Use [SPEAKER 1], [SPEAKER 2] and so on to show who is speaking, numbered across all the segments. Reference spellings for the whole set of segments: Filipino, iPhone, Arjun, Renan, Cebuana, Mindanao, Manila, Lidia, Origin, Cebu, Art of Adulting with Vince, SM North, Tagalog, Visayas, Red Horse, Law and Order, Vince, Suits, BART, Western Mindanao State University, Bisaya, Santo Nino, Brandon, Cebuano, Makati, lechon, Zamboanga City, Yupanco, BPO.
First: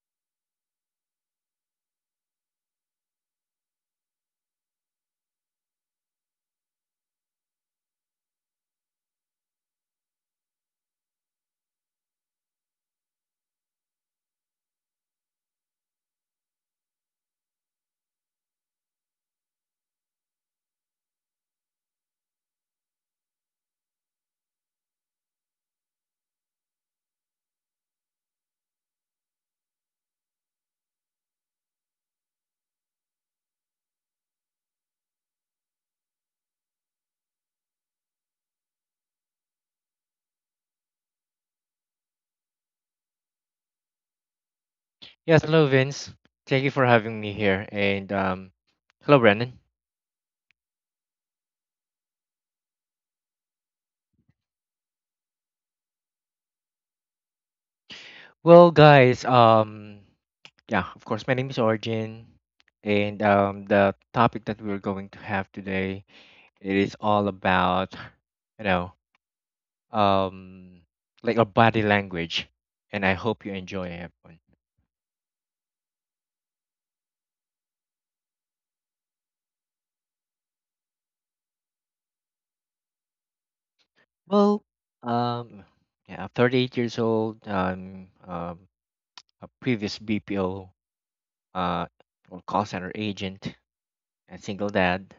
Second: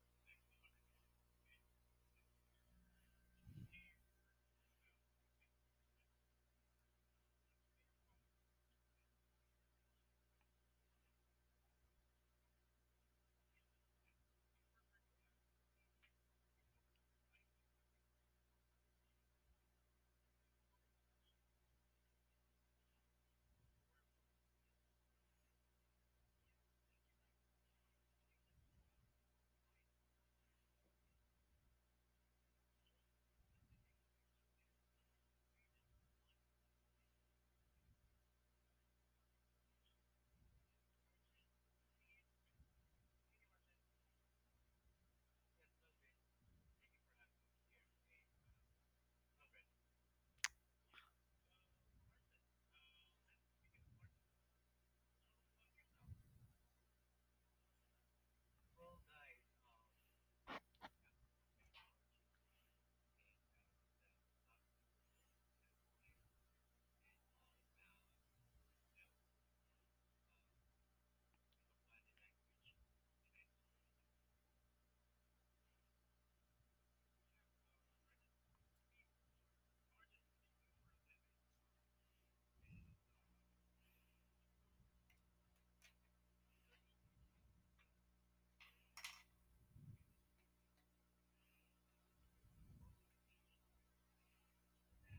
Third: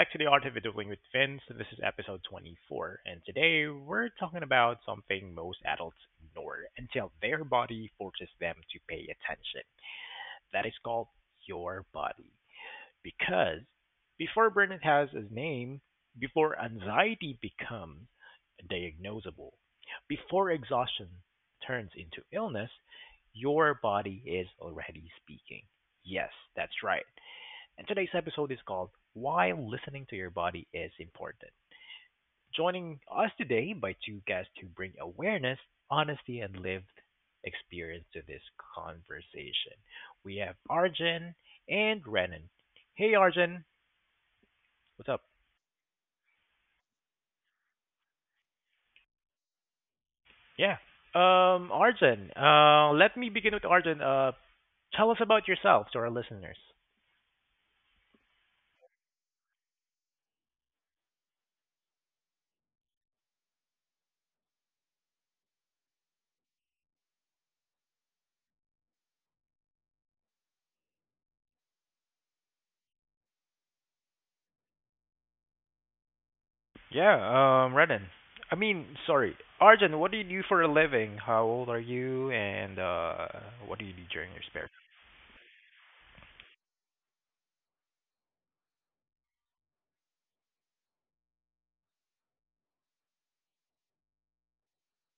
[SPEAKER 1] back to the Art of Adulting with Vince. This is episode 24, and today we're talking about something most adults ignore until their body forces them to pay attention. That is called your body. Because before burnout has a name, before anxiety becomes diagnosable, before exhaustion turns into illness, your body is already speaking. Yes, that's right, and today's episode is called Why Listening to Your Body is Important. Joining us today by two guests who bring awareness, honesty, and lived experience to this conversation. We have Arjun and Renan. Hey, Arjun, what's up?
[SPEAKER 2] Yes, hello Vince. Thank you for having me here. And hello Brandon.
[SPEAKER 1] Yeah. Arjun, let me begin with Arjun. Tell us about yourself to our listeners.
[SPEAKER 2] Well guys, yeah, of course my name is Origin. And the topic that we're going to have today, it is all about you know um like our body language, and I hope you enjoy it.
[SPEAKER 1] Yeah. Renan. I mean, sorry, Arjun. What do you do for a living? How old are you? And what do you do during your
[SPEAKER 2] Well,
[SPEAKER 1] spare
[SPEAKER 2] um yeah, I'm 38 years old. I'm a previous BPO uh or call center agent, a single dad.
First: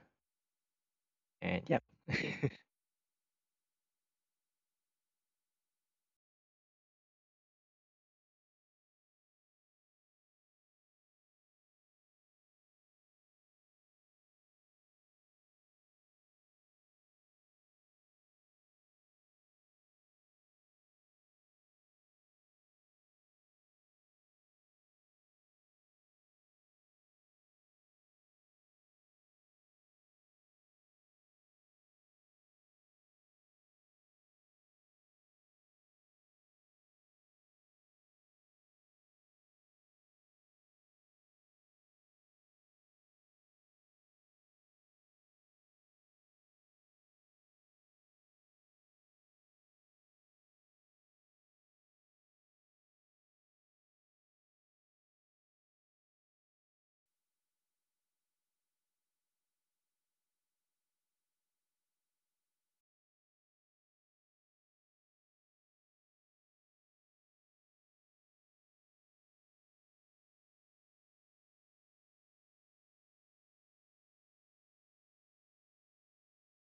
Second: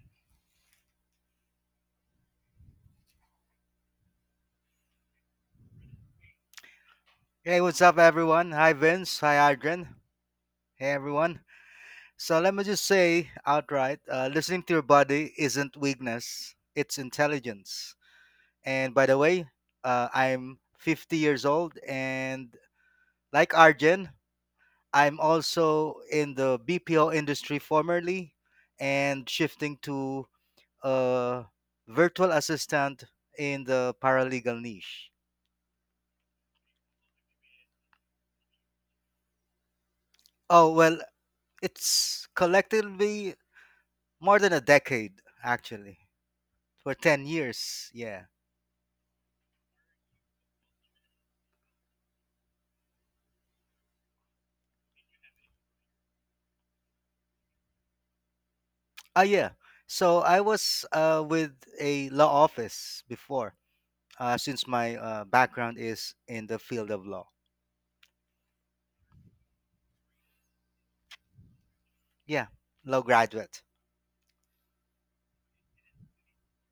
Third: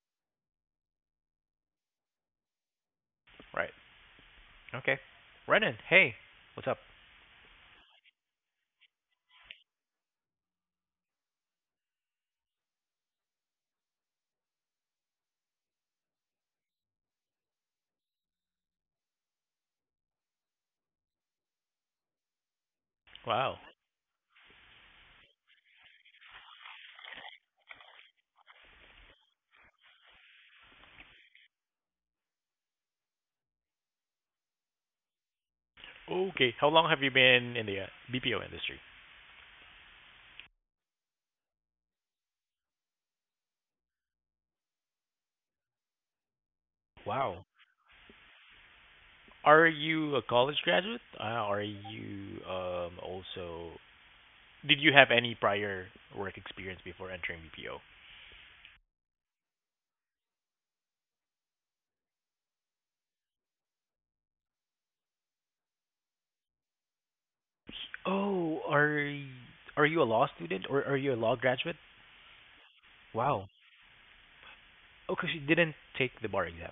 [SPEAKER 2] And yeah,
[SPEAKER 1] time? Right. Okay. Renan. Hey, what's up?
[SPEAKER 3] Hey, what's up, everyone? Hi, Vince. Hi, Adrian. Hey, everyone. So, let me just say outright, listening to your body isn't weakness, it's intelligence. And by the way, I'm 50 years old, and like
[SPEAKER 1] Wow.
[SPEAKER 3] Arjun, I'm also in the BPO industry formerly and shifting to a virtual assistant in the paralegal niche.
[SPEAKER 1] Okay. How long have you been in the BPO industry?
[SPEAKER 3] Oh, well, it's collectively more than a decade, actually, for 10
[SPEAKER 1] Wow.
[SPEAKER 3] years, yeah.
[SPEAKER 1] Are you a college graduate? Are you also? Did you have any prior work experience before entering BPO?
[SPEAKER 3] Ah, yeah, so I was with a law office before, since my background is in the field of law.
[SPEAKER 1] Oh, are you a law student or are you a law graduate?
[SPEAKER 3] Yeah, law
[SPEAKER 1] Wow.
[SPEAKER 3] graduate.
[SPEAKER 1] Oh, because you didn't take the bar exams.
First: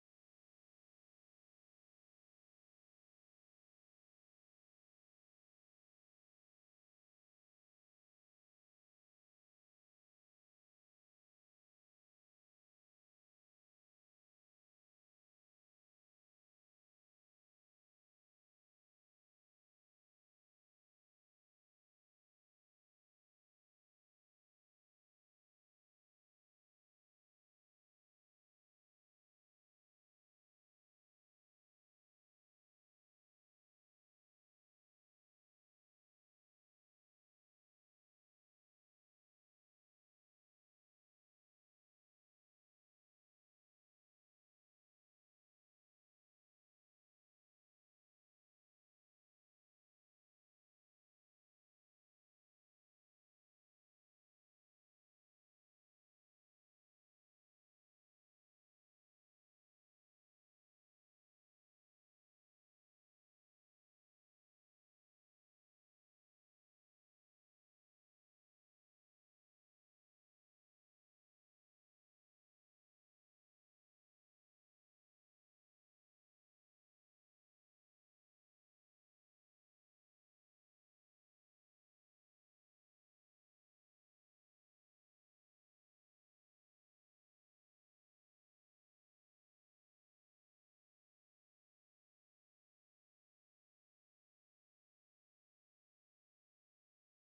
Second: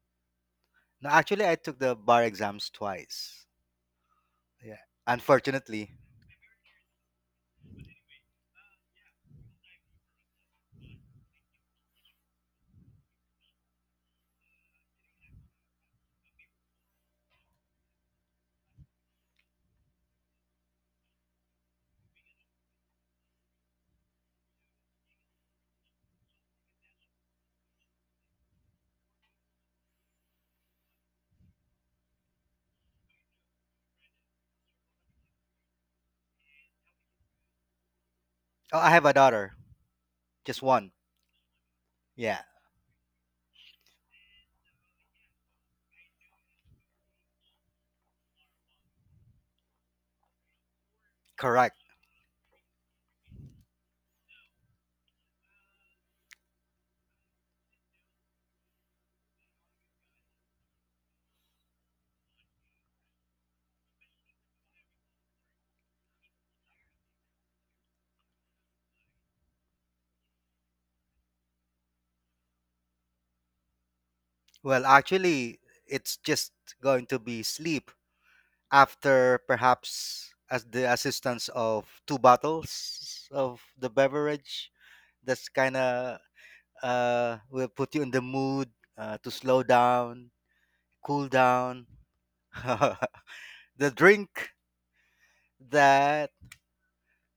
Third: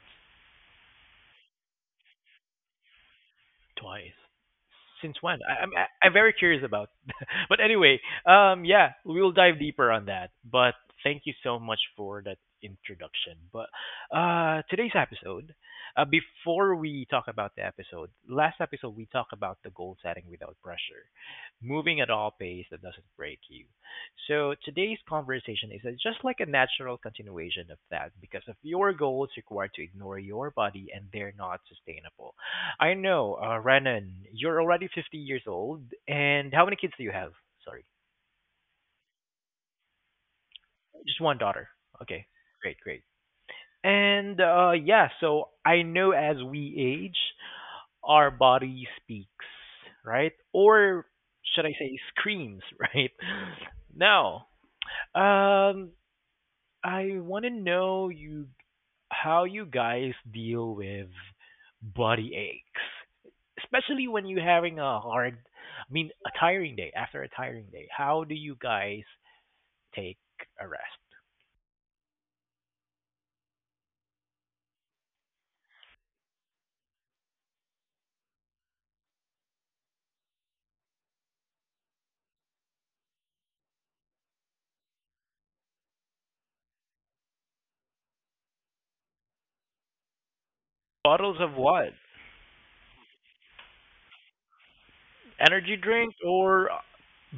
[SPEAKER 3] No, actually I took the bar exams twice.
[SPEAKER 1] Twice.
[SPEAKER 3] Yeah,
[SPEAKER 1] Since when?
[SPEAKER 3] unfortunately.
[SPEAKER 1] I'm very curious about. But anyway, yeah, we'll dive deeper on that. But thank you so much for that introduction. But today's episode, before we talk about the episode, last episode we talked about the goal setting without pressure, moving at all pace that doesn't break you. So today's conversation is just like a natural continuation of that because if your goals require to ignore your body and they're not sustainable. I know, Renan, you're already 50 years old, and how many kids do you have? Sorry,
[SPEAKER 3] Oh, I have a daughter, just one.
[SPEAKER 1] just one daughter. Okay,
[SPEAKER 3] Yeah.
[SPEAKER 1] great, great. And yeah, so I know as we age, our body speaks, right? Or should I
[SPEAKER 3] Correct.
[SPEAKER 1] say screams, right? Now, um, I want to know you how you guys deal with body aches, especially when you're having a hard, I mean, a tiring day after a tiring day. How do you guys take a rest?
[SPEAKER 3] Well, actually it's just going to be sleep after, perhaps as the assistance of two bottles of the beverage that's kind of, will put you in the mood, to slow down, cool
[SPEAKER 1] Bottles of
[SPEAKER 3] down.
[SPEAKER 1] what?
[SPEAKER 3] The drink.
[SPEAKER 1] Energy drink
[SPEAKER 3] That.
[SPEAKER 1] or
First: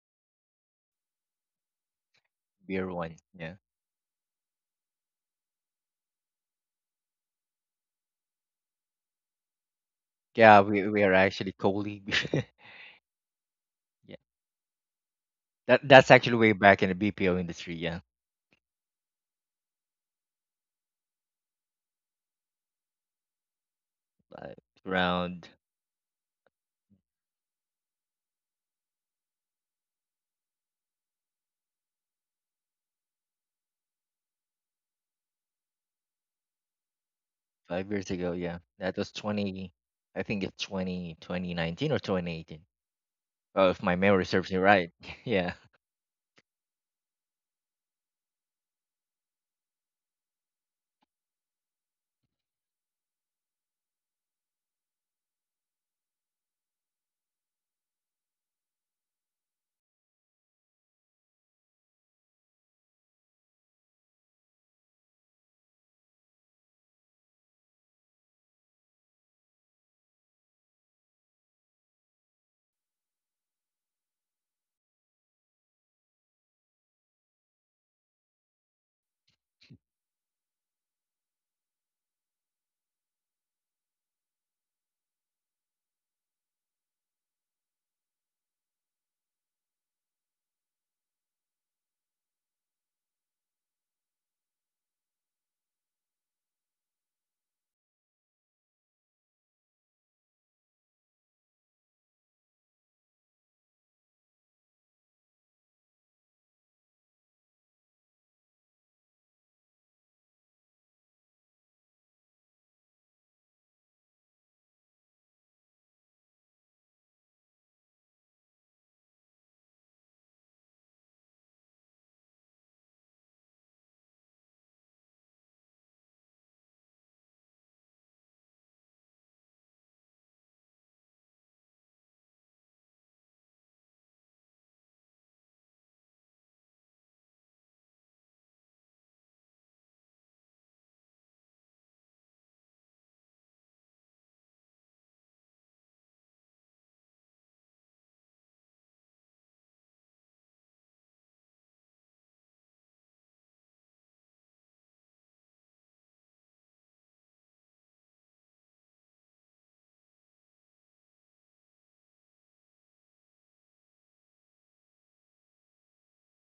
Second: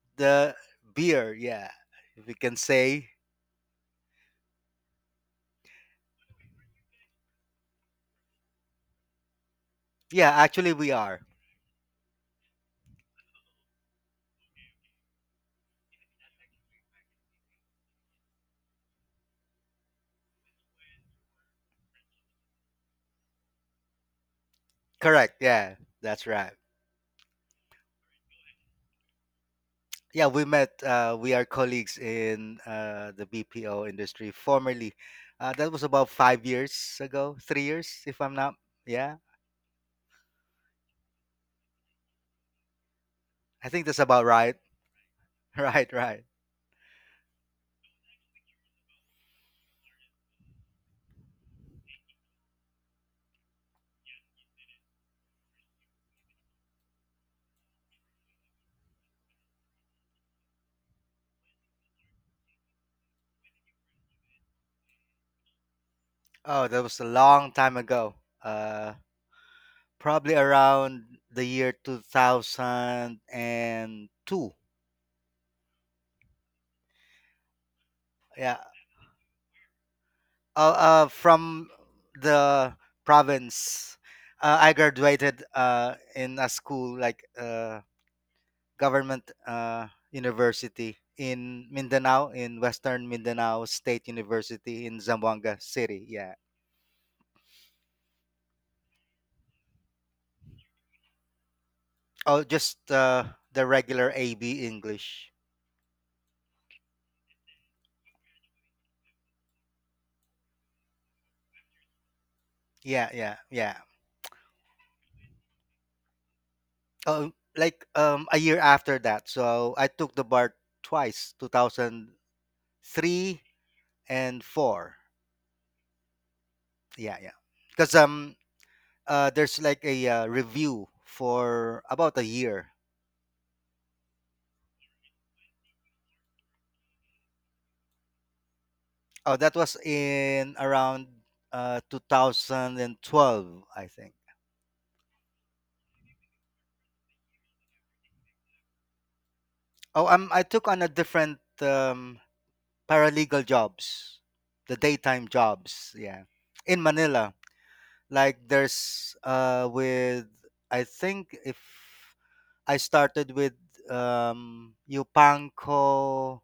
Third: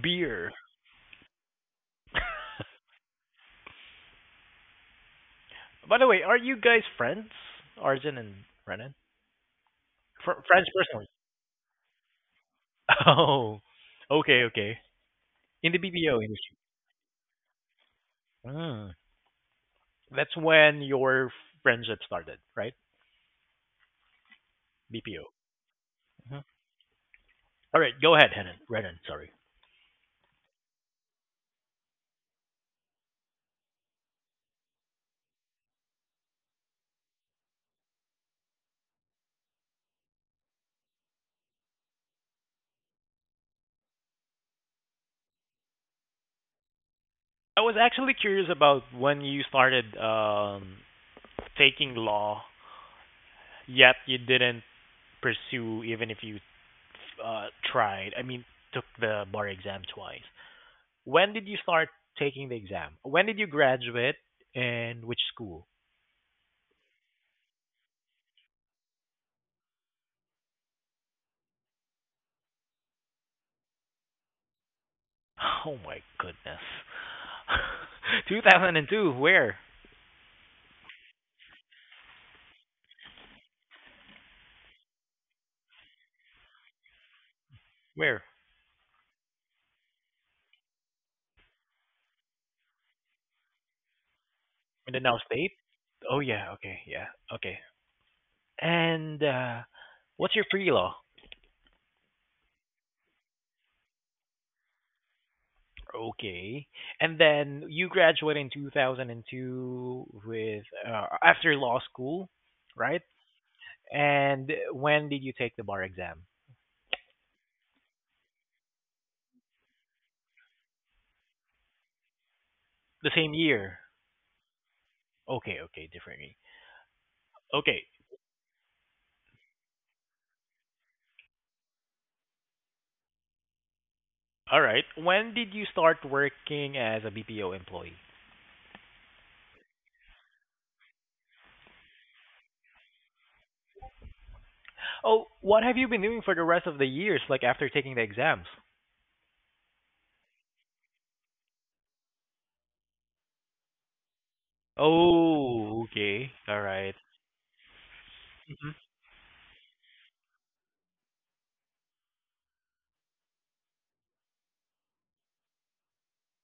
[SPEAKER 1] beer?
[SPEAKER 3] The beer, yeah, if we can
[SPEAKER 2] we're
[SPEAKER 3] say.
[SPEAKER 2] one. Yeah,
[SPEAKER 1] By the way, are you guys friends, Arjun and Renan?
[SPEAKER 3] Yeah,
[SPEAKER 2] yeah,
[SPEAKER 1] Friends
[SPEAKER 3] actually
[SPEAKER 2] we
[SPEAKER 3] we
[SPEAKER 2] we
[SPEAKER 1] personally?
[SPEAKER 2] are
[SPEAKER 3] are.
[SPEAKER 2] actually colleagues.
[SPEAKER 1] Oh,
[SPEAKER 2] Yeah,
[SPEAKER 1] okay, okay. In the
[SPEAKER 2] that's
[SPEAKER 1] BPO
[SPEAKER 2] actually way
[SPEAKER 1] industry.
[SPEAKER 2] back in the BPO industry. Yeah,
[SPEAKER 1] Mm. That's when your friendship started, right?
[SPEAKER 2] like
[SPEAKER 1] BPO.
[SPEAKER 3] Correct.
[SPEAKER 2] around
[SPEAKER 3] Yeah, that's right.
[SPEAKER 1] All right, go ahead, Henan. Renan, sorry.
[SPEAKER 3] Yeah, we met. We are colleagues in the BPO industry formerly. That was about 5 years ago, three
[SPEAKER 2] five
[SPEAKER 3] years,
[SPEAKER 2] years
[SPEAKER 3] if
[SPEAKER 2] ago.
[SPEAKER 3] I'm not.
[SPEAKER 2] Yeah, that was
[SPEAKER 3] Yeah,
[SPEAKER 2] 20. I think it's twenty twenty nineteen or 2018. Oh,
[SPEAKER 3] I
[SPEAKER 2] if
[SPEAKER 3] think
[SPEAKER 2] my
[SPEAKER 3] that's
[SPEAKER 2] memory
[SPEAKER 3] about
[SPEAKER 2] serves
[SPEAKER 3] right.
[SPEAKER 2] me right. Yeah,
[SPEAKER 3] Right, right.
[SPEAKER 1] I was actually curious about when you started taking law, yet you didn't pursue even if you uh, tried. I mean, took the bar exam twice. When did you start taking the exam? When did you graduate and which school?
[SPEAKER 3] Oh, that was a long time ago. Uh, Probably around the year 2002.
[SPEAKER 1] Oh my goodness.
[SPEAKER 3] Yeah.
[SPEAKER 1] 2002, where?
[SPEAKER 3] From the province, I graduated in a school like,
[SPEAKER 1] Where?
[SPEAKER 3] government university in Mindanao, in Western Mindanao State University
[SPEAKER 1] In
[SPEAKER 3] in
[SPEAKER 1] the now state?
[SPEAKER 3] Zamboanga City.
[SPEAKER 1] Oh
[SPEAKER 3] Yeah.
[SPEAKER 1] yeah, okay, yeah, okay. And what's your pre-law?
[SPEAKER 3] Oh, just the regular AB English.
[SPEAKER 1] Okay. And then you graduated in 2002 with after law school, right?
[SPEAKER 3] Yeah, yeah, yeah.
[SPEAKER 1] And when did you take the bar exam?
[SPEAKER 3] Oh, like, a year after that. So I took the BART twice, 2003
[SPEAKER 1] The same year.
[SPEAKER 3] and 4.
[SPEAKER 1] Okay, okay, differently.
[SPEAKER 3] Yeah, yeah.
[SPEAKER 1] Okay.
[SPEAKER 3] Because, there's like a review for about a year.
[SPEAKER 1] All right. When did you start working as a BPO employee?
[SPEAKER 3] Oh, that was in around, 2012, I think.
[SPEAKER 1] Oh, what have you been doing for the rest of the years like after taking the exams?
[SPEAKER 3] Oh, I took on a different, paralegal jobs, the daytime
[SPEAKER 1] Oh,
[SPEAKER 3] jobs, yeah,
[SPEAKER 1] okay. All
[SPEAKER 3] in
[SPEAKER 1] right.
[SPEAKER 3] Manila. Like
[SPEAKER 1] Mhm.
[SPEAKER 3] there's, with, I think, if I started with, Yupanco,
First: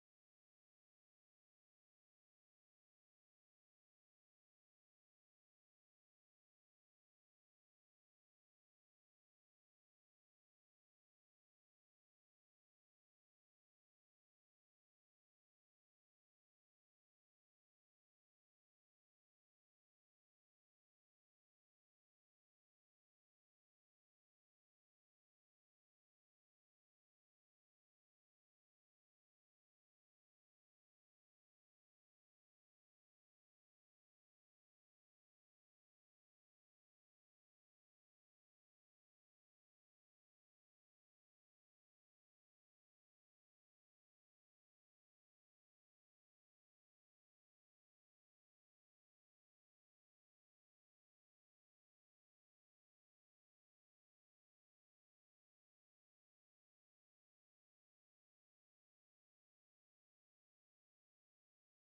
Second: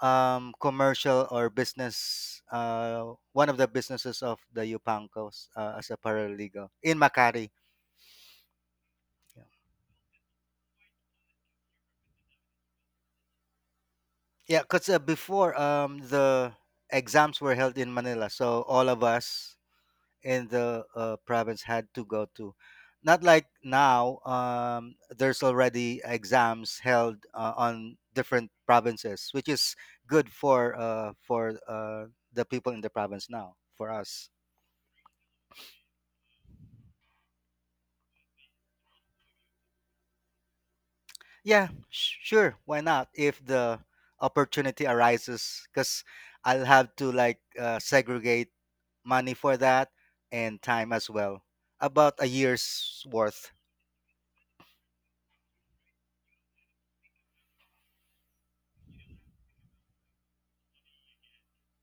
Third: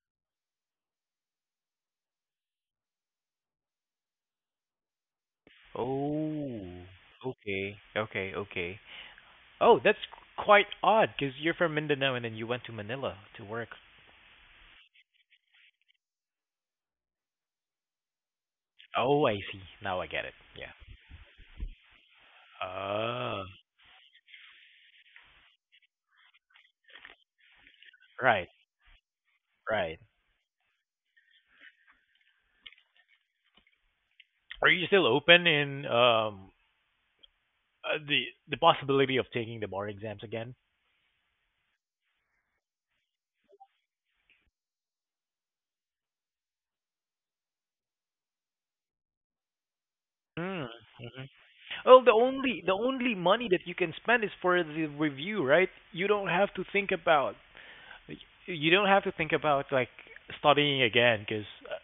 [SPEAKER 3] commercial or business, one of the businesses of the Yupancos, as a
[SPEAKER 1] Oh,
[SPEAKER 3] paralegal in Makati.
[SPEAKER 1] okay. Okay, okay.
[SPEAKER 3] Yeah.
[SPEAKER 1] Oh, that's quite odd because you're from Mindanao and then you went to Manila to work.
[SPEAKER 3] Yeah, because before, the exams were held in Manila, so all of
[SPEAKER 1] Oh, I
[SPEAKER 3] us
[SPEAKER 1] see. Now I get it.
[SPEAKER 3] in
[SPEAKER 1] Yeah.
[SPEAKER 3] the province had to go to. Not
[SPEAKER 1] Oh,
[SPEAKER 3] like now, there's already exams held on different
[SPEAKER 1] right,
[SPEAKER 3] provinces, which is
[SPEAKER 1] right.
[SPEAKER 3] good for, the people in the province now. For us,
[SPEAKER 1] Are you still open in uh, the the possibility of taking the bar exams again?
[SPEAKER 3] yeah, sure, why not? If the opportunity arises, because I'll have to like, segregate money for that, and
[SPEAKER 1] Mm,
[SPEAKER 3] time as
[SPEAKER 1] mhm.
[SPEAKER 3] well.
[SPEAKER 1] Well, the
[SPEAKER 3] About a
[SPEAKER 1] only the
[SPEAKER 3] year's
[SPEAKER 1] only money
[SPEAKER 3] worth.
[SPEAKER 1] that you can spend is for the review, right? You don't have to think about you don't have to think about, like, studying again because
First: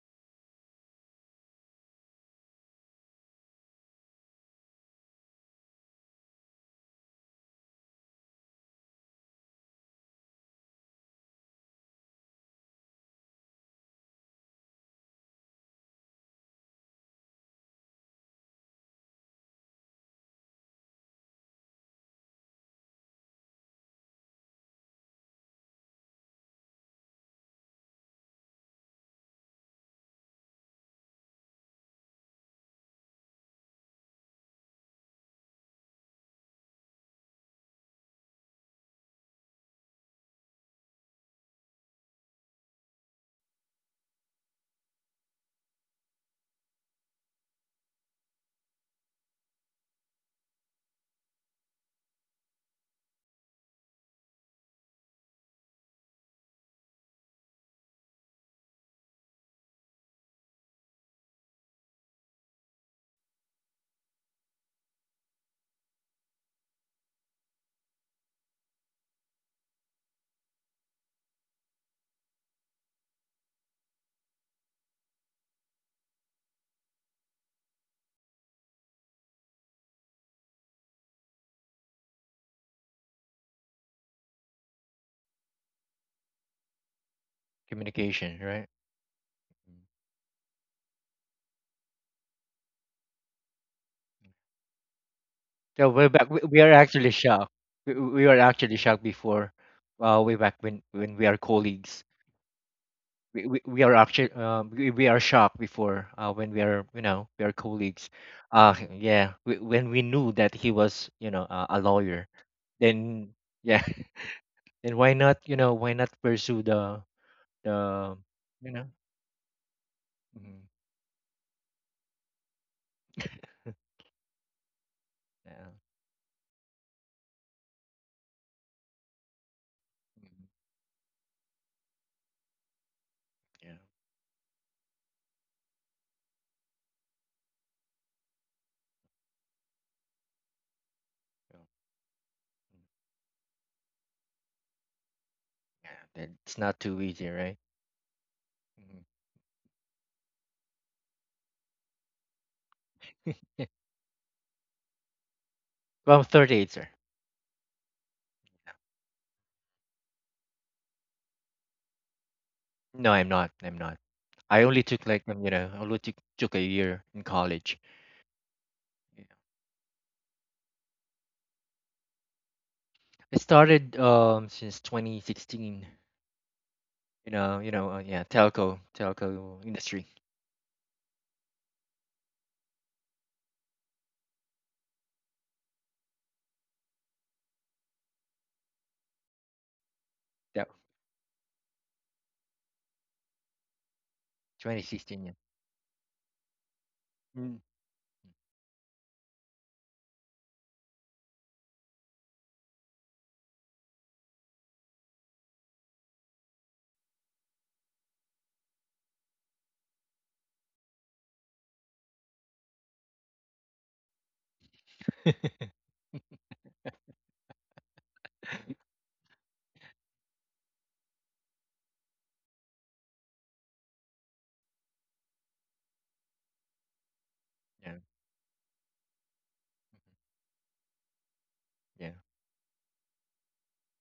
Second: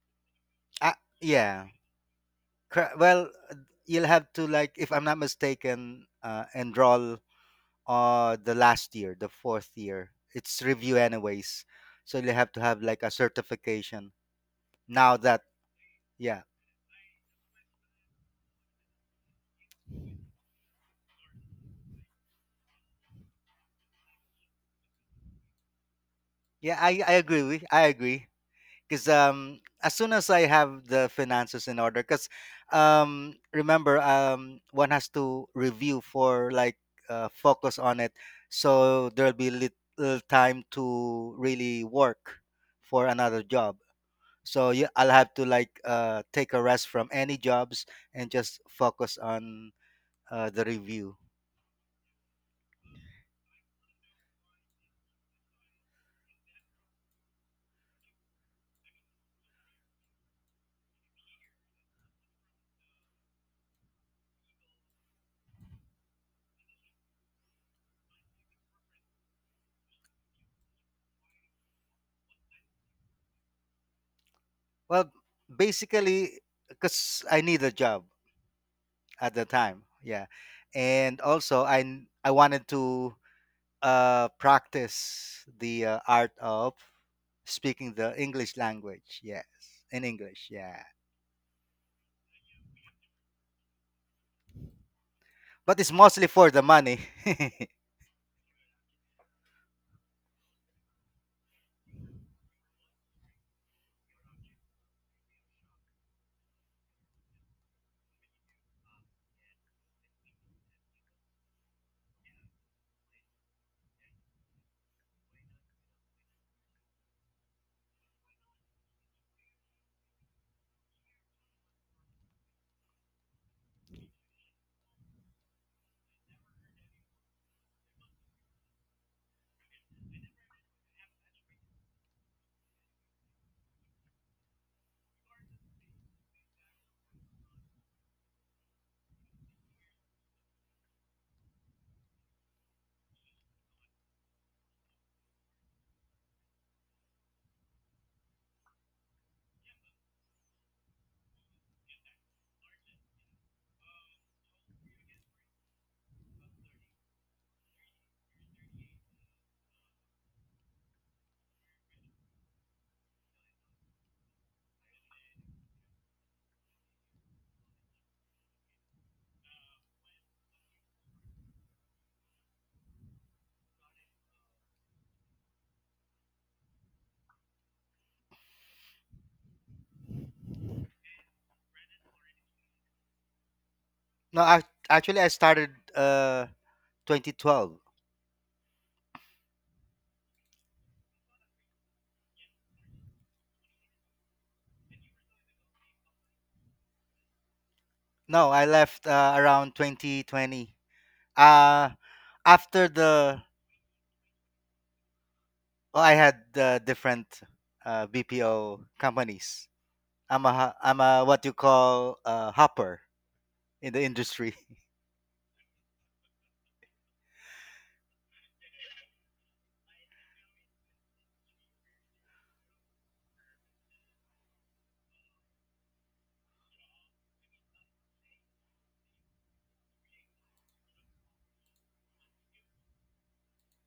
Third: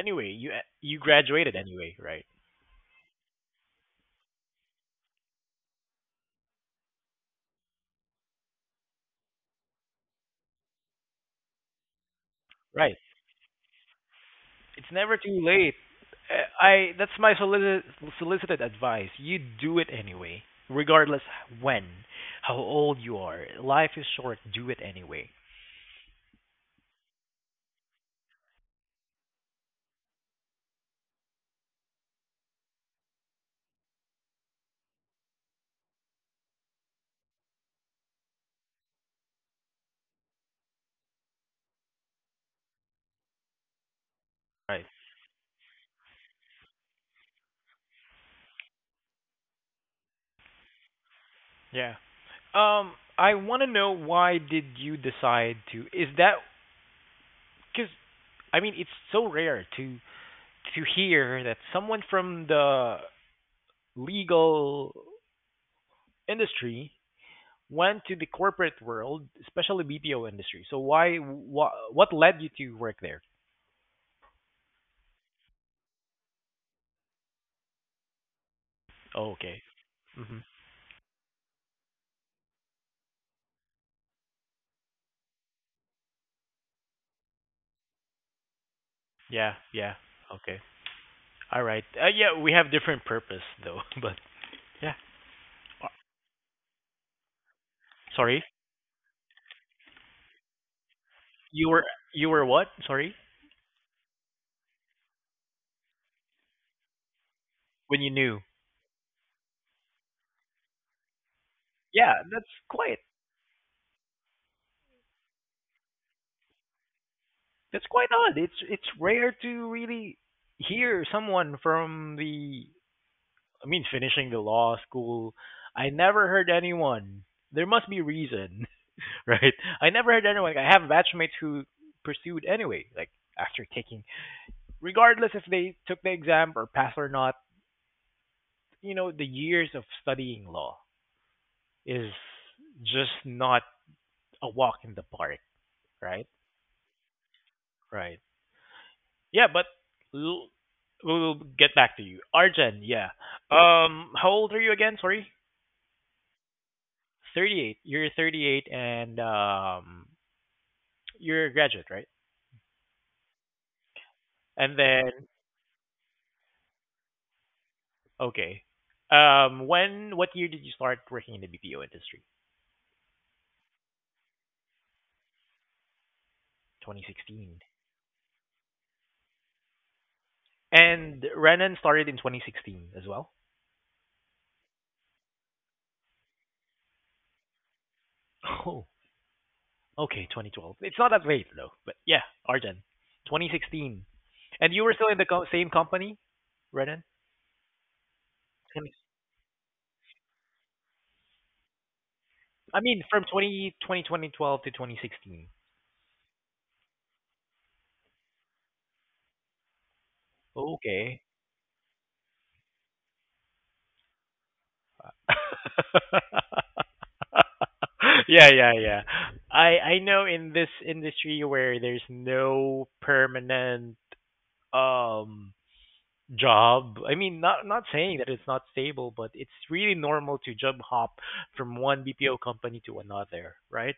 [SPEAKER 1] anyway, you
[SPEAKER 3] Ah,
[SPEAKER 1] you graduated
[SPEAKER 3] yeah.
[SPEAKER 1] anyway, right?
[SPEAKER 3] Well, you'll have to like, if I'm not mistaken, enroll the last year, the fourth year. It's review anyways, so you have to have
[SPEAKER 1] Right.
[SPEAKER 3] like a certification.
[SPEAKER 1] It's never
[SPEAKER 3] Now
[SPEAKER 1] too
[SPEAKER 3] that,
[SPEAKER 1] late.
[SPEAKER 3] yeah,
[SPEAKER 1] I That's my solicited advice. You do it anyway, regardless when, how old you are. Life is short. Do it anyway.
[SPEAKER 3] yeah, I agree. I agree. Because, as soon as I have the finances in order, because, remember, one has to review for like, focus on it, so there'll be little time to really work for another job. So
[SPEAKER 1] Right.
[SPEAKER 3] yeah, I'll have to like, take a rest from any jobs and just focus on the review.
[SPEAKER 1] Yeah. Um, I want to know why did you decide to? Is that because I mean it's so rare to hear that someone from the legal industry went to the corporate world, especially BPO industry. So why what led you to work there?
[SPEAKER 3] Well, basically, because I need a job
[SPEAKER 1] Oh,
[SPEAKER 3] at the
[SPEAKER 1] okay.
[SPEAKER 3] time, yeah,
[SPEAKER 1] Mhm.
[SPEAKER 3] and also, I wanted to practice the art of speaking the
[SPEAKER 2] communication,
[SPEAKER 3] English
[SPEAKER 2] right?
[SPEAKER 3] language. Yes,
[SPEAKER 1] Yeah,
[SPEAKER 2] Mm.
[SPEAKER 1] yeah.
[SPEAKER 3] in English.
[SPEAKER 1] Okay.
[SPEAKER 3] Yeah,
[SPEAKER 1] All right. Yeah, we have different purpose though, but yeah.
[SPEAKER 3] but
[SPEAKER 2] So
[SPEAKER 1] Uh,
[SPEAKER 3] it's
[SPEAKER 2] way
[SPEAKER 3] mostly
[SPEAKER 2] back, we,
[SPEAKER 3] for
[SPEAKER 2] we
[SPEAKER 3] the
[SPEAKER 2] are
[SPEAKER 3] money.
[SPEAKER 2] actually shocked. We were
[SPEAKER 1] Sorry.
[SPEAKER 2] actually shocked before, way back when we are
[SPEAKER 1] You were
[SPEAKER 2] colleagues.
[SPEAKER 1] you were what? Sorry?
[SPEAKER 2] We are actually we are shocked before, when we are, we are
[SPEAKER 1] When
[SPEAKER 2] colleagues,
[SPEAKER 1] you knew.
[SPEAKER 2] yeah, when we knew that he was, a
[SPEAKER 1] Yeah,
[SPEAKER 2] lawyer,
[SPEAKER 1] that's quite
[SPEAKER 2] then, yeah. Then why not, why not pursue the
[SPEAKER 1] that's quite
[SPEAKER 2] the
[SPEAKER 1] odd. It's
[SPEAKER 2] you know
[SPEAKER 1] it's rare to really
[SPEAKER 2] Mhm.
[SPEAKER 1] hear someone from the I mean finishing the law school.
[SPEAKER 2] Yeah.
[SPEAKER 1] I never heard anyone. There must be reason, right? I never heard
[SPEAKER 2] Mhm.
[SPEAKER 1] anyone. I have batchmates who pursued anyway, like after
[SPEAKER 2] Yeah.
[SPEAKER 1] taking regardless if they took the exam or passed or not, the years of studying law
[SPEAKER 2] so,
[SPEAKER 1] is
[SPEAKER 2] mm.
[SPEAKER 1] just not a walk in the park,
[SPEAKER 2] Yeah,
[SPEAKER 1] right?
[SPEAKER 2] it's not too easy, right?
[SPEAKER 1] Right.
[SPEAKER 2] Mhm.
[SPEAKER 1] Yeah, but l- we'll get back to you. Arjan, yeah. How old are you again? Sorry?
[SPEAKER 2] Well, I'm 38, sir.
[SPEAKER 1] 38. You're 38 and you're a graduate, right?
[SPEAKER 2] No, I'm not. I
[SPEAKER 1] And
[SPEAKER 2] only took,
[SPEAKER 1] then,
[SPEAKER 2] like, I only took a year in college.
[SPEAKER 1] okay.
[SPEAKER 2] Yeah.
[SPEAKER 1] What year did you start working in the BPO industry?
[SPEAKER 2] I started, since 2016.
[SPEAKER 1] 2016.
[SPEAKER 2] Yeah, telco industry.
[SPEAKER 1] And Renan started in 2016 as well?
[SPEAKER 3] No, actually, I started 2012.
[SPEAKER 1] Oh, okay,
[SPEAKER 2] That
[SPEAKER 1] 2012. It's not that late though, but yeah, Arden, 2016. And you were still in
[SPEAKER 2] 2016,
[SPEAKER 1] the
[SPEAKER 2] yeah.
[SPEAKER 1] same company, Renan?
[SPEAKER 2] Mm.
[SPEAKER 3] No, I
[SPEAKER 1] 20,
[SPEAKER 3] left around 2020. Uh
[SPEAKER 1] I
[SPEAKER 3] After
[SPEAKER 1] mean, from
[SPEAKER 3] the,
[SPEAKER 1] 20, 20, 2012 to 2016.
[SPEAKER 3] well, I had the different, BPO companies. I'm
[SPEAKER 1] Okay.
[SPEAKER 3] a what you call a hopper in the industry.
[SPEAKER 1] Yeah, yeah, yeah. I know in this industry where there's no permanent um job. I mean, not
[SPEAKER 2] Yeah,
[SPEAKER 1] saying that it's not stable, but it's really normal to job hop from one
[SPEAKER 2] yeah,
[SPEAKER 1] BPO company to another, right?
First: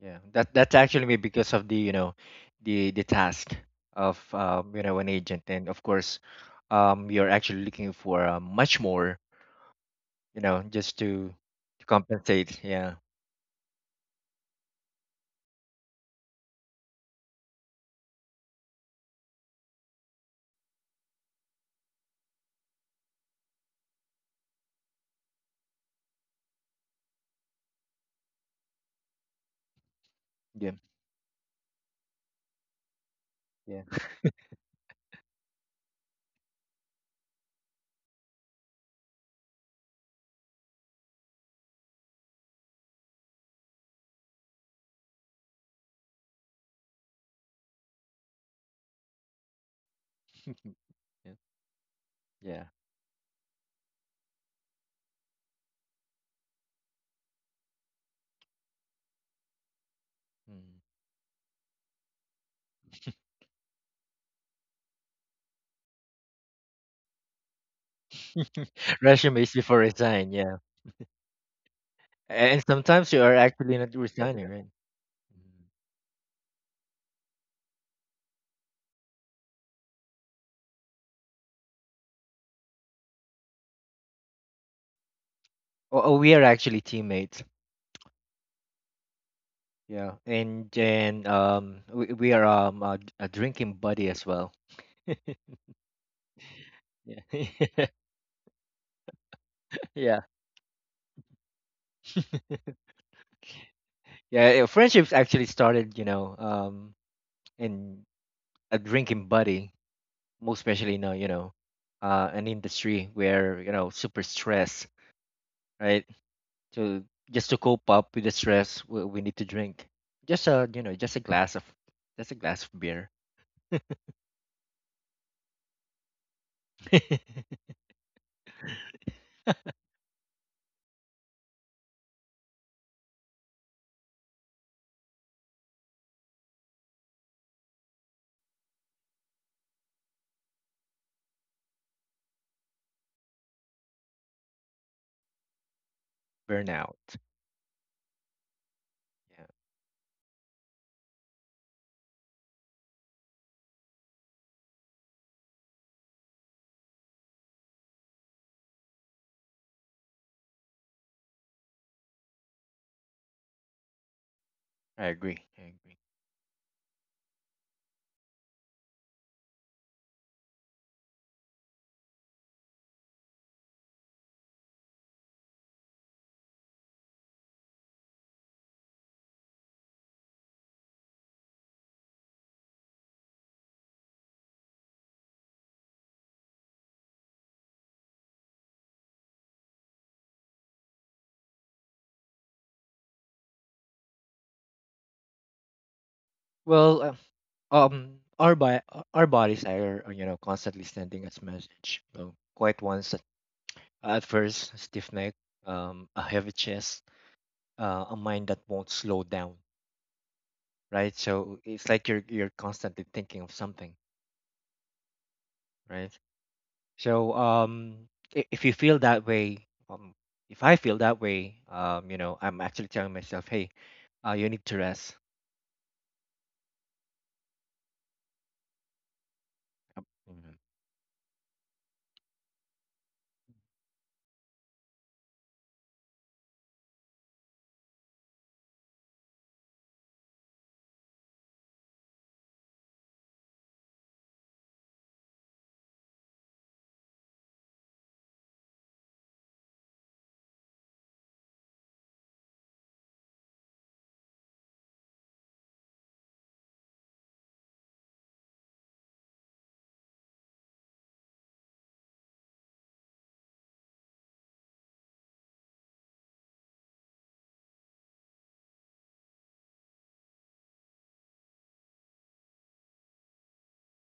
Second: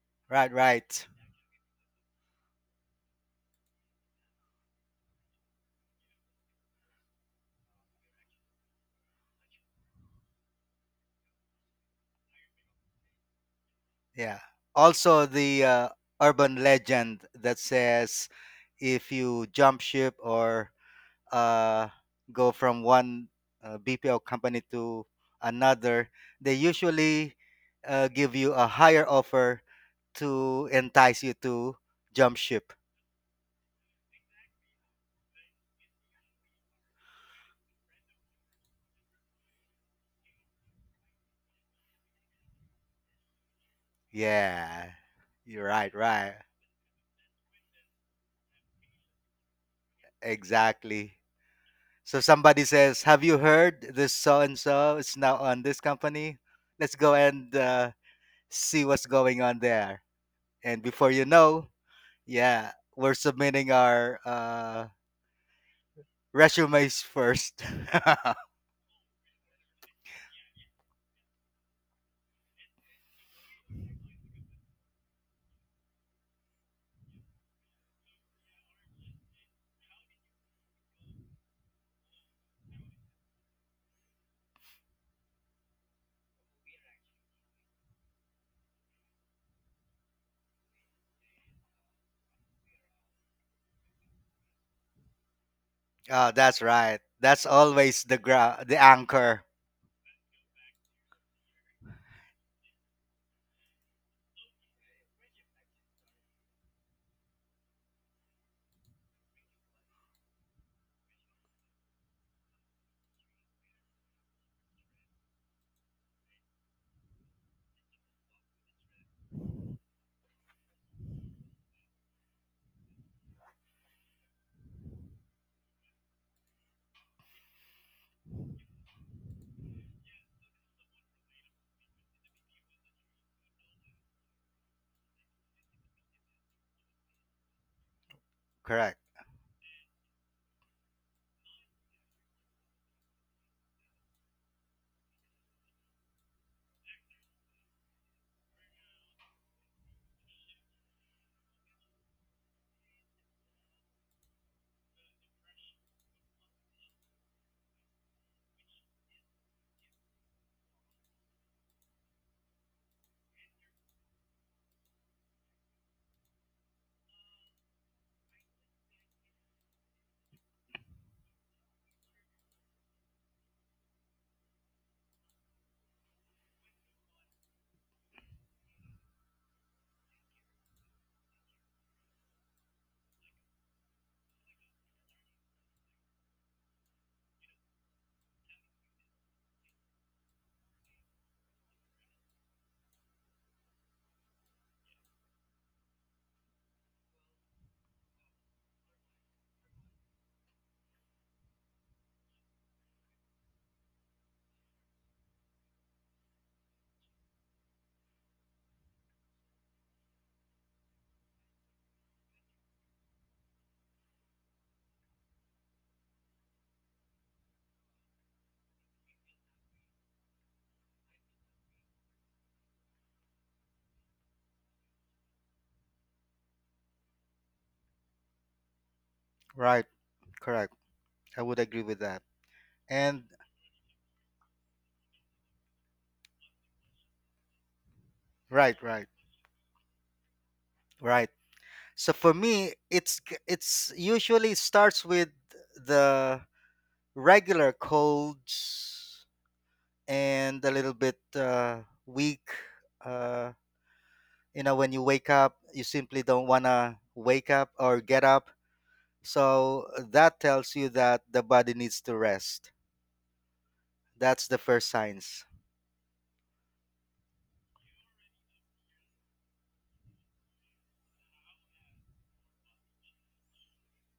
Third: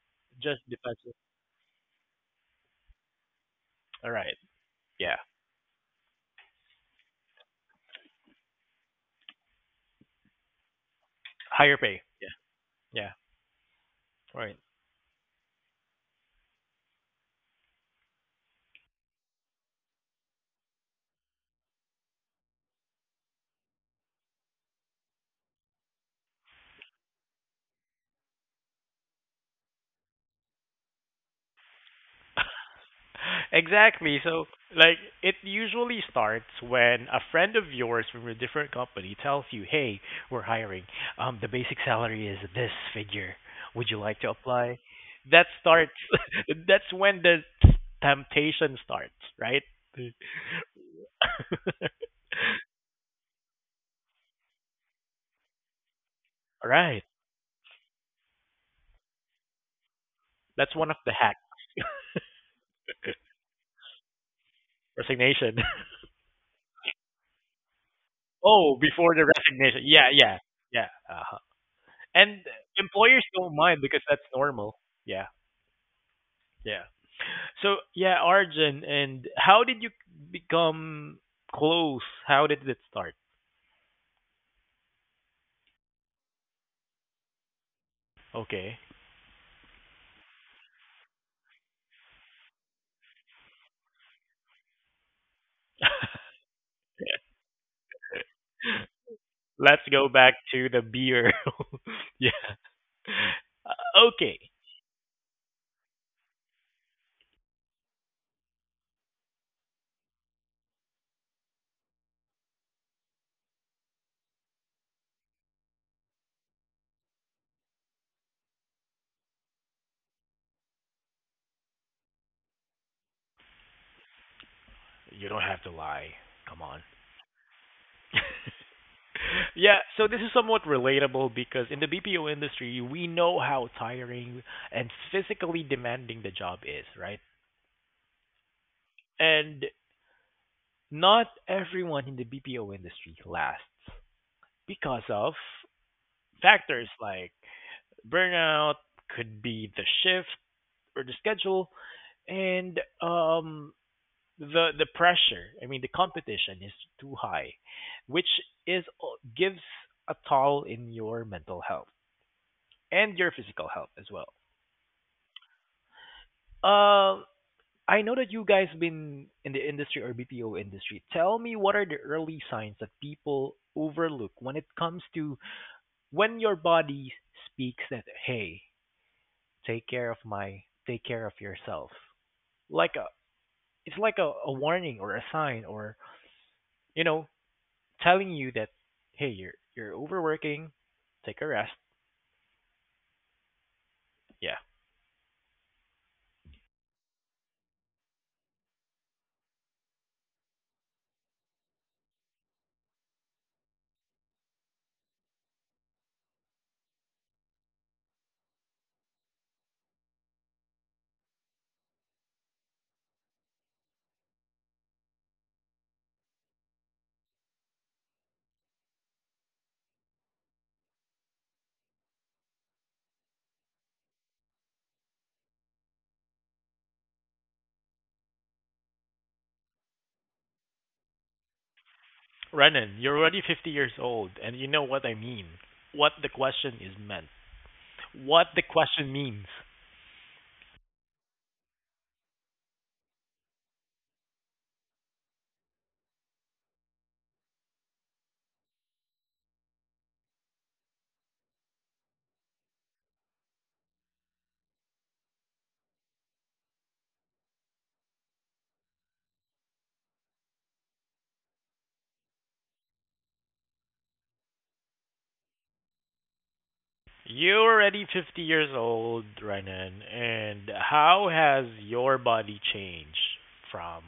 [SPEAKER 2] yeah. That
[SPEAKER 3] Right,
[SPEAKER 1] Just
[SPEAKER 2] that's actually
[SPEAKER 3] right.
[SPEAKER 1] defensive.
[SPEAKER 2] me because of the, the task
[SPEAKER 1] All
[SPEAKER 2] of,
[SPEAKER 1] right.
[SPEAKER 2] an
[SPEAKER 1] Yeah.
[SPEAKER 2] agent. And of course, you're actually looking for, much more, just to
[SPEAKER 1] Higher
[SPEAKER 2] to
[SPEAKER 1] pay. Yeah.
[SPEAKER 2] compensate. Yeah,
[SPEAKER 1] Yeah.
[SPEAKER 3] Yeah.
[SPEAKER 1] Right.
[SPEAKER 3] Also, the urban legend that says if you jump ship or, uh, go from one, BPO company to another, they usually give you a higher offer to
[SPEAKER 2] yeah,
[SPEAKER 3] entice you to jump ship.
[SPEAKER 2] yeah.
[SPEAKER 1] Exactly. So, like, it usually starts when a friend of yours from a different company tells you, "Hey, we're hiring. The basic salary is this figure. Would you like to apply?"
[SPEAKER 3] Yeah.
[SPEAKER 1] That
[SPEAKER 3] You're right,
[SPEAKER 1] starts.
[SPEAKER 3] right.
[SPEAKER 1] That's when the temptation starts, right?
[SPEAKER 3] Exactly.
[SPEAKER 2] Yeah.
[SPEAKER 3] So somebody
[SPEAKER 2] Yeah.
[SPEAKER 3] says, "Have you heard this so and so is now on this company?
[SPEAKER 1] All
[SPEAKER 3] Let's
[SPEAKER 1] right.
[SPEAKER 3] go and, see what's going on there."
[SPEAKER 1] That's
[SPEAKER 3] And
[SPEAKER 1] one of
[SPEAKER 3] before
[SPEAKER 1] the
[SPEAKER 3] you
[SPEAKER 1] hacks.
[SPEAKER 3] know, yeah, we're submitting our,
[SPEAKER 1] Resignation.
[SPEAKER 3] resumes first.
[SPEAKER 2] Mm.
[SPEAKER 1] Oh, before the
[SPEAKER 2] Resumes before
[SPEAKER 1] resignation. Yeah,
[SPEAKER 2] resign.
[SPEAKER 1] yeah,
[SPEAKER 2] Yeah.
[SPEAKER 1] yeah. And
[SPEAKER 2] And sometimes you
[SPEAKER 1] employers
[SPEAKER 2] are
[SPEAKER 1] don't
[SPEAKER 2] actually
[SPEAKER 1] mind
[SPEAKER 2] not
[SPEAKER 1] because that's
[SPEAKER 2] resigning, right?
[SPEAKER 1] normal. Yeah.
[SPEAKER 2] Mhm.
[SPEAKER 1] Yeah. So, yeah, Arjun, and how did you become close? How did it start?
[SPEAKER 2] Oh, we are actually teammates.
[SPEAKER 1] Okay.
[SPEAKER 2] Yeah. And then, we are a drinking buddy as well. Yeah.
[SPEAKER 3] Oh, that's right.
[SPEAKER 1] Yeah.
[SPEAKER 3] That's always the anchor.
[SPEAKER 1] Let's go
[SPEAKER 2] Yeah,
[SPEAKER 1] back to the beer. Yeah. Okay.
[SPEAKER 2] yeah. Yeah. Friendships actually started, in a drinking buddy, most especially now, an industry where, super stress, right? So just to cope up with the stress, we need to drink. Just a, just a glass of, just a glass of beer.
[SPEAKER 1] You don't have to lie. Come on. Yeah, so this is somewhat relatable because in the BPO industry, we know how tiring and physically demanding the job is, right?
[SPEAKER 3] Correct.
[SPEAKER 1] And not everyone in the BPO industry lasts. Because of factors
[SPEAKER 2] Burnout.
[SPEAKER 1] like burnout, could
[SPEAKER 2] Yeah,
[SPEAKER 1] be the shift or the schedule, and the pressure. I mean, the competition is too high, which is gives a toll in your mental health and your physical health as well.
[SPEAKER 2] I agree. I agree.
[SPEAKER 1] Um, I know that you guys been in the industry or BPO industry. Tell me, what are the early signs that people overlook when it comes to, when your body speaks that, hey, take care of yourself, like a it's like a warning or a sign, or you know telling you that hey, you're overworking, take a rest, yeah.
[SPEAKER 2] Well, our bodies are, constantly sending us message. So quite once at first, a stiff neck, a heavy chest, a mind that won't slow down, right? So it's like you're constantly thinking of something, right? So, if you feel that way, if I feel that way, I'm actually telling myself, hey, you need to rest.
[SPEAKER 3] Right. Correct. I would agree with that.
[SPEAKER 1] Renan,
[SPEAKER 3] And
[SPEAKER 1] you're already 50 years old, and you know what I mean. what the question is meant what the
[SPEAKER 3] right, right,
[SPEAKER 1] question means.
[SPEAKER 3] right. So for me, it's usually starts with the regular colds and a little bit, weak. uh, you know, when you wake up you simply don't want to wake up or get up, so, that tells you that the body needs to rest. That's the first signs.
[SPEAKER 1] You're already 50 years old, Renan, and how has your body changed from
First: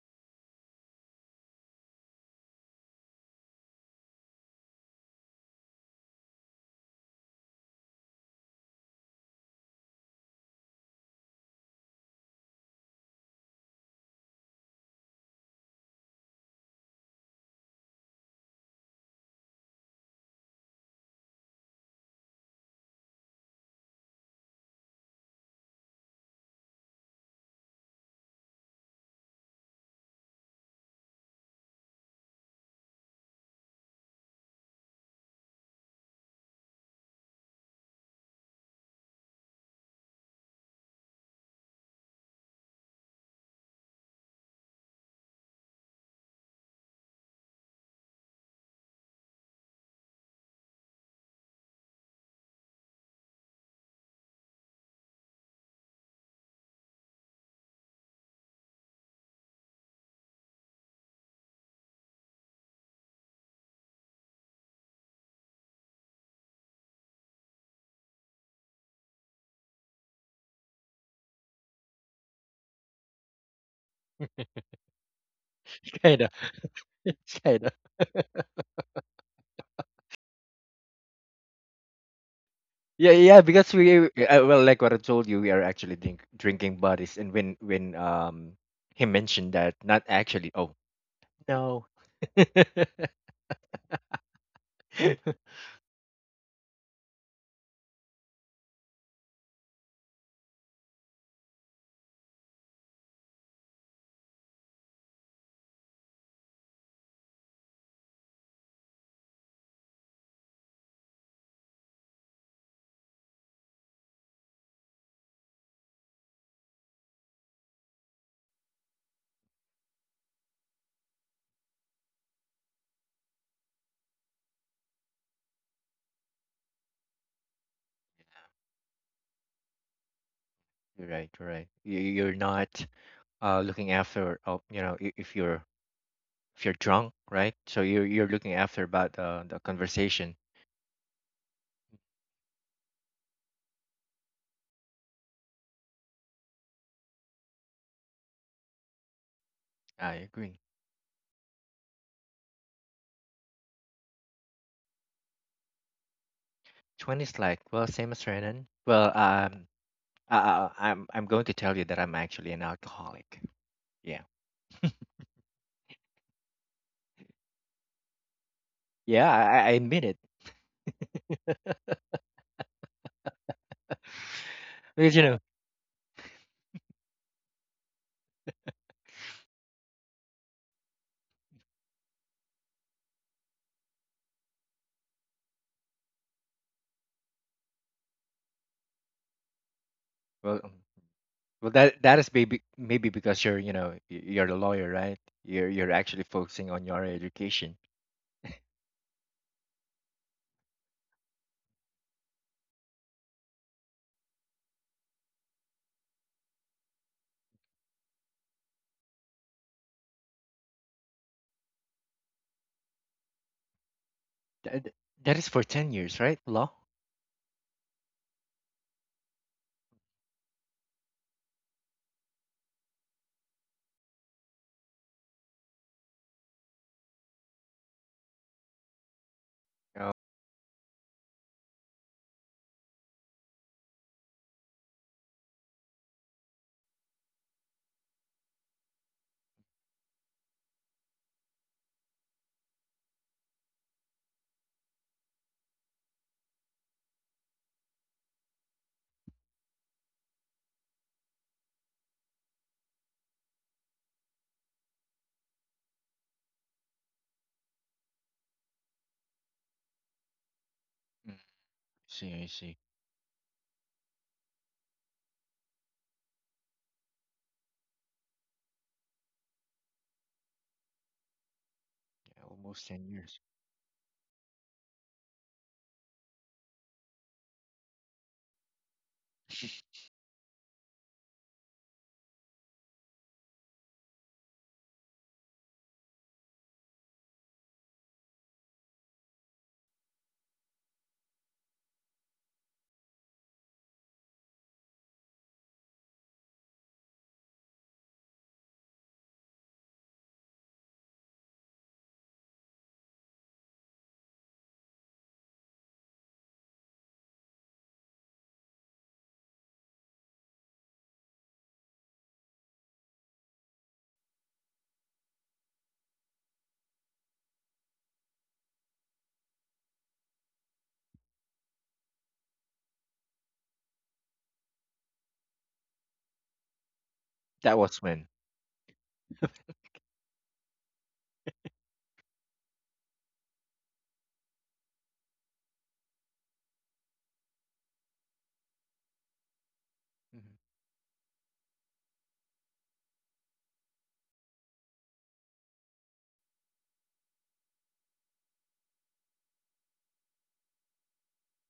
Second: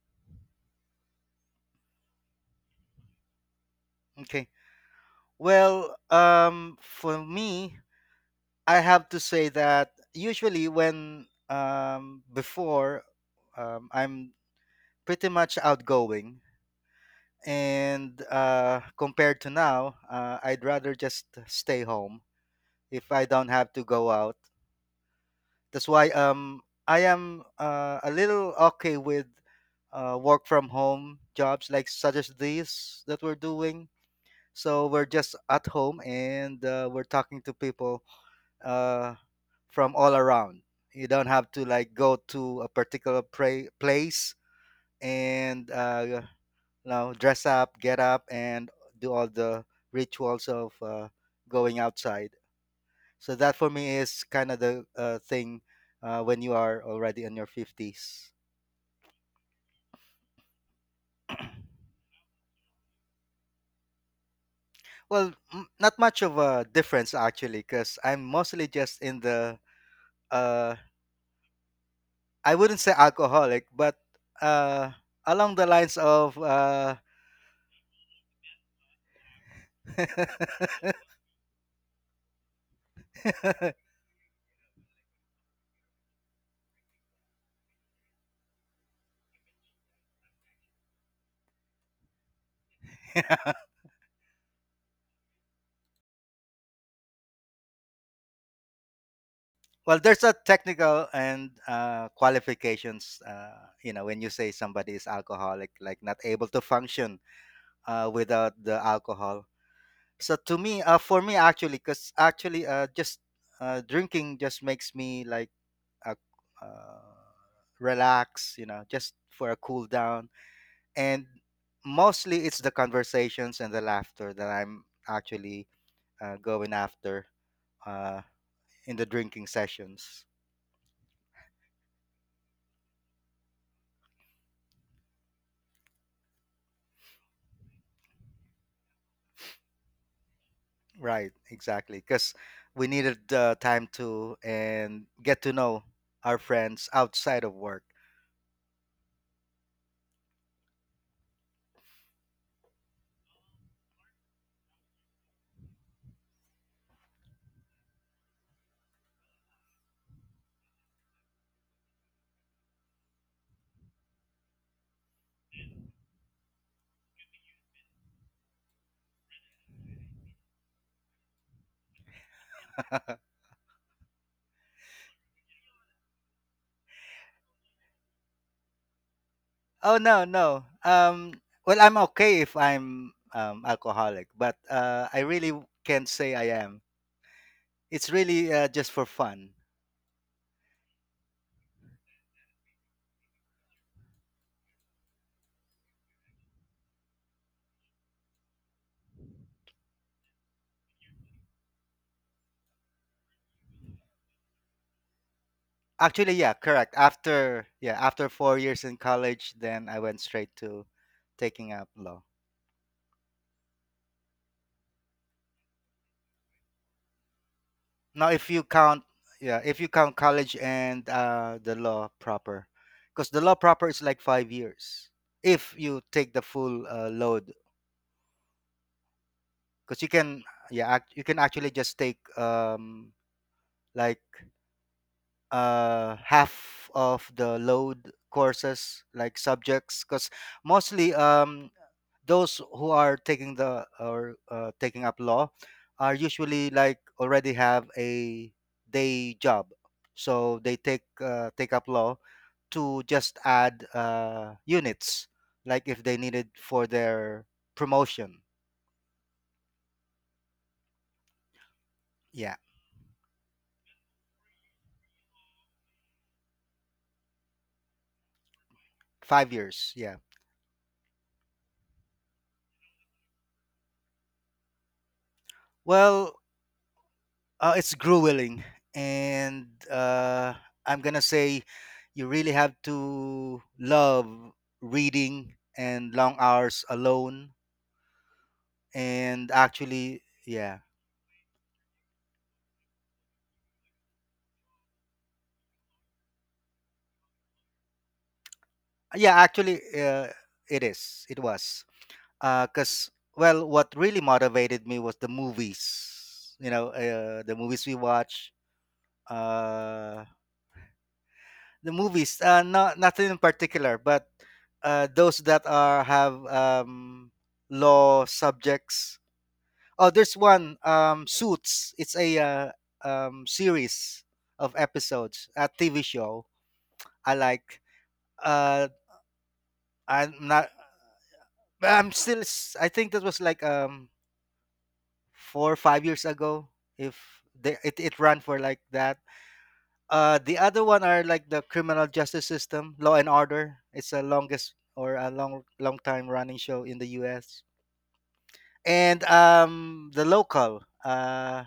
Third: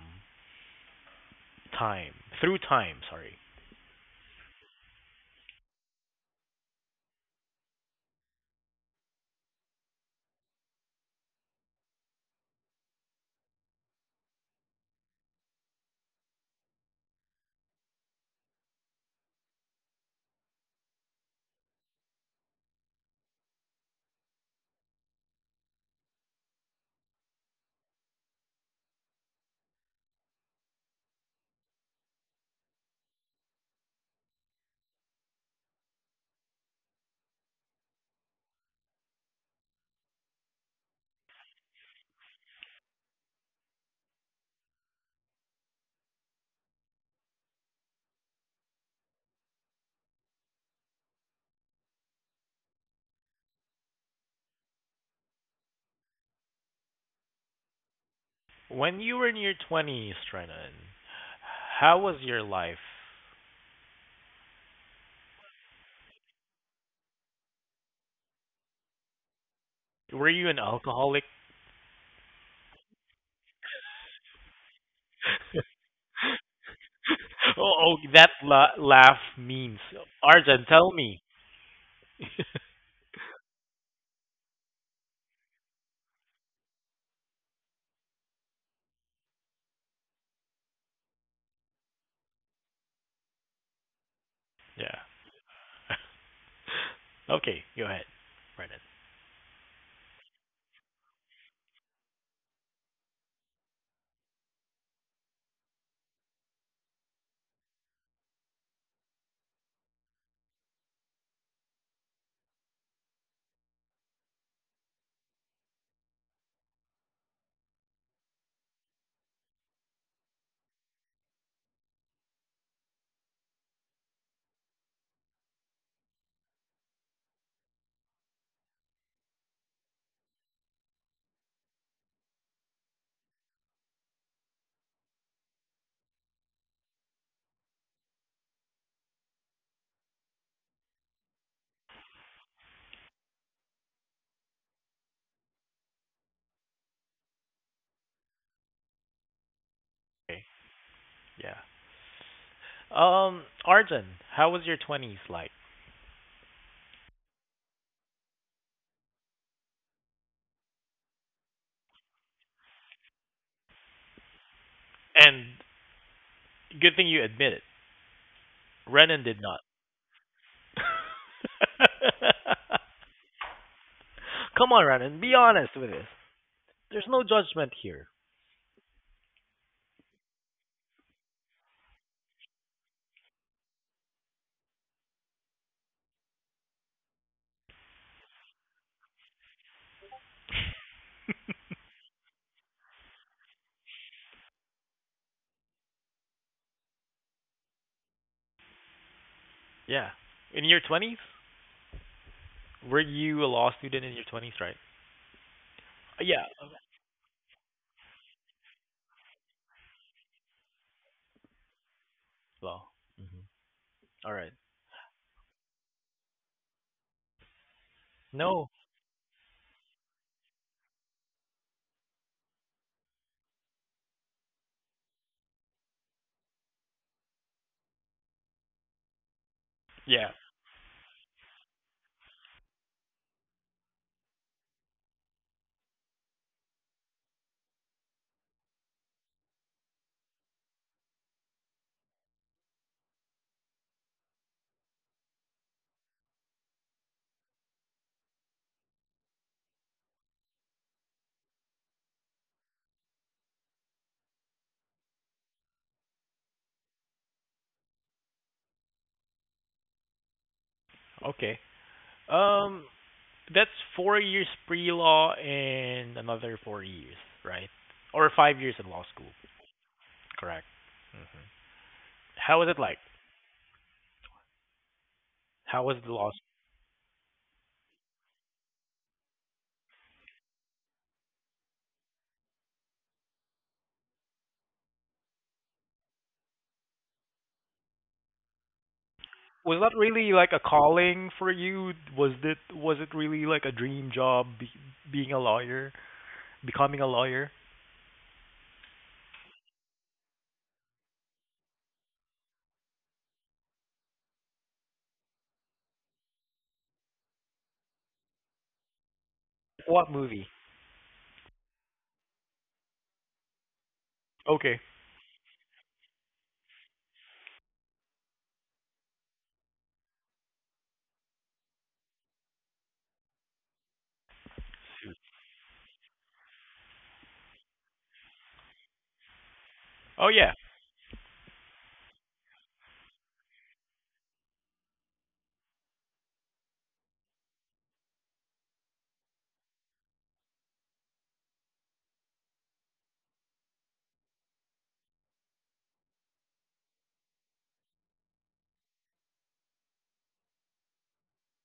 [SPEAKER 1] time through time? Sorry.
[SPEAKER 3] Okay, well, for me, I have to say that usually when, before, I'm pretty much outgoing, and compared to now, I'd rather just stay home if I don't have to go out. That's why, I am, a little okay with, work from home jobs like such as these that we're doing. So we're just at home and, we're talking to people, uh, from all around. You don't have to like go to a particular, place, and, you know, dress up, get up, and do all the rituals of, going outside. So that for me is kind of the, thing, when you are already in your 50s.
[SPEAKER 1] When you were in your 20s, Renan, how was your life?
[SPEAKER 3] Well, not much of a difference actually, because I'm mostly just in the—
[SPEAKER 1] Were you an
[SPEAKER 3] uh,
[SPEAKER 1] alcoholic?
[SPEAKER 3] I wouldn't say alcoholic, but, uh, along the lines
[SPEAKER 2] Kind of,
[SPEAKER 3] of,
[SPEAKER 2] kind of.
[SPEAKER 1] Oh, oh that laugh means. Arjun, tell me.
[SPEAKER 2] Yeah, yeah, because we, well, like what I told you, we are actually drinking buddies, and when, he mentioned that, not actually. Oh, no.
[SPEAKER 3] yeah.
[SPEAKER 1] Yeah. Okay, go ahead, Renan.
[SPEAKER 3] Well, there's a technical and, qualifications. You know, when you say somebody is alcoholic, like not able to function, without the alcohol. So to me, for me actually, because actually, just drinking just makes me like, uh, uh, relax, you know, just for a cool down. And mostly, it's the conversations and the laughter that I'm actually, going after, uh, in the drinking sessions.
[SPEAKER 2] You're right, you're right. You're not, looking after. Oh, if you're, drunk, right? So you're looking after about, the conversation.
[SPEAKER 3] Right, exactly, because we needed the time to and get to know our friends outside of work.
[SPEAKER 2] I
[SPEAKER 1] Okay.
[SPEAKER 2] agree.
[SPEAKER 1] Yeah. Arjun, how was your 20s like?
[SPEAKER 2] Twenties, like, well, same as Renan. Well, I, I'm going to tell you that I'm actually an alcoholic. Yeah,
[SPEAKER 1] And good thing you admit it. Renan
[SPEAKER 2] yeah,
[SPEAKER 1] did
[SPEAKER 2] I,
[SPEAKER 1] not.
[SPEAKER 2] I I admit it.
[SPEAKER 1] Come on,
[SPEAKER 2] Because
[SPEAKER 1] Renan,
[SPEAKER 2] you
[SPEAKER 1] be
[SPEAKER 2] know.
[SPEAKER 1] honest with us. There's no judgment here.
[SPEAKER 3] Oh, no, no. Well, I'm okay if I'm, alcoholic, but, I really, can't say I am. It's really, just for fun.
[SPEAKER 2] Well, that is maybe because you're, you're a lawyer, right? You're actually focusing on your education.
[SPEAKER 1] Yeah. In your 20s? Were you a law student in your 20s, right?
[SPEAKER 3] Actually,
[SPEAKER 1] Yeah.
[SPEAKER 3] yeah, correct. After Yeah, after 4 years in college, then I went straight to taking up law.
[SPEAKER 1] Well. Mhm. All right.
[SPEAKER 2] That that is for 10 years, right? Law.
[SPEAKER 3] Now, if you
[SPEAKER 1] No.
[SPEAKER 3] count, yeah, if you count college and, the law proper, because the law proper is like 5 years if you take the full, load, because you
[SPEAKER 2] Oh,
[SPEAKER 1] Yeah.
[SPEAKER 3] can— Yeah, you can actually just take, like, half of the load courses like subjects because mostly, those who are taking the, or taking up law are usually like already have a day job, so they, take up law to just add, units like if they needed for their promotion.
[SPEAKER 2] mm,
[SPEAKER 1] Okay.
[SPEAKER 2] see, I
[SPEAKER 3] Yeah,
[SPEAKER 2] see.
[SPEAKER 1] Um, that's 4 years pre-law and another 4 years, right? Or 5 years in law school.
[SPEAKER 3] 5 years, yeah.
[SPEAKER 1] Correct. Hmm.
[SPEAKER 2] Yeah,
[SPEAKER 1] How was it
[SPEAKER 2] almost
[SPEAKER 1] like?
[SPEAKER 2] 10 years.
[SPEAKER 1] How was the law?
[SPEAKER 3] Well, it's grueling, and, I'm gonna say you really have to love reading and long hours alone. And
[SPEAKER 1] Was that
[SPEAKER 3] actually,
[SPEAKER 1] really like a
[SPEAKER 3] yeah,
[SPEAKER 1] calling for you? Was it really like a dream job, being a lawyer, becoming a lawyer?
[SPEAKER 3] yeah, actually, it is. It was because, well, what really motivated me was the movies. You know, the movies we watch.
[SPEAKER 1] What
[SPEAKER 3] Uh,
[SPEAKER 1] movie?
[SPEAKER 3] The movies, not nothing in particular, but,
[SPEAKER 1] Okay.
[SPEAKER 3] those that are have, law subjects. Oh, there's one, Suits. It's a, series of episodes, a TV show. I
[SPEAKER 2] That
[SPEAKER 3] like.
[SPEAKER 2] was when.
[SPEAKER 3] Uh,
[SPEAKER 1] Oh
[SPEAKER 3] I'm
[SPEAKER 1] yeah.
[SPEAKER 3] not. I'm still. I think that was like, 4 or 5 years ago. If they, it ran for like that.
[SPEAKER 2] Mhm.
[SPEAKER 3] The other one are like the criminal justice system, Law and Order. It's the longest or a long, long time running show in the U.S. And, the local,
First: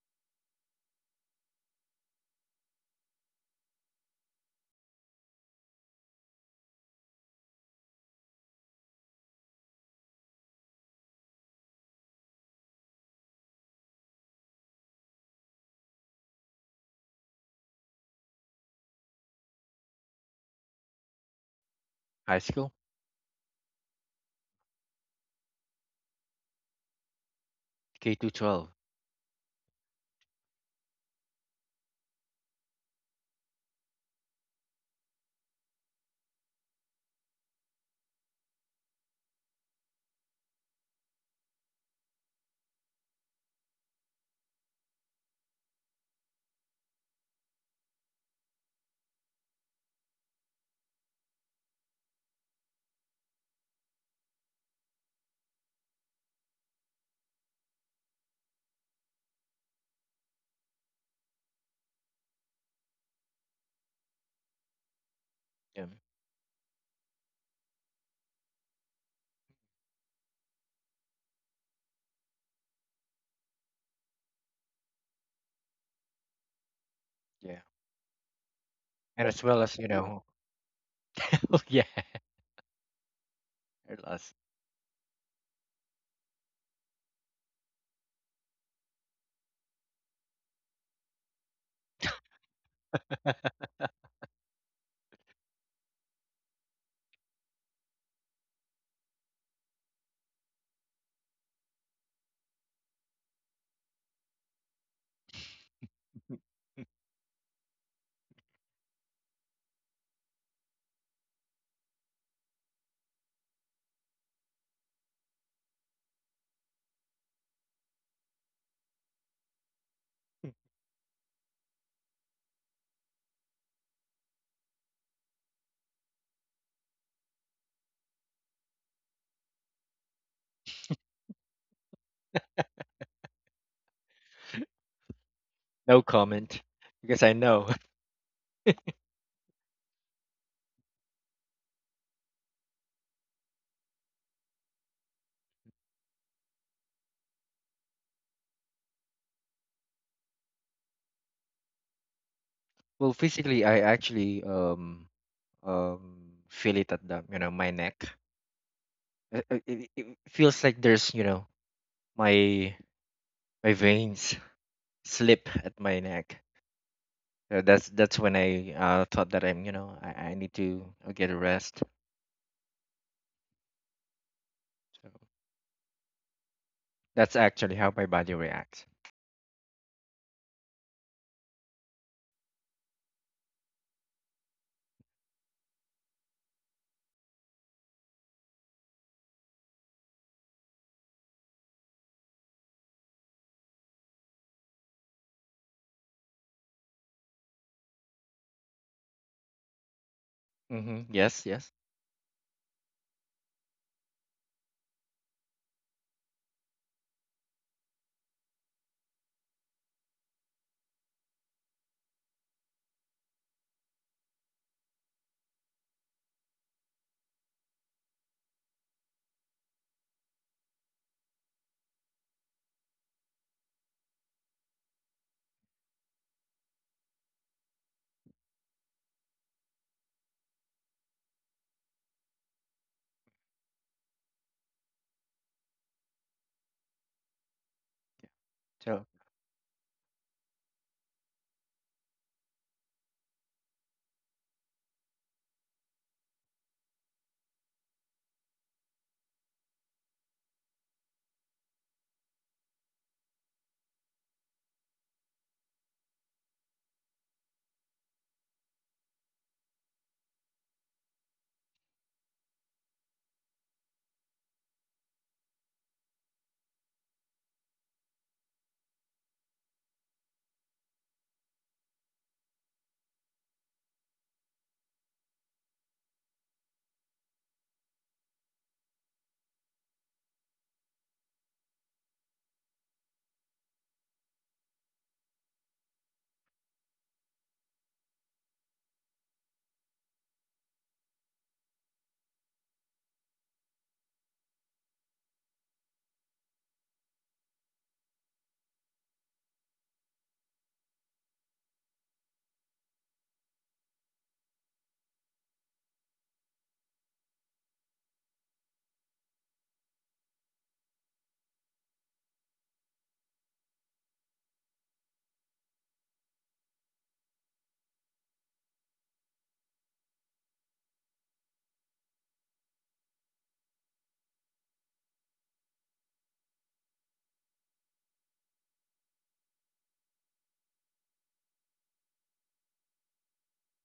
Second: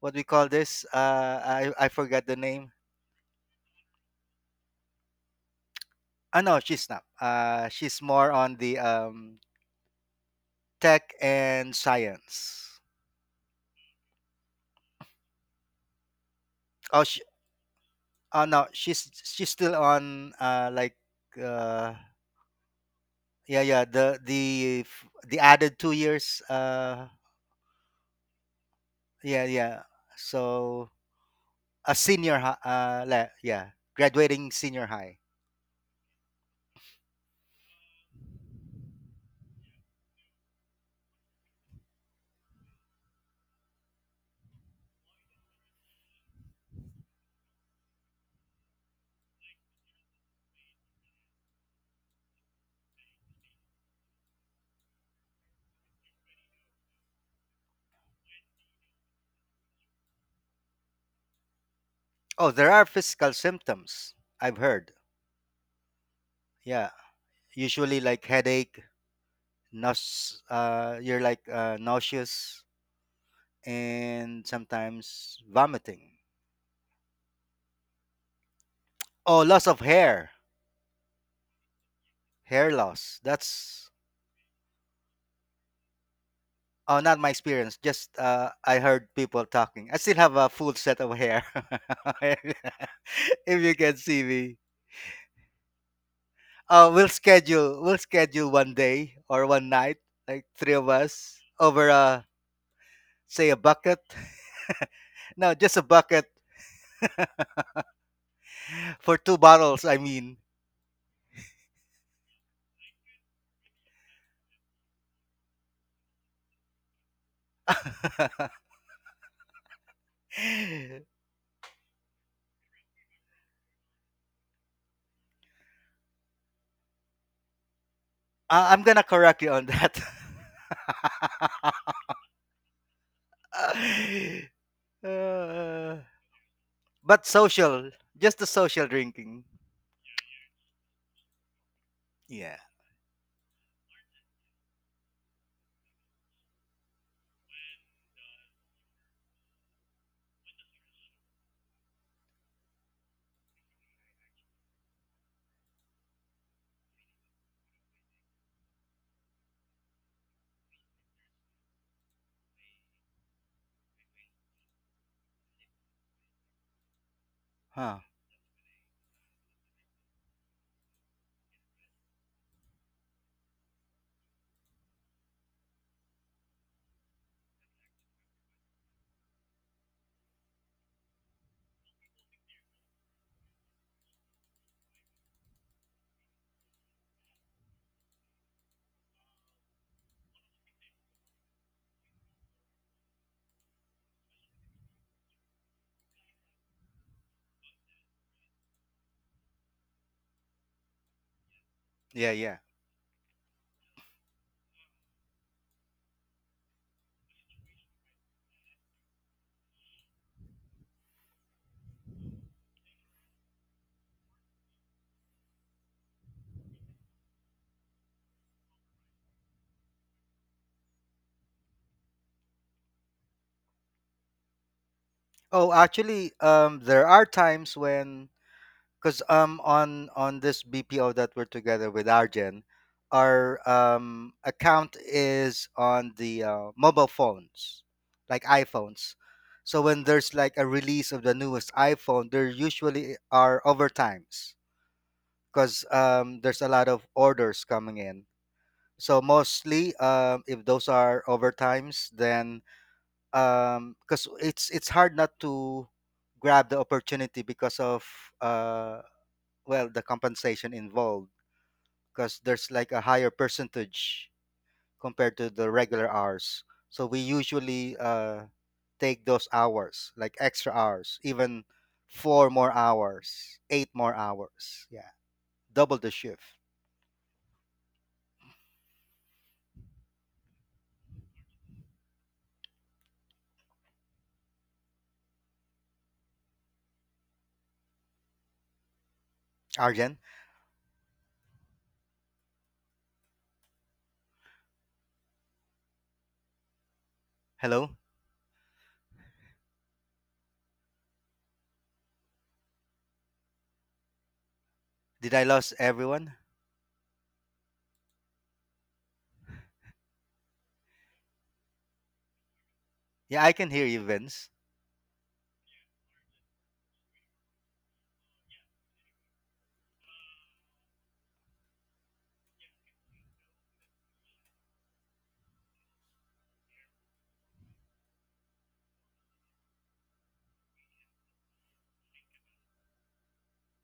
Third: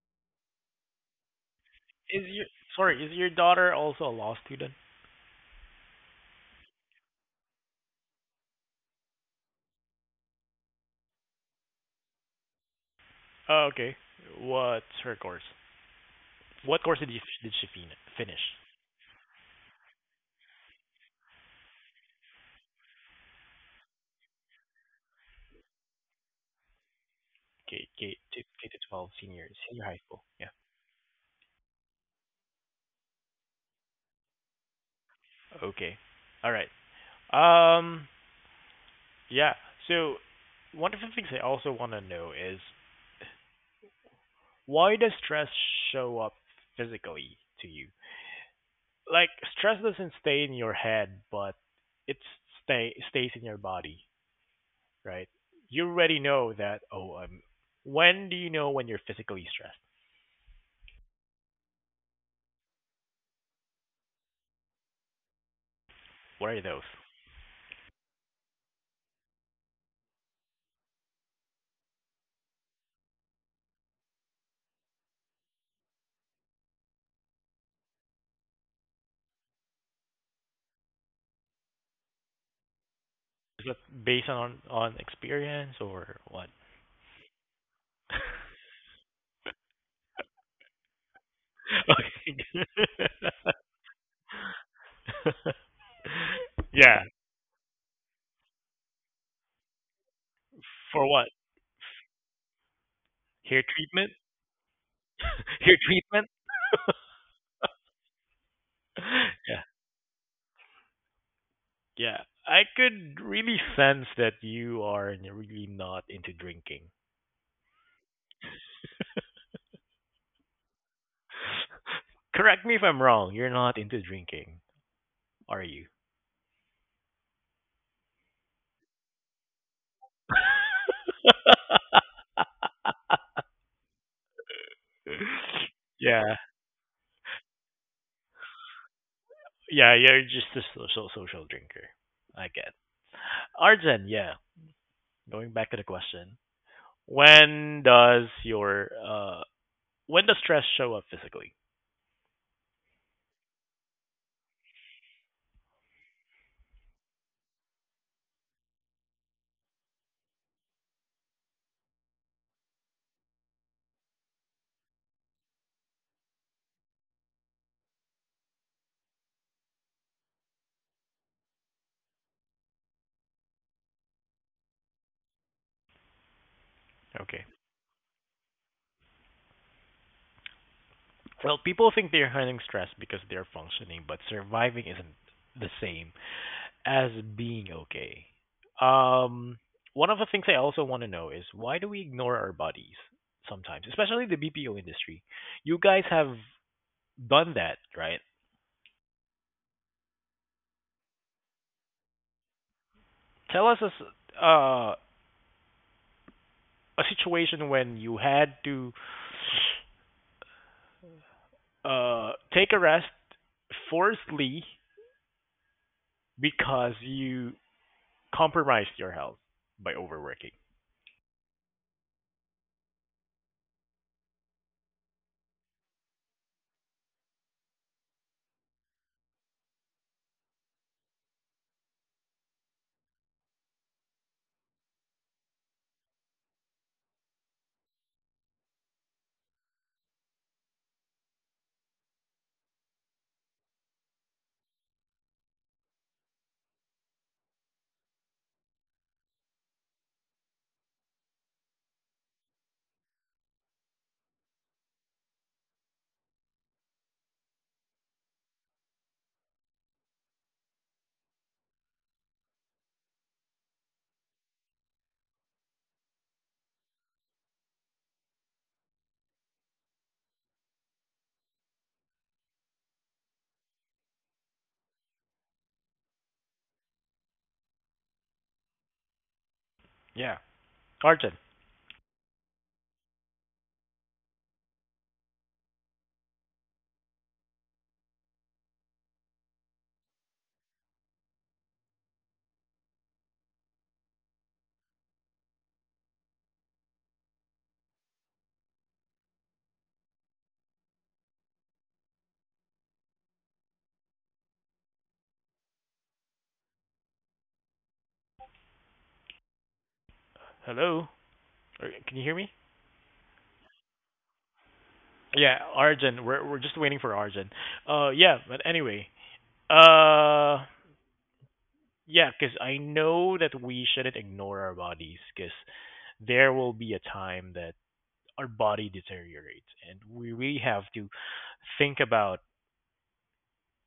[SPEAKER 3] what we call this, I forgot
[SPEAKER 1] Is
[SPEAKER 3] the
[SPEAKER 1] your
[SPEAKER 3] name.
[SPEAKER 1] Sorry? Is your daughter also a law student?
[SPEAKER 3] Ah, no, she's not. She's more on the, tech and science.
[SPEAKER 1] Oh, okay. What's her course? What course
[SPEAKER 3] Oh,
[SPEAKER 1] did she finish?
[SPEAKER 3] oh, no, she's still on, like, uh
[SPEAKER 2] High school,
[SPEAKER 3] yeah, yeah, the added 2 years,
[SPEAKER 1] K
[SPEAKER 2] K
[SPEAKER 1] K
[SPEAKER 2] to
[SPEAKER 1] K
[SPEAKER 2] 12.
[SPEAKER 1] to 12
[SPEAKER 3] yeah,
[SPEAKER 1] senior
[SPEAKER 3] yeah,
[SPEAKER 1] senior high school. Yeah.
[SPEAKER 3] so a senior high, yeah, graduating senior high.
[SPEAKER 1] Okay. All right. Um. Yeah. So one of the things I also want to know is why does stress show up physically to you? Like stress doesn't stay in your head, but it stays in your body, right? You already know that. Oh, I'm. When do you know when you're physically stressed?
[SPEAKER 3] Oh, there are physical symptoms I've heard.
[SPEAKER 2] Yeah,
[SPEAKER 1] What are those?
[SPEAKER 3] Yeah, usually like headache, you're like, nauseous, and sometimes vomiting.
[SPEAKER 2] yeah, and
[SPEAKER 3] Oh,
[SPEAKER 2] as well
[SPEAKER 3] loss
[SPEAKER 2] as,
[SPEAKER 3] of hair,
[SPEAKER 2] oh,
[SPEAKER 3] hair loss.
[SPEAKER 1] Is
[SPEAKER 3] That's
[SPEAKER 1] that
[SPEAKER 2] yeah.
[SPEAKER 1] based on experience or what?
[SPEAKER 3] Oh, not my experience. Just, I heard people talking. I still have a full set of hair.
[SPEAKER 1] Okay.
[SPEAKER 3] If you can see me.
[SPEAKER 1] Yeah.
[SPEAKER 3] We'll schedule one day or one night, like three of
[SPEAKER 1] For what?
[SPEAKER 3] us over a— say, a
[SPEAKER 1] Hair
[SPEAKER 3] bucket.
[SPEAKER 1] treatment?
[SPEAKER 3] No, just
[SPEAKER 1] Hair
[SPEAKER 3] a bucket
[SPEAKER 1] treatment?
[SPEAKER 3] for two
[SPEAKER 1] Yeah.
[SPEAKER 3] bottles. I mean,
[SPEAKER 1] Yeah. I could really sense that you are really not into drinking.
[SPEAKER 3] uh,
[SPEAKER 1] Correct me if I'm wrong. You're not into drinking, are you?
[SPEAKER 3] I'm gonna correct you on that. Uh,
[SPEAKER 2] No
[SPEAKER 1] Yeah.
[SPEAKER 2] comment,
[SPEAKER 3] but
[SPEAKER 2] because I know.
[SPEAKER 3] social, just the social drinking.
[SPEAKER 1] Yeah, you're just a social drinker. I
[SPEAKER 3] Yeah.
[SPEAKER 1] get. Arjun, yeah. Going back to the question. When does your when does stress show up physically?
[SPEAKER 2] Well, physically, I actually feel it at the, my neck. It feels like there's, my my veins slip at my neck. So that's
[SPEAKER 3] Huh.
[SPEAKER 2] that's when I, thought that I'm, I need to, get a rest. So that's
[SPEAKER 1] Okay.
[SPEAKER 2] actually how my body reacts.
[SPEAKER 1] Well, people think they're handling stress because they're functioning, but surviving isn't the same as being okay. Um, One of the things I also want to know is why do we ignore our bodies sometimes, especially the BPO industry? You guys have done that, right?
[SPEAKER 2] Mm-hmm. Yes, yes.
[SPEAKER 3] Yeah, yeah.
[SPEAKER 1] Tell us a situation when you had to take a rest forcedly because you compromised your health by overworking.
[SPEAKER 3] Oh, actually, there are times when, because, on this BPO that we're together with Arjen, our, account is on the, mobile phones, like
[SPEAKER 2] So
[SPEAKER 3] iPhones. So when there's like a release of the newest iPhone, there usually are overtimes because, there's a lot of orders coming in. So mostly, if those are overtimes, then because it's hard not to grab the opportunity because of uh, well, the compensation involved, because there's like a higher percentage compared to the regular hours. So we usually take those hours, like extra hours, even four more hours, eight more hours, yeah, double the shift.
[SPEAKER 1] Yeah, Arjun.
[SPEAKER 3] Arjen, hello, did I lose everyone?
[SPEAKER 1] Hello? Or- Can you hear me?
[SPEAKER 3] Yeah, I can hear you, Vince.
[SPEAKER 1] Yeah, Arjun. We're just waiting for Arjun. Yeah. But anyway, uh, yeah, because I know that we shouldn't ignore our bodies, because there will be a time that our body deteriorates, and we really have to think about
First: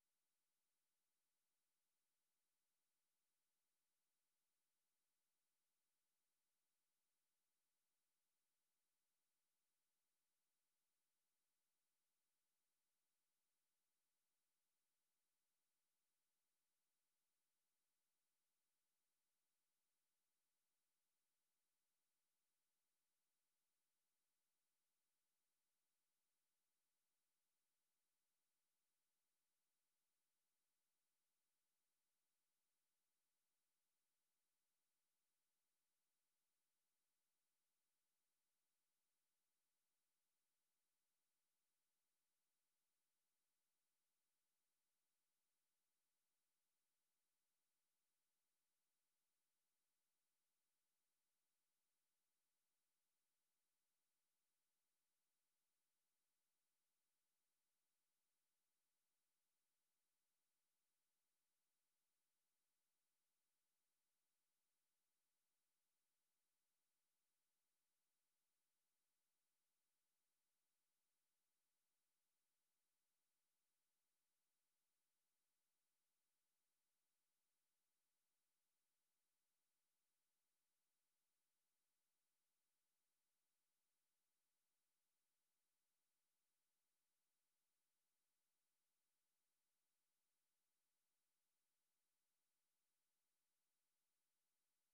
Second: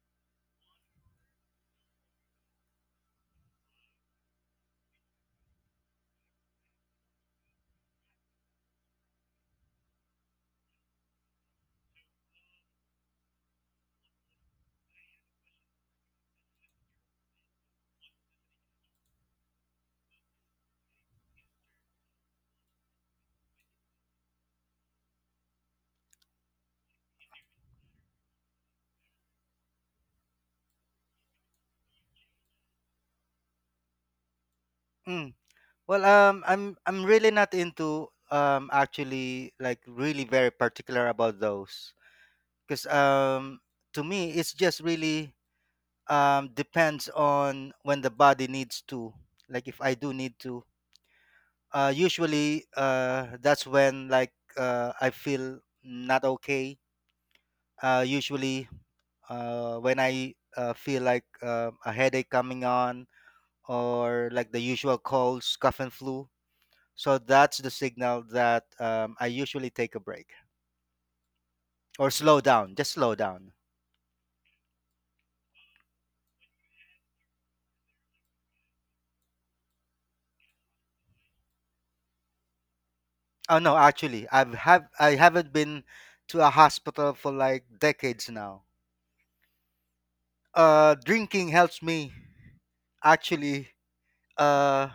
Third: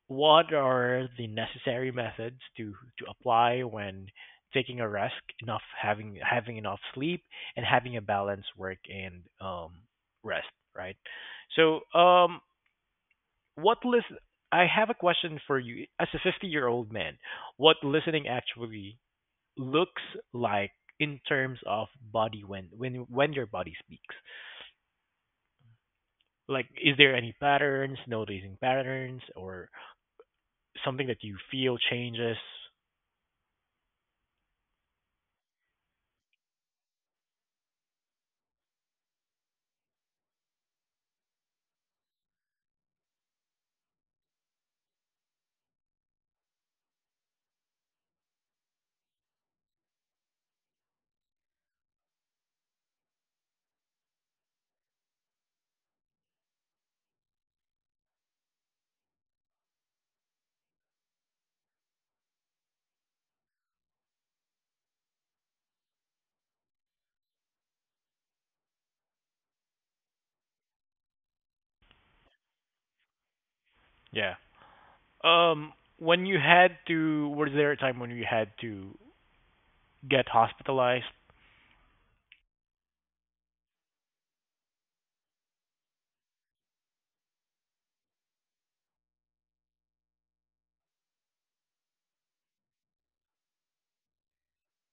[SPEAKER 1] what are the necessary methods to apply when taking a rest, enough having enough sleep, and having a balanced work and rest, right? So, What listen? I have a question for you. As a 50-year-old year old man, what listening actually looks like in terms of body when when your body speaks. Like, is there any patterns, noticing patterns, or something that you feel changes?
[SPEAKER 3] Mm. Well, um, I'm really not into actually, like, really very particular about those, because to me it's just really depends on when the body needs to. Like if I do need to, usually that's when, like, I feel not okay. Usually when I feel like a headache coming on, or like the usual colds, cough and flu. So that's the signal that I usually take a break or slow down. Just slow down.
[SPEAKER 1] Yeah. Um, when you had to, was there a time when you had to get hospitalized?
[SPEAKER 3] Oh no, actually, I haven't been to a hospital for like decades now. Drinking helps me, actually, uh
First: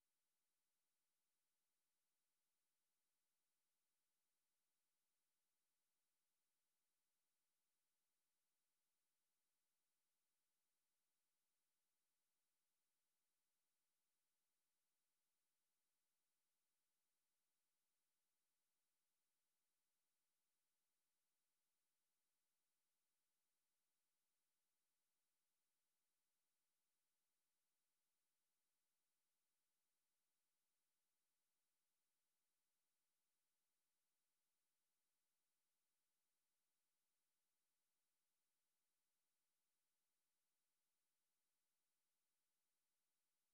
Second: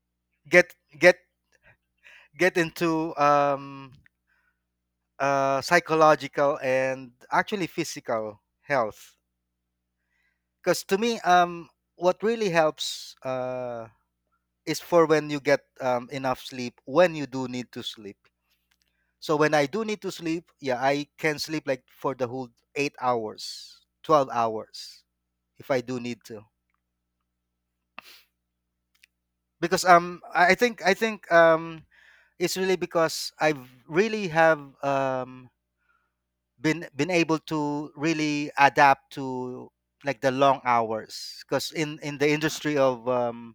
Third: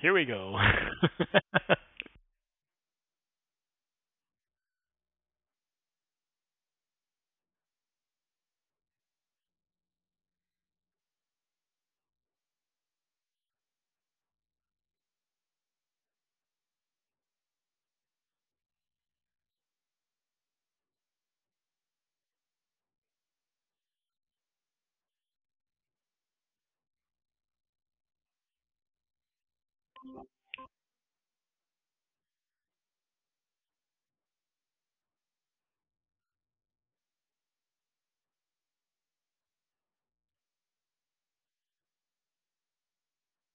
[SPEAKER 1] Here we go.
[SPEAKER 3] get get get into psychological and actually physical health, because to me, what really helps is, for when you get enough sleep, when you do need to sleep. So when I do need to sleep, yeah, I can sleep like for the whole 8 hours, 12 hours, if I do need to, because I think, um, it's really because I've really have been able to really adapt to like the long hours, because in the industry of, um,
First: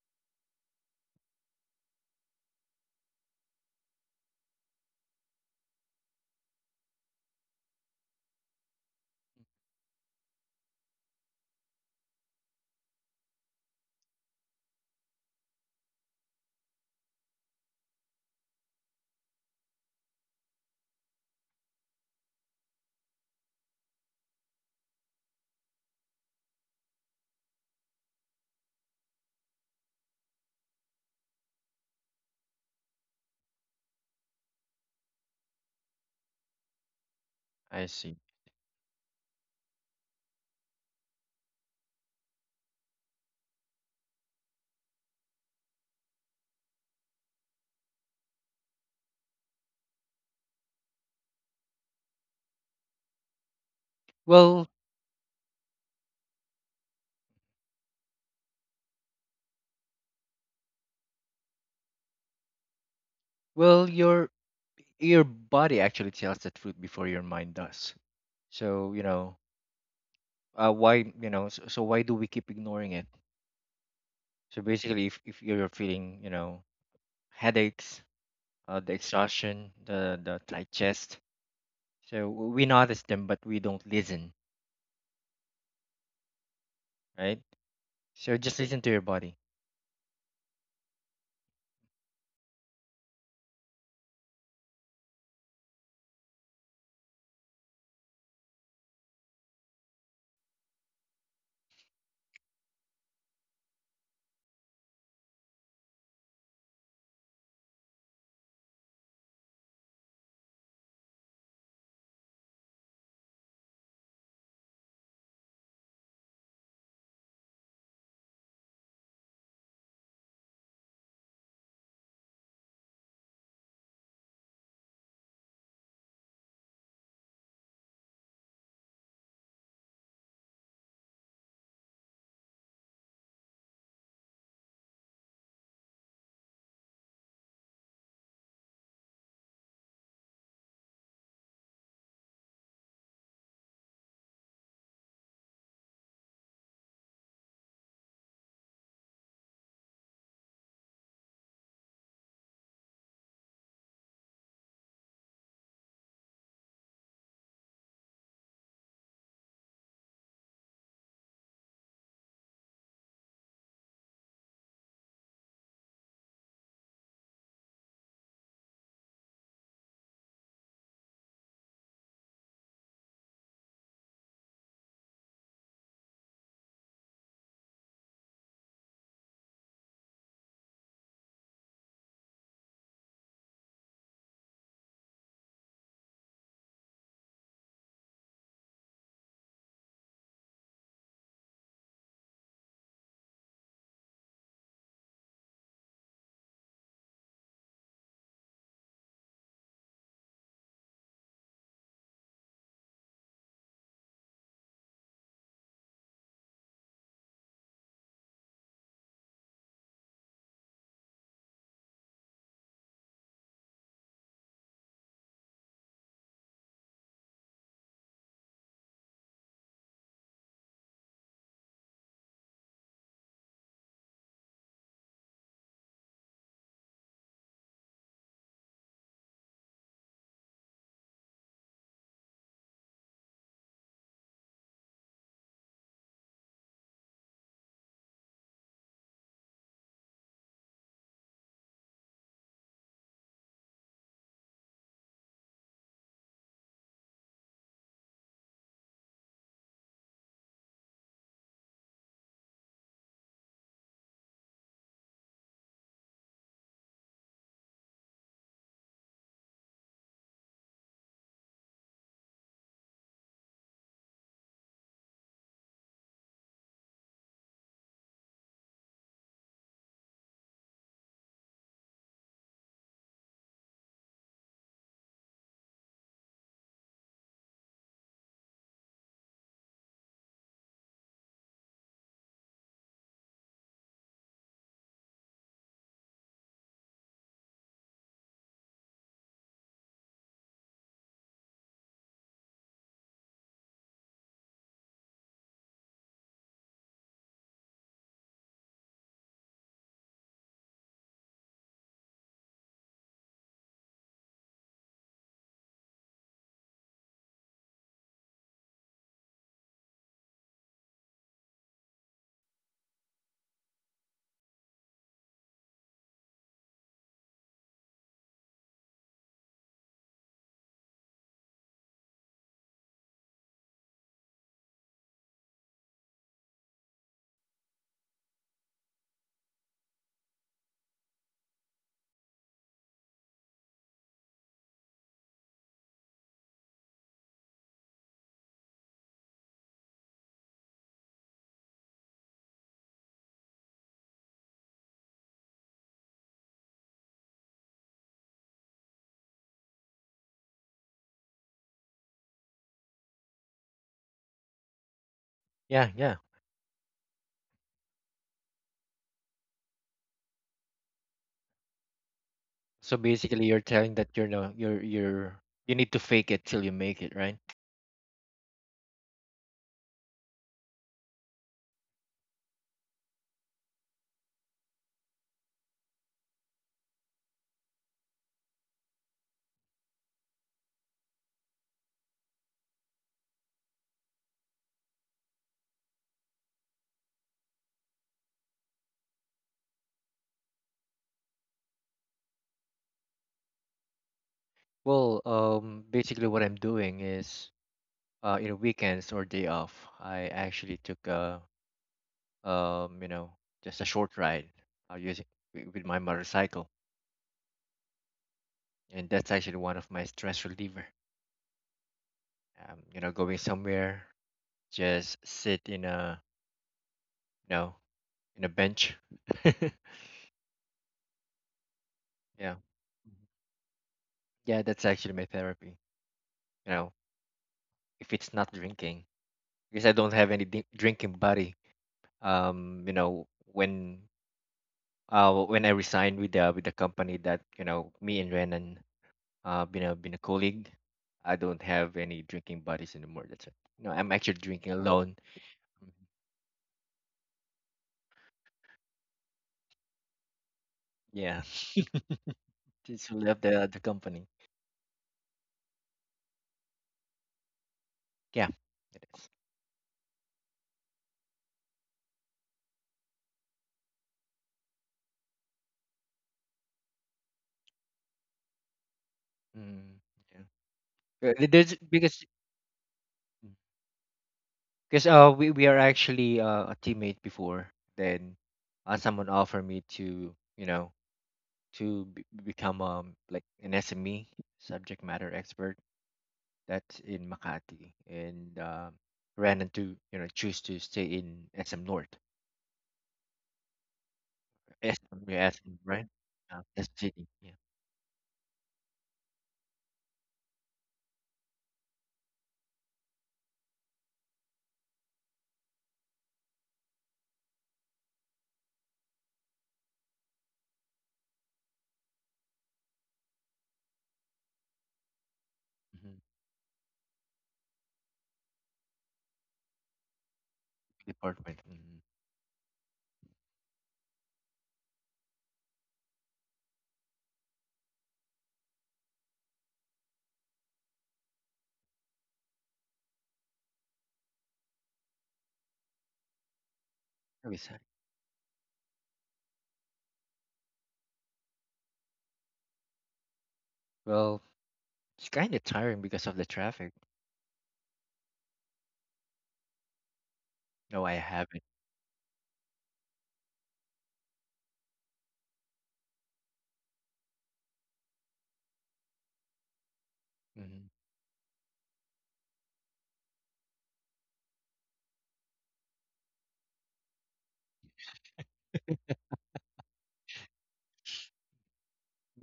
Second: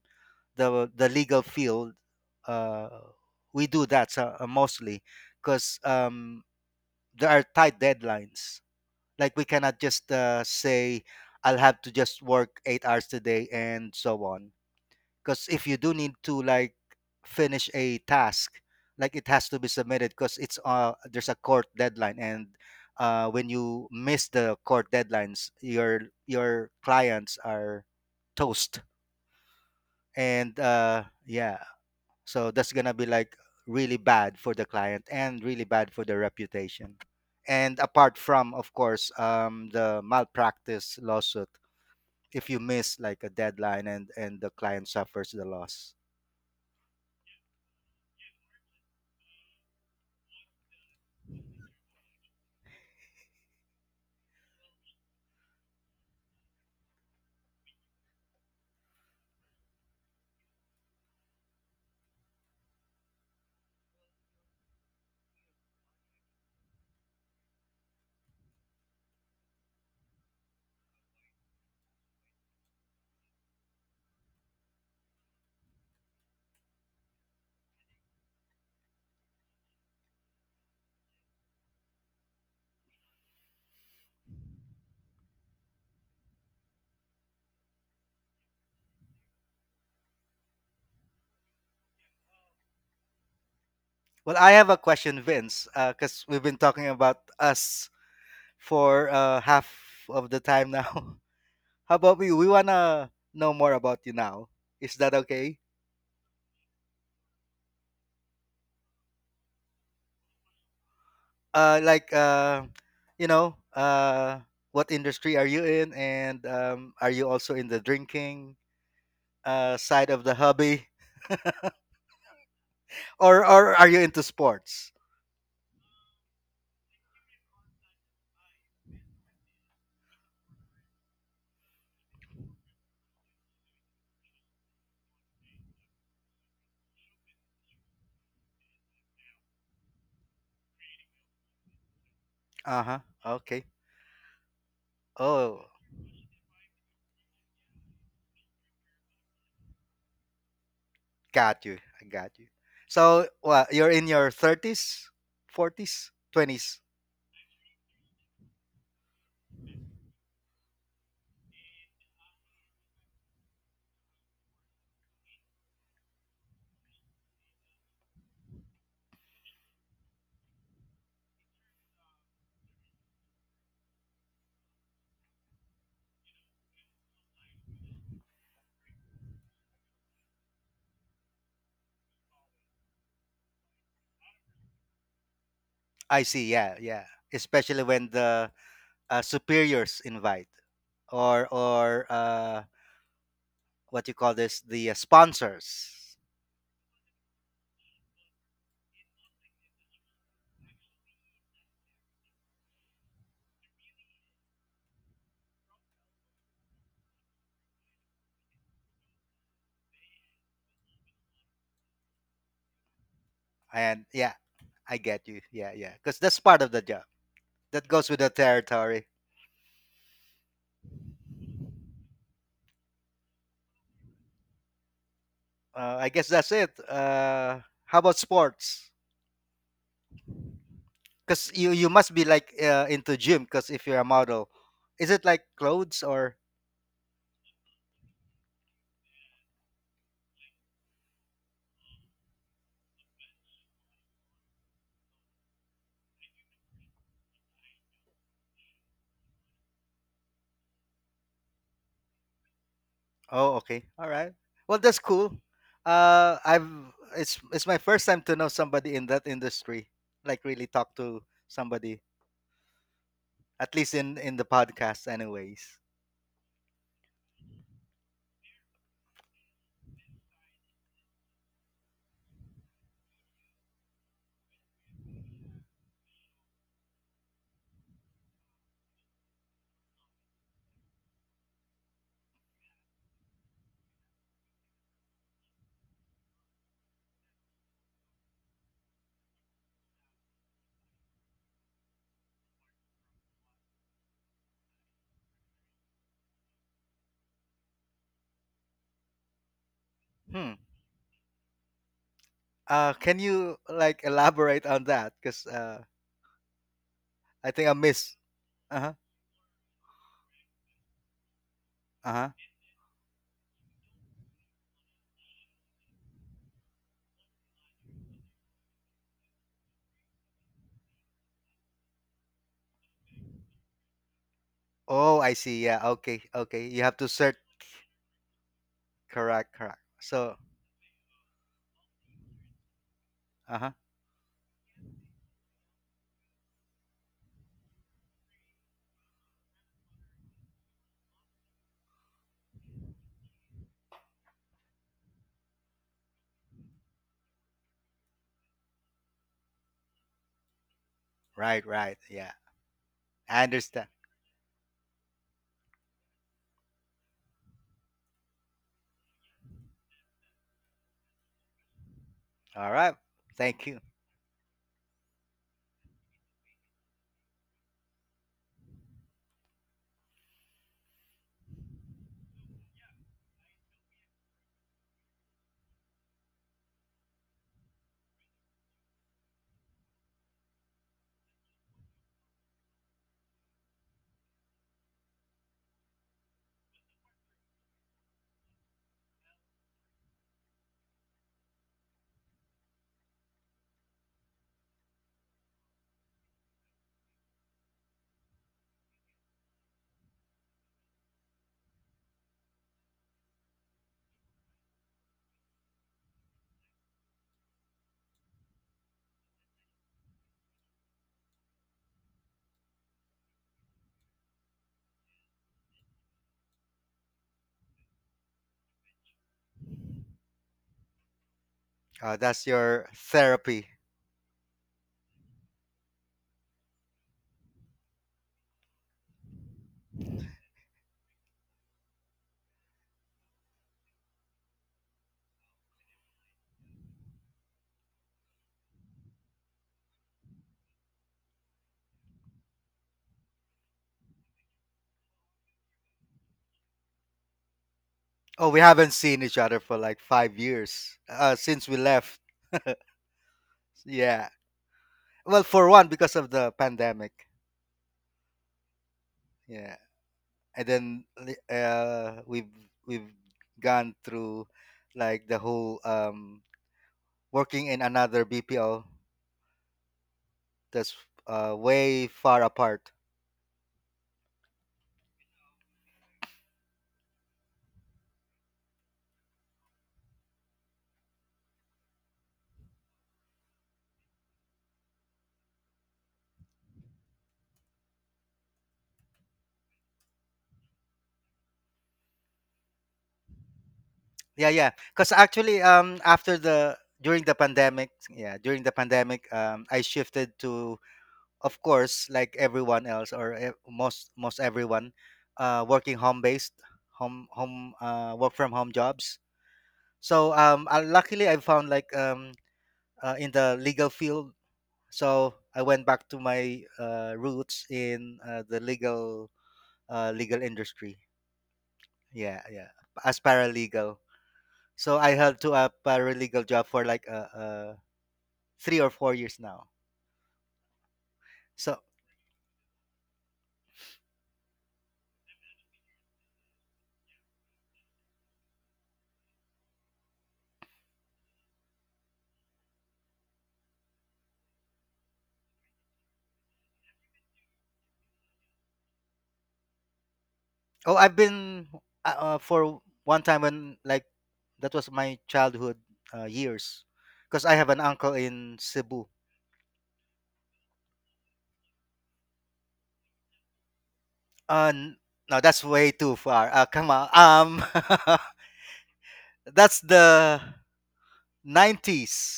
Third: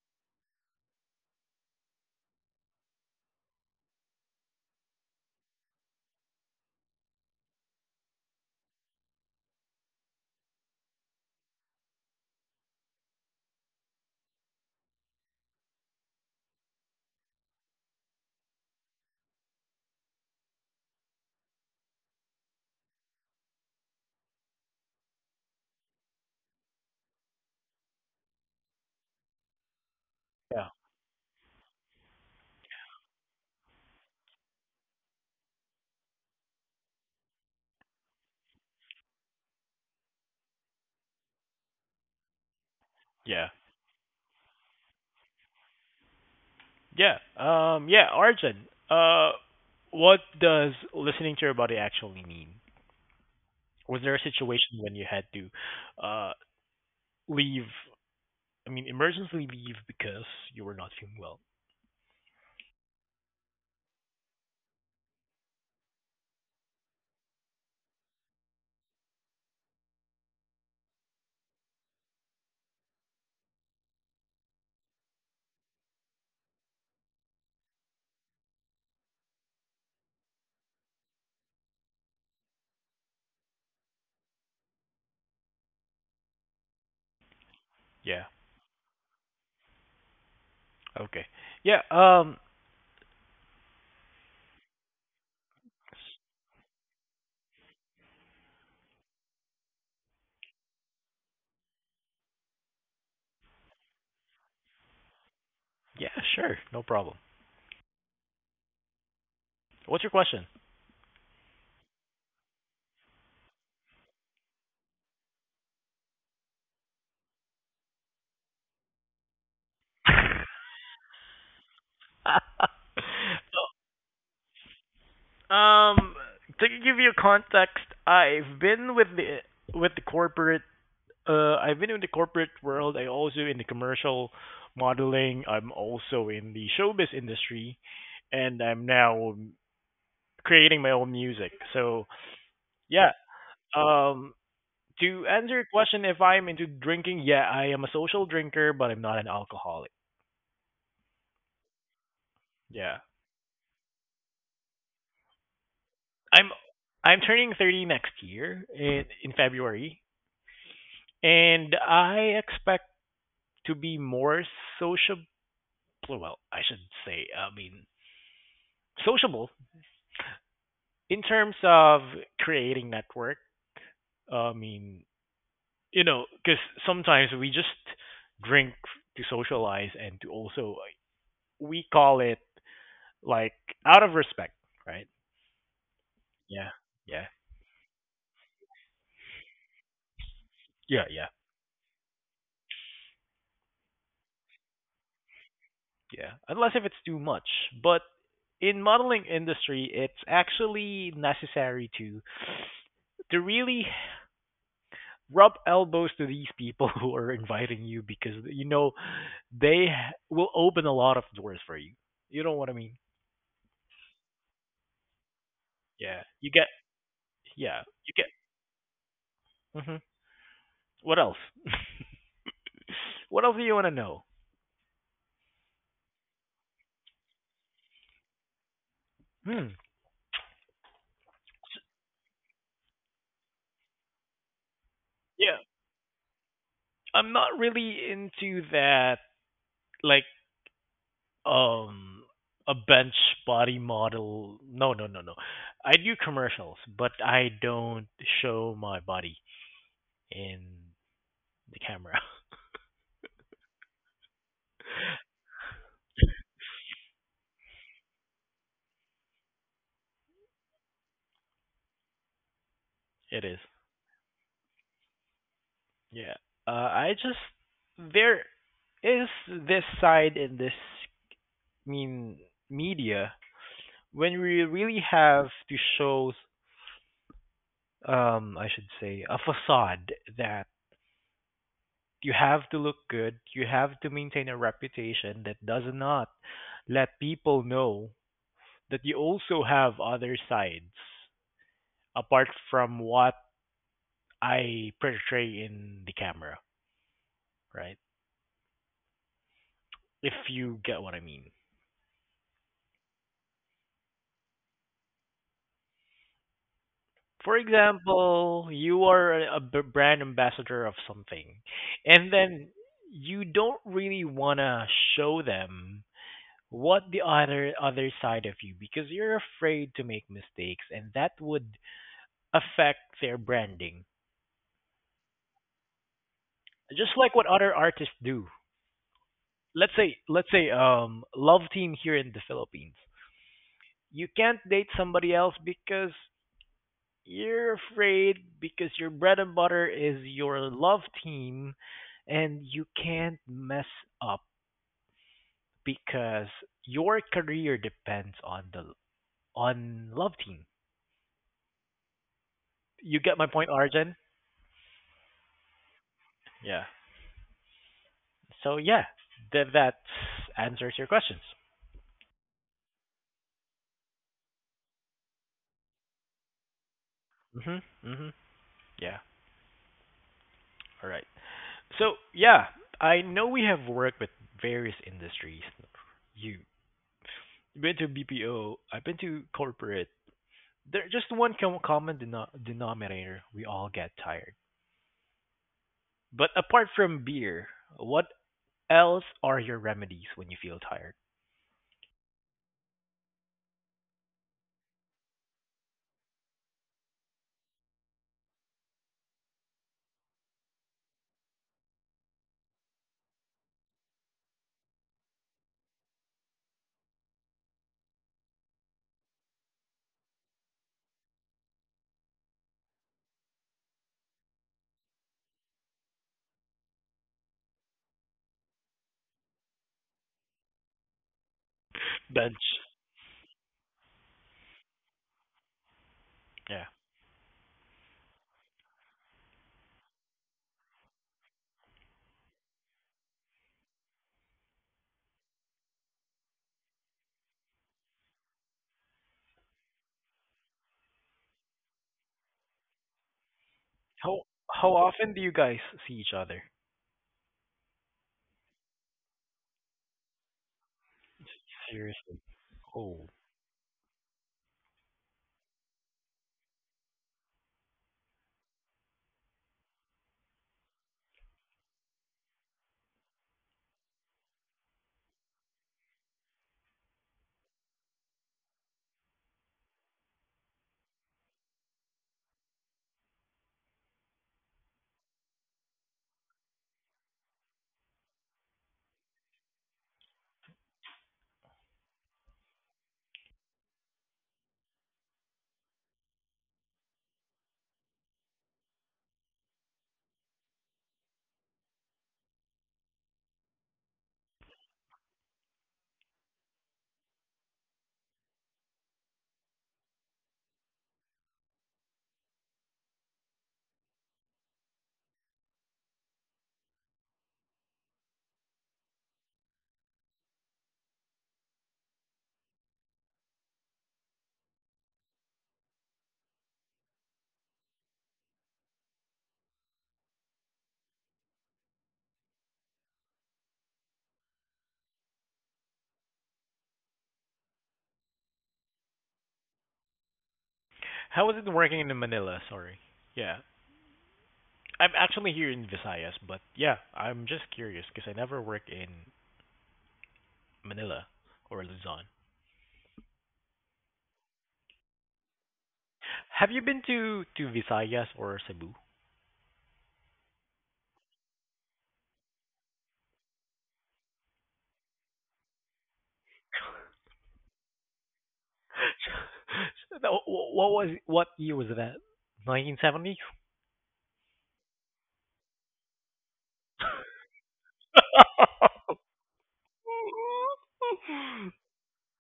[SPEAKER 3] the the legal field, uh, we do that. So mostly because there are tight deadlines. Like, we cannot just say I'll have to just work 8 hours today and so on. 'Cause if you do need to, like, finish a task, like, it has to be submitted, cause it's, uh, there's a court deadline, and when you miss the court deadlines, your clients are toast. And,
[SPEAKER 1] yeah.
[SPEAKER 3] yeah, so that's gonna be, like, really bad for the client and really bad for their reputation. And
[SPEAKER 2] I see.
[SPEAKER 3] apart from, of course, the malpractice lawsuit, if you miss, like, a
[SPEAKER 1] Yeah.
[SPEAKER 3] deadline and the client suffers the loss.
[SPEAKER 1] Yeah. Yeah, Arjun, what does listening to your body actually mean? Was there a
[SPEAKER 2] Well,
[SPEAKER 1] situation when you had to uh, leave, I mean, emergency leave because you were not feeling well?
[SPEAKER 2] Well, your your body actually tells the truth before your mind does. So, you know, why, so why do we keep ignoring it? So basically, if you're feeling, headaches, the exhaustion, the tight chest, so we notice them, but we don't listen, right?
[SPEAKER 1] Yeah.
[SPEAKER 2] So just listen to your body.
[SPEAKER 1] Okay. Yeah.
[SPEAKER 3] Well, I have a question, Vince, because we've been talking about us for half of the time now. How about you? We wanna know more about you now. Is that okay?
[SPEAKER 1] Yeah, sure. No problem. What's your question?
[SPEAKER 3] Like, you know, uh, what industry are you in, and are you also in the drinking side of the hobby, or are you into sports?
[SPEAKER 1] um, to give you context, I've been with the corporate. I've been in the corporate world. I also in the commercial modeling. I'm also in the showbiz industry, and I'm now creating my own music. So
[SPEAKER 3] Uh huh.
[SPEAKER 1] yeah.
[SPEAKER 3] Okay.
[SPEAKER 1] Um, to answer your
[SPEAKER 3] Oh,
[SPEAKER 1] question, if I'm into drinking, yeah, I am a social drinker, but I'm not an alcoholic.
[SPEAKER 3] got you. I got you.
[SPEAKER 1] Yeah,
[SPEAKER 3] So, what? You're in your thirties, forties,
[SPEAKER 1] I'm
[SPEAKER 3] twenties.
[SPEAKER 1] I'm turning 30 next year in February, and I expect to be more sociable. Well, I should say, I mean, sociable in terms of creating network, I mean, you know, because sometimes we just drink to socialize and to also like, we call it like out of respect, right?
[SPEAKER 3] I see.
[SPEAKER 1] Yeah,
[SPEAKER 3] Yeah, yeah.
[SPEAKER 1] yeah,
[SPEAKER 3] Especially when the superiors invite,
[SPEAKER 1] yeah, yeah,
[SPEAKER 3] or what you call this, the sponsors.
[SPEAKER 1] yeah. Unless if it's too much, but in modeling industry, it's actually necessary to really rub elbows to these people who are inviting you because you know they will open a lot of doors for you. You know what I mean?
[SPEAKER 3] And yeah, I get you. Yeah, yeah.
[SPEAKER 1] Yeah.
[SPEAKER 3] Because that's
[SPEAKER 1] You
[SPEAKER 3] part
[SPEAKER 1] get
[SPEAKER 3] of the job.
[SPEAKER 1] yeah,
[SPEAKER 3] That goes
[SPEAKER 1] you
[SPEAKER 3] with the territory.
[SPEAKER 1] get hmm. What else? what else do you want to know?
[SPEAKER 3] I guess that's it. How about sports?
[SPEAKER 1] Hmm.
[SPEAKER 3] Because you must be like into gym. Because if you're a model, is it like
[SPEAKER 1] Yeah.
[SPEAKER 3] clothes or...
[SPEAKER 1] I'm not really into that like um a bench body model. No, no, no, no. I do commercials, but I don't show my body in the camera.
[SPEAKER 3] Oh, okay. All right. Well, that's cool. I've it's my first time to know somebody in that industry, like really talk to somebody,
[SPEAKER 1] It is.
[SPEAKER 3] at least in the podcast, anyways.
[SPEAKER 1] Yeah. I just there is this side in this mean media when we really have to show I should say a facade that you have to look good, you have to maintain a reputation that does not let people know that you also have other sides apart from what I portray in the camera, right? If
[SPEAKER 3] Hmm.
[SPEAKER 1] you get what I mean.
[SPEAKER 3] Can you like elaborate on that? Because I
[SPEAKER 1] For
[SPEAKER 3] think I missed.
[SPEAKER 1] example,
[SPEAKER 3] Uh huh.
[SPEAKER 1] you are a brand ambassador of something,
[SPEAKER 3] Uh
[SPEAKER 1] and
[SPEAKER 3] huh.
[SPEAKER 1] then you don't really want to show them what the other side of you because you're afraid to make mistakes and that would affect their branding
[SPEAKER 3] Oh, I see. Yeah. Okay. Okay. You have to
[SPEAKER 1] just like
[SPEAKER 3] search.
[SPEAKER 1] what other artists do.
[SPEAKER 3] Correct. Correct.
[SPEAKER 1] let's say
[SPEAKER 3] So.
[SPEAKER 1] let's say um love team here in the Philippines,
[SPEAKER 3] Uh huh.
[SPEAKER 1] you can't date somebody else because you're afraid because your bread and butter is your love team and you can't mess up because your career depends on the on love team.
[SPEAKER 3] Right. Right. Yeah.
[SPEAKER 1] You get my
[SPEAKER 3] I
[SPEAKER 1] point,
[SPEAKER 3] understand.
[SPEAKER 1] Arjun?
[SPEAKER 2] Yeah, yeah.
[SPEAKER 1] Yeah. So yeah, that answers your questions.
[SPEAKER 3] All
[SPEAKER 2] So
[SPEAKER 3] right.
[SPEAKER 2] basically, you're
[SPEAKER 3] Thank you.
[SPEAKER 2] telling that you're no, you need to fake it till you make it, right?
[SPEAKER 1] Mhm. Mhm. Yeah. All right. So yeah, I know we have worked with various industries. You been to BPO. I've been to corporate. There just one common denominator. We all get tired. But apart from beer, what else are your remedies when you feel tired?
[SPEAKER 2] Well, basically, what I'm doing is, weekends or day off, I actually took a, um, you know, just a short ride, using with my motorcycle, and that's actually one of my stress reliever. You know, going somewhere, just sit in a, you know, in a bench. Yeah.
[SPEAKER 3] That's
[SPEAKER 1] Bench.
[SPEAKER 3] your
[SPEAKER 2] Mhm.
[SPEAKER 3] therapy?
[SPEAKER 2] Yeah, that's actually my therapy. You
[SPEAKER 1] Yeah.
[SPEAKER 2] know, if it's not drinking, because I don't have any drinking buddy. Um, you know, when, I resigned with the company that, you know, me and Renan, been a colleague. I don't have any drinking buddies anymore. That's it. No, I'm actually
[SPEAKER 1] How
[SPEAKER 2] drinking
[SPEAKER 1] how
[SPEAKER 2] alone.
[SPEAKER 1] often do you guys
[SPEAKER 2] Mhm.
[SPEAKER 1] see each other?
[SPEAKER 3] Oh, we haven't seen each other for like 5 years
[SPEAKER 2] Yeah.
[SPEAKER 3] since we left.
[SPEAKER 1] Seriously.
[SPEAKER 2] Since you
[SPEAKER 1] Oh.
[SPEAKER 2] left the company.
[SPEAKER 3] Yeah. Well, for one, because of the pandemic.
[SPEAKER 2] Yeah, it is.
[SPEAKER 3] Yeah, and then we've gone through like the whole working in another BPO
[SPEAKER 2] Mm, yeah.
[SPEAKER 3] that's
[SPEAKER 2] There's,
[SPEAKER 3] way
[SPEAKER 2] because,
[SPEAKER 3] far apart.
[SPEAKER 2] we are actually, a teammate before. Then, someone offered me to, to become, like an SME, subject matter expert. That's in Makati, and, ran into, choose to stay in SM North.
[SPEAKER 3] Yeah, yeah.
[SPEAKER 2] Yes,
[SPEAKER 3] Because
[SPEAKER 2] we're
[SPEAKER 3] actually,
[SPEAKER 2] asking, right?
[SPEAKER 3] after the
[SPEAKER 2] That's cheating.
[SPEAKER 3] during the
[SPEAKER 2] Yeah.
[SPEAKER 3] pandemic, yeah, during the pandemic, I shifted to, of course, like everyone else, or most everyone, working home based, home home work from home jobs. So luckily I found like in the legal field. So I went back
[SPEAKER 2] Hmm.
[SPEAKER 3] to my roots in uh, the legal industry.
[SPEAKER 2] Department. Mm-hmm.
[SPEAKER 3] Yeah, yeah, as paralegal. So I held to a paralegal job for like 3 or 4 years now.
[SPEAKER 1] How is it
[SPEAKER 3] So.
[SPEAKER 1] working in Manila? Sorry. Yeah. I'm actually here in Visayas, but yeah, I'm
[SPEAKER 2] That'd be
[SPEAKER 1] just
[SPEAKER 2] sad.
[SPEAKER 1] curious because I never work in Manila or Luzon.
[SPEAKER 2] Well, it's kind of tiring because of the
[SPEAKER 1] Have you
[SPEAKER 2] traffic.
[SPEAKER 1] been to Visayas or Cebu?
[SPEAKER 3] Oh,
[SPEAKER 2] No, I
[SPEAKER 3] I've
[SPEAKER 2] haven't.
[SPEAKER 3] been for one time when, like, that was my childhood years, because I have an uncle in Cebu.
[SPEAKER 2] Mm-hmm.
[SPEAKER 1] What was what year was that? 1970.
[SPEAKER 3] Uh, n- no, that's way too far. Come on. That's the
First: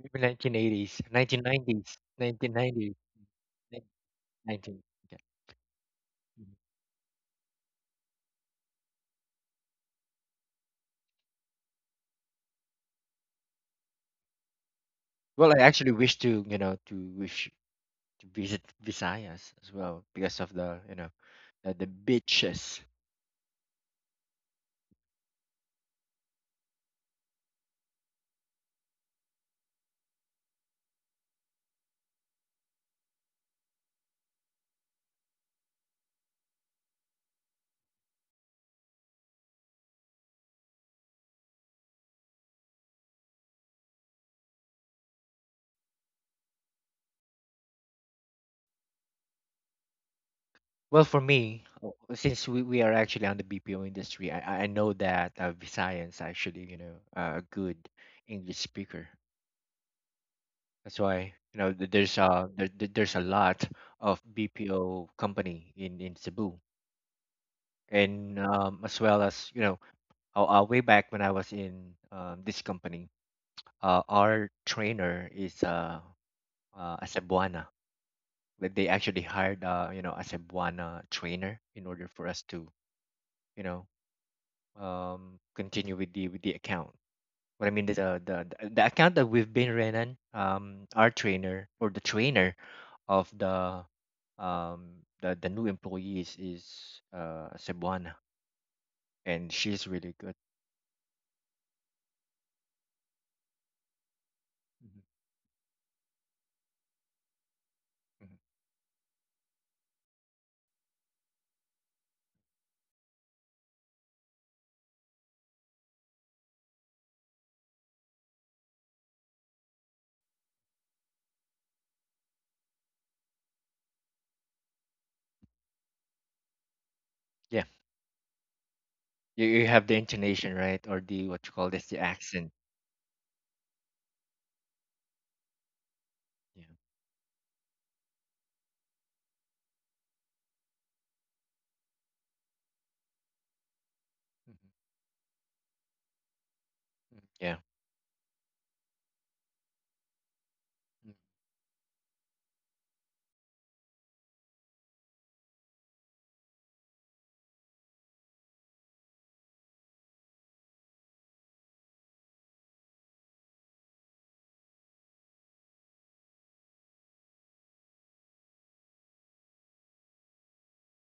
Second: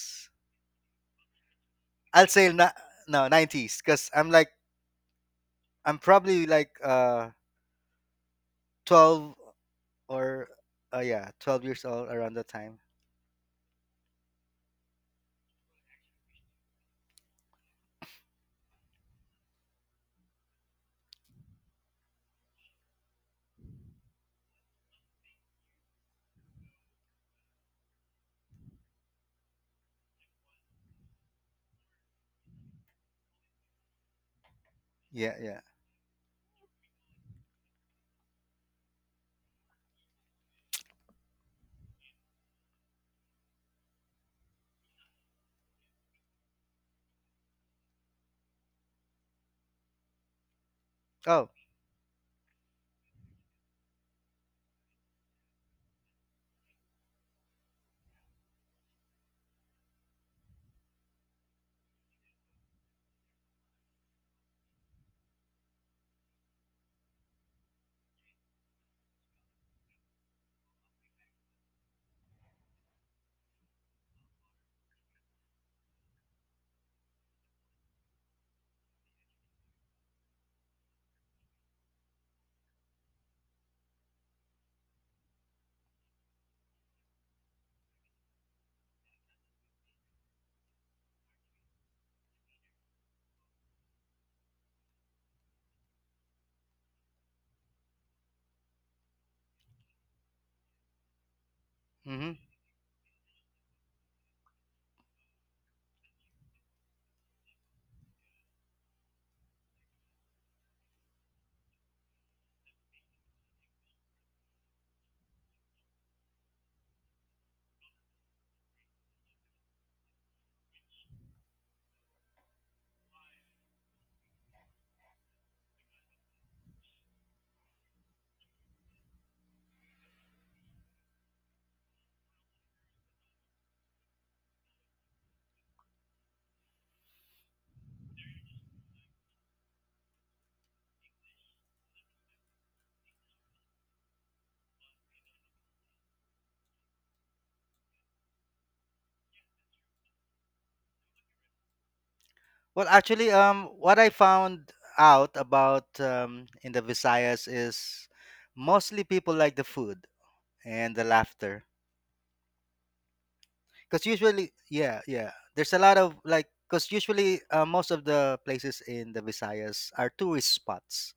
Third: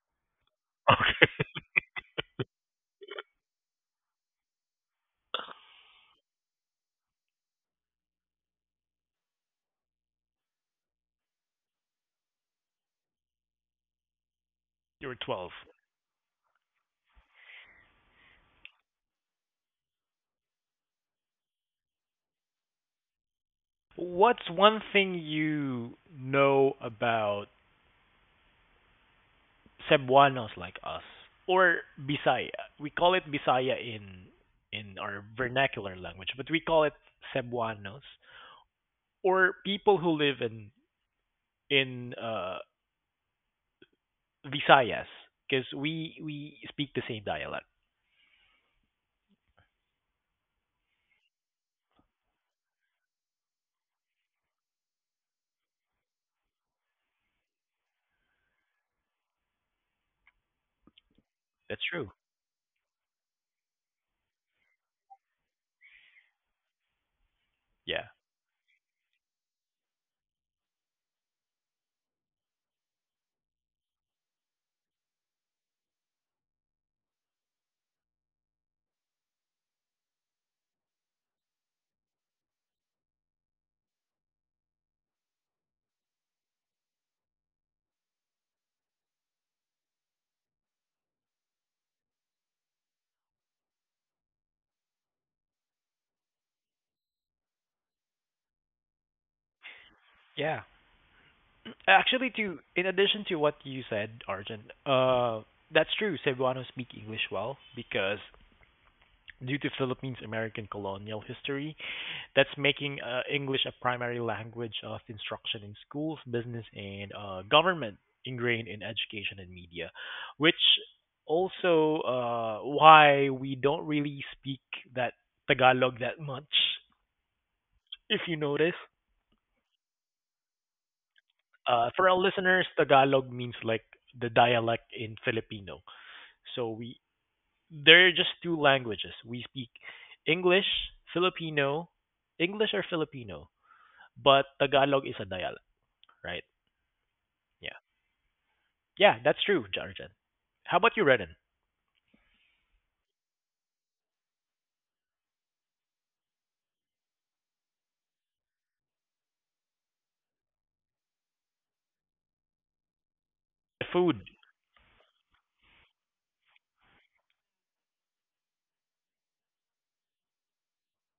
[SPEAKER 2] Maybe 1980s,
[SPEAKER 1] okay,
[SPEAKER 2] 1990s,
[SPEAKER 3] I'll say
[SPEAKER 2] 1990s, 19
[SPEAKER 3] na-
[SPEAKER 2] nineties,
[SPEAKER 3] no, nineties, because I'm like,
[SPEAKER 2] 19. Okay.
[SPEAKER 3] I'm probably
[SPEAKER 2] Mhm.
[SPEAKER 3] like 12, or yeah, 12 years old around that time.
[SPEAKER 1] you were 12.
[SPEAKER 2] Well, I actually wish to, to wish to visit Visayas as well because of the, the beaches.
[SPEAKER 1] What's one thing you know about Cebuanos like us or Bisaya? We call it Bisaya in our
[SPEAKER 3] Yeah, yeah.
[SPEAKER 1] vernacular language, but we call it Cebuanos or people who live in in uh, Visayas because we speak the same dialect.
[SPEAKER 2] Well, for
[SPEAKER 3] Oh.
[SPEAKER 2] me, since we are actually on the BPO industry, I know that, Visayan's actually, a good English speaker. That's why,
[SPEAKER 1] That's true.
[SPEAKER 2] there's a lot of BPO company in Cebu.
[SPEAKER 1] Yeah,
[SPEAKER 2] And, as well as, way back when I was in, this company, our trainer is, a Cebuana. Like, they actually hired, a Cebuana trainer in order for us to, you know, continue with the account. What I mean is, the account that we've been running, our trainer, or the trainer of the, um the new employees is, Cebuana, and she's really good.
[SPEAKER 1] yeah. Actually,
[SPEAKER 3] Mm-hmm.
[SPEAKER 1] to in addition to what you said, Arjun,
[SPEAKER 2] Mhm,
[SPEAKER 1] that's true. Cebuanos speak English well because
[SPEAKER 2] mhm.
[SPEAKER 1] due to Philippines American colonial history, that's making English a primary language of instruction in schools, business, and government, ingrained in education and media, which also why we don't really speak that Tagalog that much.
[SPEAKER 2] Yeah,
[SPEAKER 1] If you notice,
[SPEAKER 2] you have the intonation right, or the, what you call this, the
[SPEAKER 1] for our
[SPEAKER 2] accent.
[SPEAKER 1] listeners, Tagalog means like the dialect in Filipino.
[SPEAKER 2] Yeah.
[SPEAKER 1] So we there are just two languages. We speak English, Filipino, English or Filipino, but
[SPEAKER 2] Mhm,
[SPEAKER 1] Tagalog is a dialect, right?
[SPEAKER 2] mhm. Yeah.
[SPEAKER 1] Yeah, yeah, that's true, Jarjan. How about you,
[SPEAKER 2] Mm.
[SPEAKER 1] Renan?
[SPEAKER 3] Well, actually, what I found out about, in the Visayas, is mostly people like the food and the laughter. Because
[SPEAKER 1] Food.
[SPEAKER 3] usually, yeah, yeah, there's a lot of like, because usually most of the places in the Visayas are tourist spots.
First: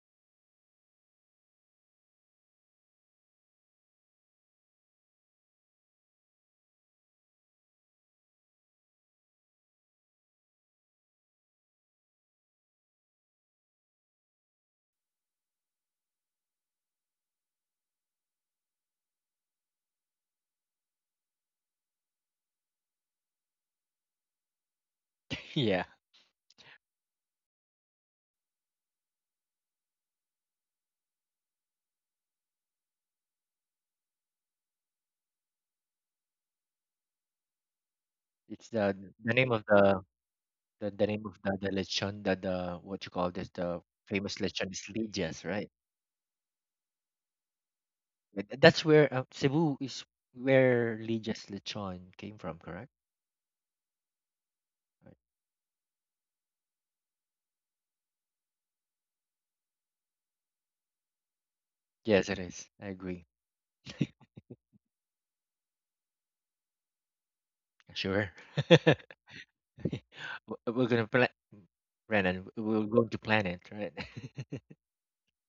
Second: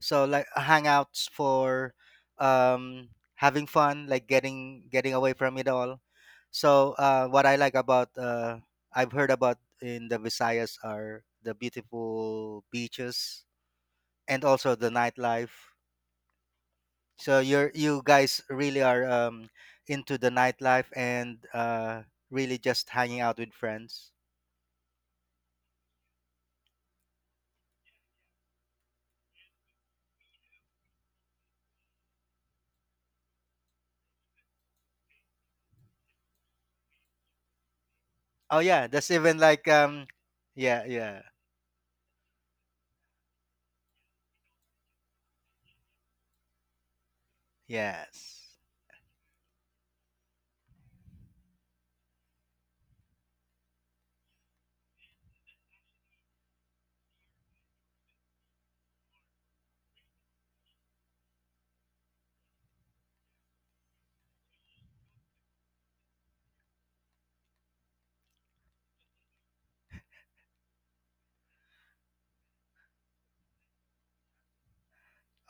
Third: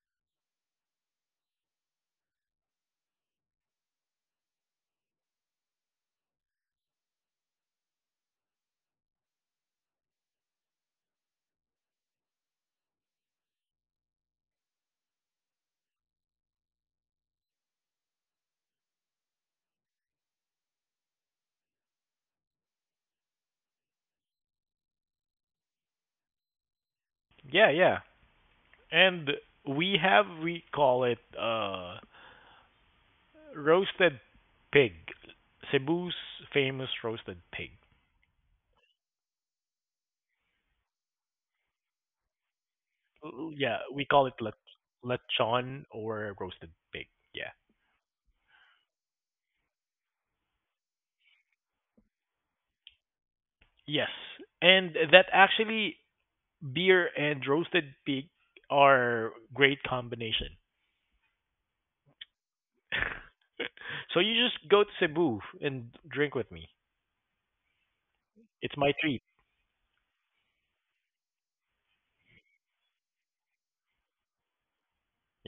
[SPEAKER 3] So like hangouts for having fun, like getting away from it all. So what I like about I've heard about in the Visayas are the beautiful beaches, and also the nightlife. So you're you guys really are into the nightlife, and really just hanging out with friends.
[SPEAKER 2] Yeah.
[SPEAKER 1] Yeah, yeah. And we have we call it roasted pig. Cebu's famous roasted pig.
[SPEAKER 3] Oh
[SPEAKER 2] It's
[SPEAKER 3] yeah, that's
[SPEAKER 2] the
[SPEAKER 3] even
[SPEAKER 2] name of
[SPEAKER 3] like yeah,
[SPEAKER 2] the
[SPEAKER 3] yeah.
[SPEAKER 2] name of the lechon, the what you call this,
[SPEAKER 1] L- Yeah,
[SPEAKER 2] the
[SPEAKER 1] we call
[SPEAKER 2] famous
[SPEAKER 1] it le-
[SPEAKER 2] lechon is Lidias, right?
[SPEAKER 1] lechon or roasted pig. Yeah.
[SPEAKER 3] Yes.
[SPEAKER 2] That's where, Cebu is where Lija's lechon came from, correct?
[SPEAKER 1] Yes. And
[SPEAKER 2] Right.
[SPEAKER 1] that actually beer and roasted pig are great combination.
[SPEAKER 2] Yes, it is. I agree.
[SPEAKER 1] so you just go to Cebu and drink with me.
[SPEAKER 2] Sure.
[SPEAKER 1] It's my
[SPEAKER 2] W-
[SPEAKER 1] treat.
[SPEAKER 2] We're gonna plan, Brandon. We're going to plan it, right?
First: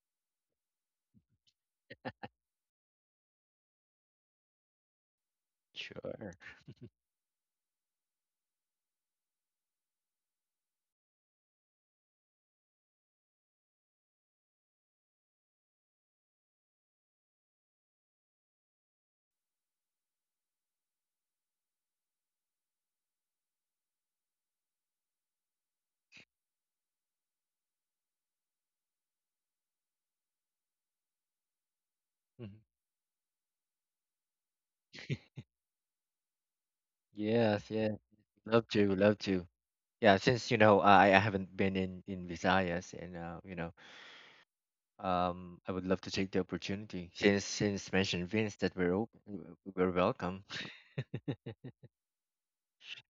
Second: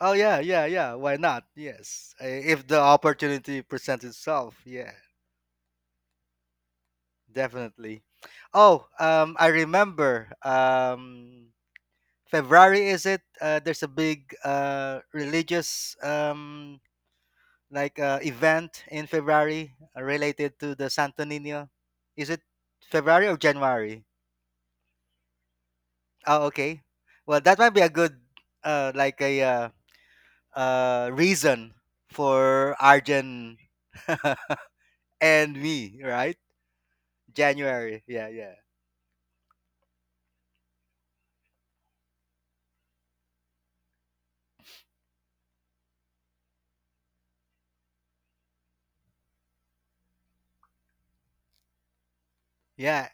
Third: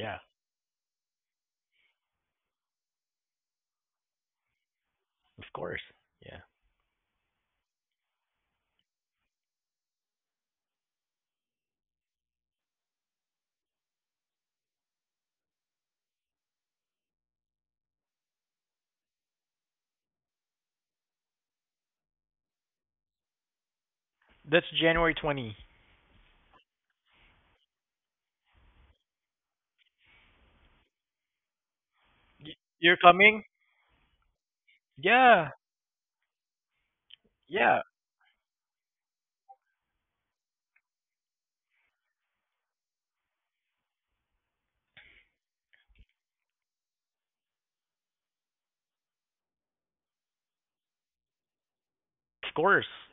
[SPEAKER 3] Oh yeah, yeah, yeah. Why not? Yes. If the opportunity presents itself, yeah,
[SPEAKER 1] of course.
[SPEAKER 2] Sure.
[SPEAKER 1] Yeah.
[SPEAKER 3] definitely. Oh, I remember, February, is it? There's a big religious, like event in February related to the Santo Nino? Is it February or January?
[SPEAKER 1] That's January 20.
[SPEAKER 3] Oh, okay. Well, that might be a good like a reason
[SPEAKER 1] Y-
[SPEAKER 2] Mhm.
[SPEAKER 3] for
[SPEAKER 1] You're coming?
[SPEAKER 3] Arjun
[SPEAKER 1] Yeah.
[SPEAKER 3] and me, right?
[SPEAKER 2] Yes,
[SPEAKER 1] Yeah,
[SPEAKER 2] yeah.
[SPEAKER 3] January. Yeah, yeah,
[SPEAKER 2] Love to, love to. Yeah, since you know, I haven't been in Visayas. And, I would love to take the opportunity since mentioned Vince that we're, we're welcome.
[SPEAKER 1] of course.
[SPEAKER 3] yeah.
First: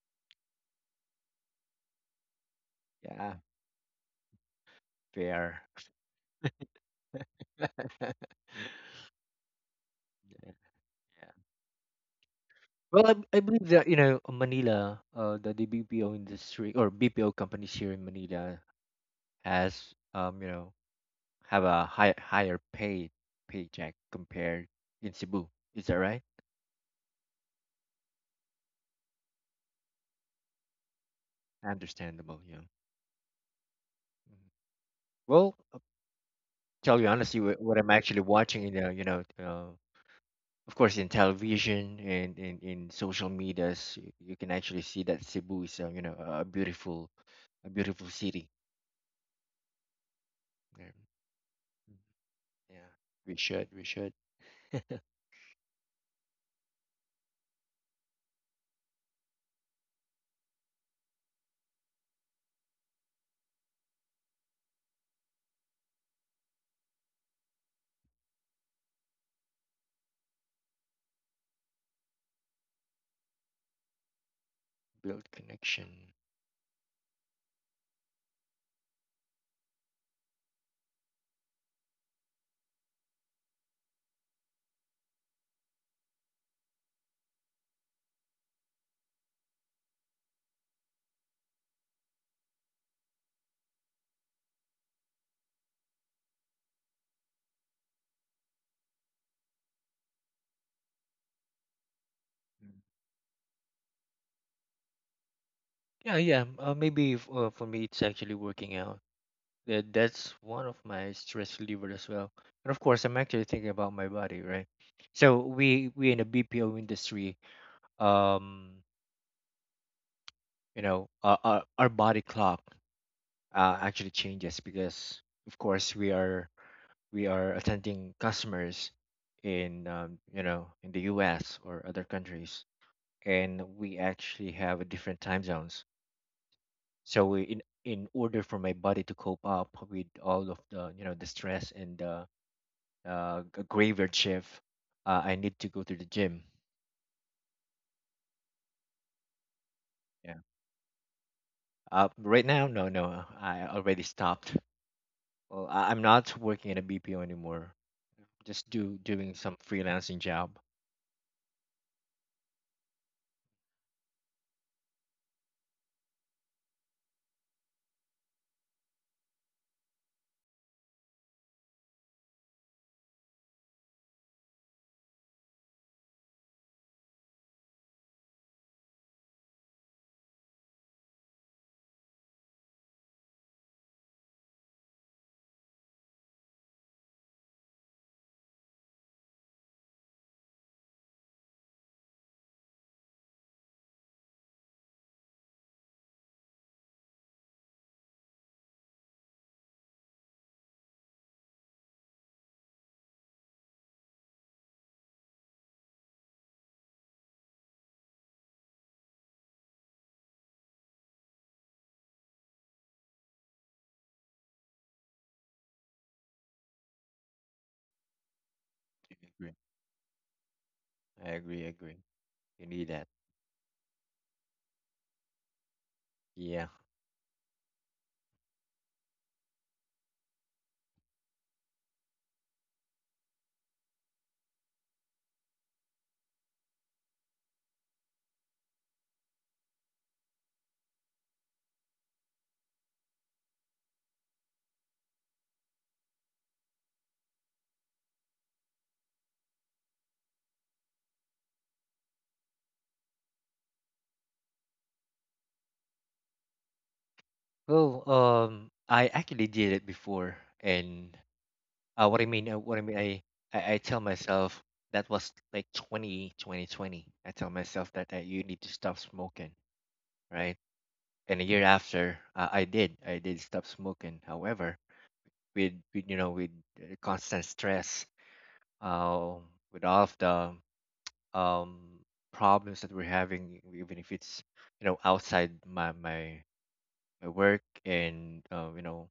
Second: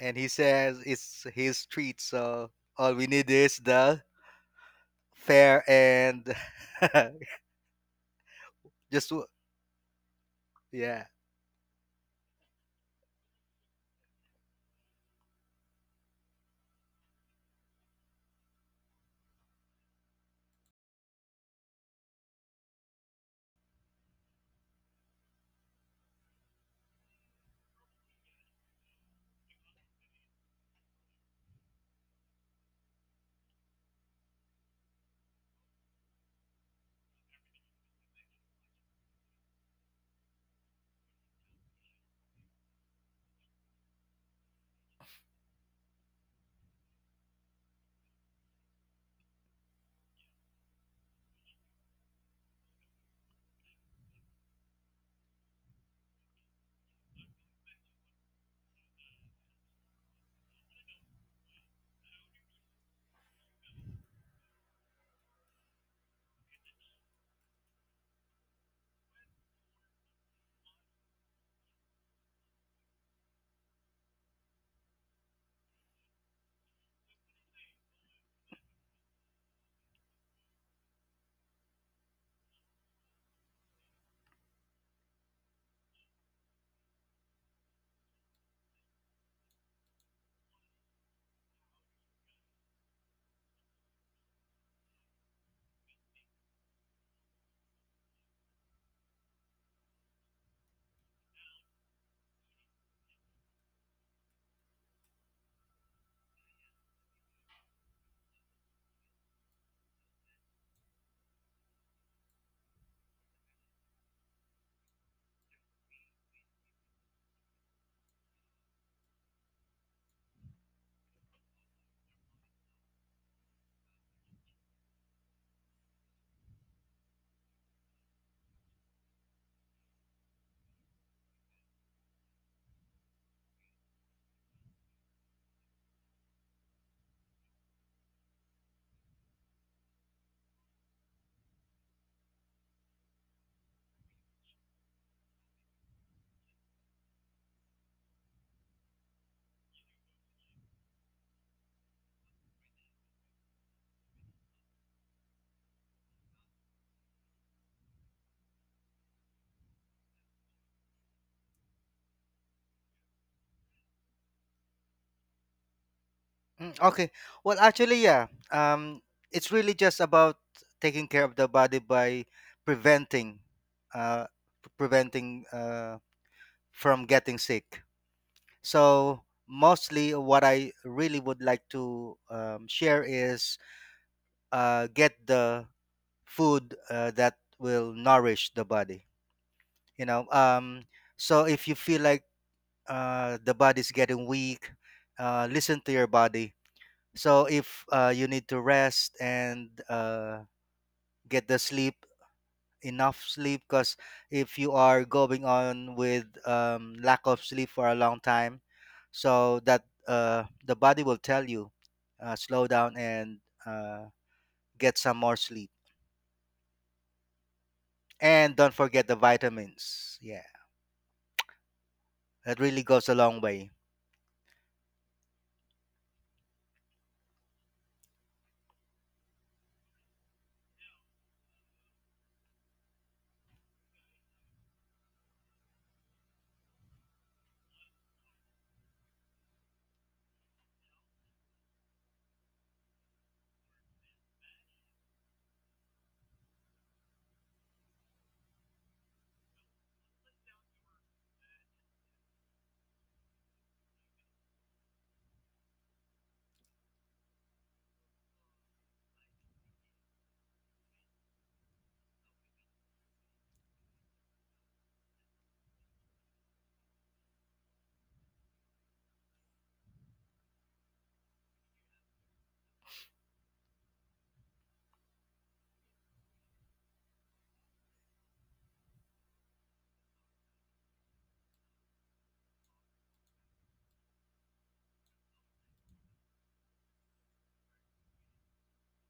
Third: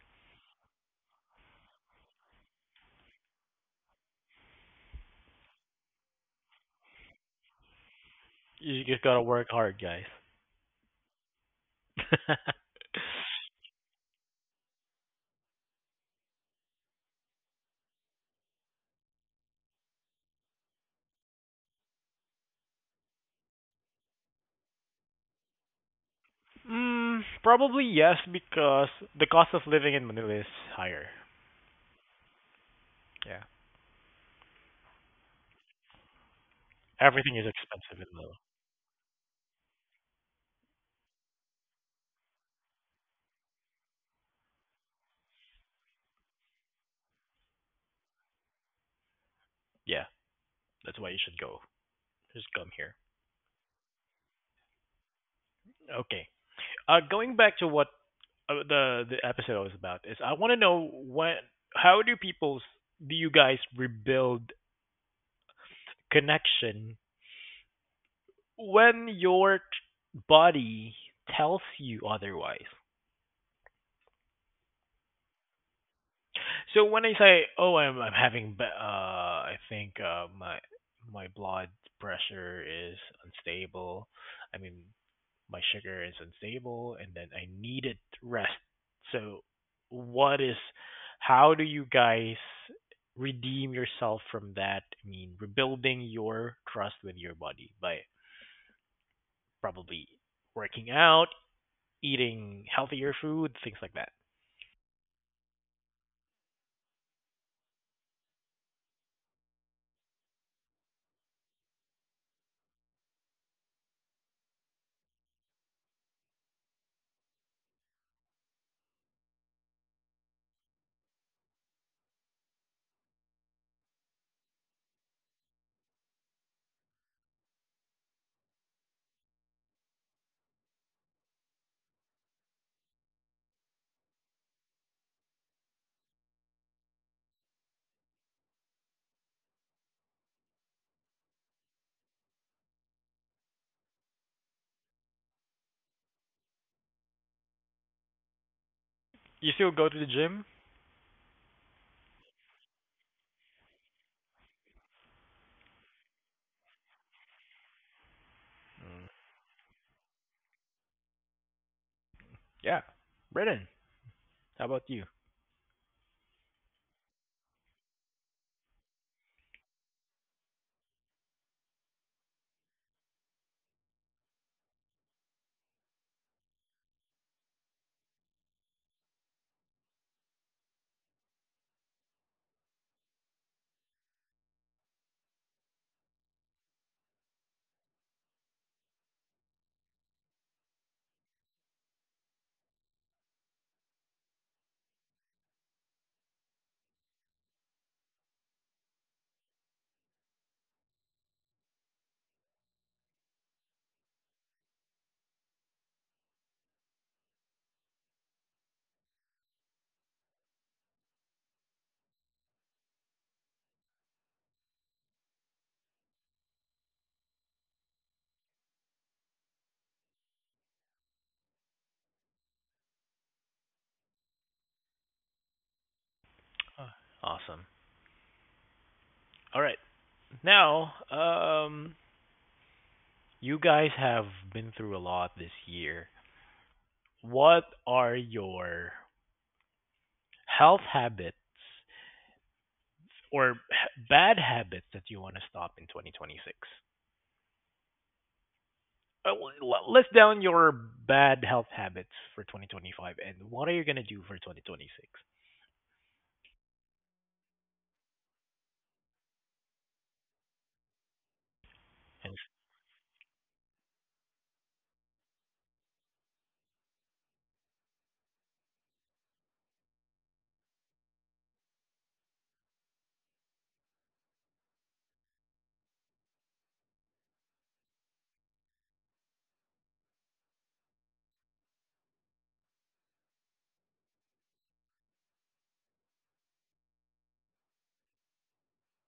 [SPEAKER 3] And he says it's his treat, so all we need
[SPEAKER 2] Yeah,
[SPEAKER 3] is the fair
[SPEAKER 2] fair.
[SPEAKER 3] and
[SPEAKER 1] You just
[SPEAKER 3] just
[SPEAKER 1] got to
[SPEAKER 3] w-
[SPEAKER 1] work hard, guys.
[SPEAKER 3] yeah.
[SPEAKER 2] Yeah. Well, I believe that, you know, Manila, the BPO industry or BPO companies here in Manila has, have a higher paycheck compared in Cebu. Is that right?
[SPEAKER 1] mm, probably yes because the cost of living in Manila is higher.
[SPEAKER 2] Understandable, yeah.
[SPEAKER 1] Yeah.
[SPEAKER 2] Mhm. Well, tell you
[SPEAKER 1] Everything
[SPEAKER 2] honestly,
[SPEAKER 1] is
[SPEAKER 2] what I'm
[SPEAKER 1] expensive in
[SPEAKER 2] actually
[SPEAKER 1] Manila.
[SPEAKER 2] watching in the, of course, in television and in social medias, you can actually see that Cebu is, you know, a beautiful, a beautiful city.
[SPEAKER 1] Yeah,
[SPEAKER 2] Yeah.
[SPEAKER 1] that's why you should go.
[SPEAKER 2] Mhm.
[SPEAKER 1] Just come
[SPEAKER 2] Yeah.
[SPEAKER 1] here.
[SPEAKER 2] We should, we should.
[SPEAKER 1] Okay. Going back to what the episode was about is, I want to know when, how do people, do you guys rebuild connection when your body tells you otherwise?
[SPEAKER 2] Build connection.
[SPEAKER 1] So when I say, oh, I'm having, I think my my blood pressure is unstable. I mean, my sugar is unstable and then I needed rest. So what is how do you guys redeem yourself from that? I mean, rebuilding your trust with your body by probably working out, eating
[SPEAKER 2] Mm.
[SPEAKER 1] healthier food, things like that.
[SPEAKER 2] Yeah, yeah. Maybe, for me, it's actually working out. That's one of my stress reliever as well. And of course, I'm actually thinking about my body, right? So we in the BPO industry, um, you know, our body clock, actually changes because, of course, we are attending customers in, you know, in the U.S. or other countries, and we actually have a different time zones. So in order for my body to cope up with all of the, the stress and the, graveyard shift, I need to go to the gym.
[SPEAKER 1] You still go to the
[SPEAKER 2] Yeah
[SPEAKER 1] gym?
[SPEAKER 2] right now, no, no, I already stopped. Well I'm not working at a bpo anymore, just do
[SPEAKER 1] Mm.
[SPEAKER 2] doing some freelancing job.
[SPEAKER 1] Yeah. Brennan, how about you?
[SPEAKER 3] Mm, okay. Well, actually, yeah. It's really just about taking care of the body by preventing, uh, preventing from getting sick. So mostly, what I really would like to share is get the food that will nourish the body. You know. So if you feel like the body's getting weak, listen to your body. So if you need to rest and get the sleep, enough sleep, because if you are going on with lack of sleep for a long time, so that the body will tell you, slow down and uh, get some more sleep. And don't forget the
[SPEAKER 2] Agree.
[SPEAKER 3] vitamins. Yeah,
[SPEAKER 2] I agree.
[SPEAKER 3] that
[SPEAKER 2] You
[SPEAKER 3] really
[SPEAKER 2] need that,
[SPEAKER 3] goes a long way.
[SPEAKER 2] yeah.
[SPEAKER 1] Uh, Awesome. All right. Now, you guys have been through a lot this year. What are your health habits or bad habits that you want to stop in 2026? List down your bad health habits for 2025 and what are you going to do for 2026?
[SPEAKER 2] Well, I actually did it before. And
[SPEAKER 1] And
[SPEAKER 2] what I mean, I tell myself, that was like 202020. I tell myself that you need to stop smoking, right? And a year after, I did stop smoking. However, with you know, with constant stress, uh, with all of the um problems that we're having, even if it's you know outside my work and you know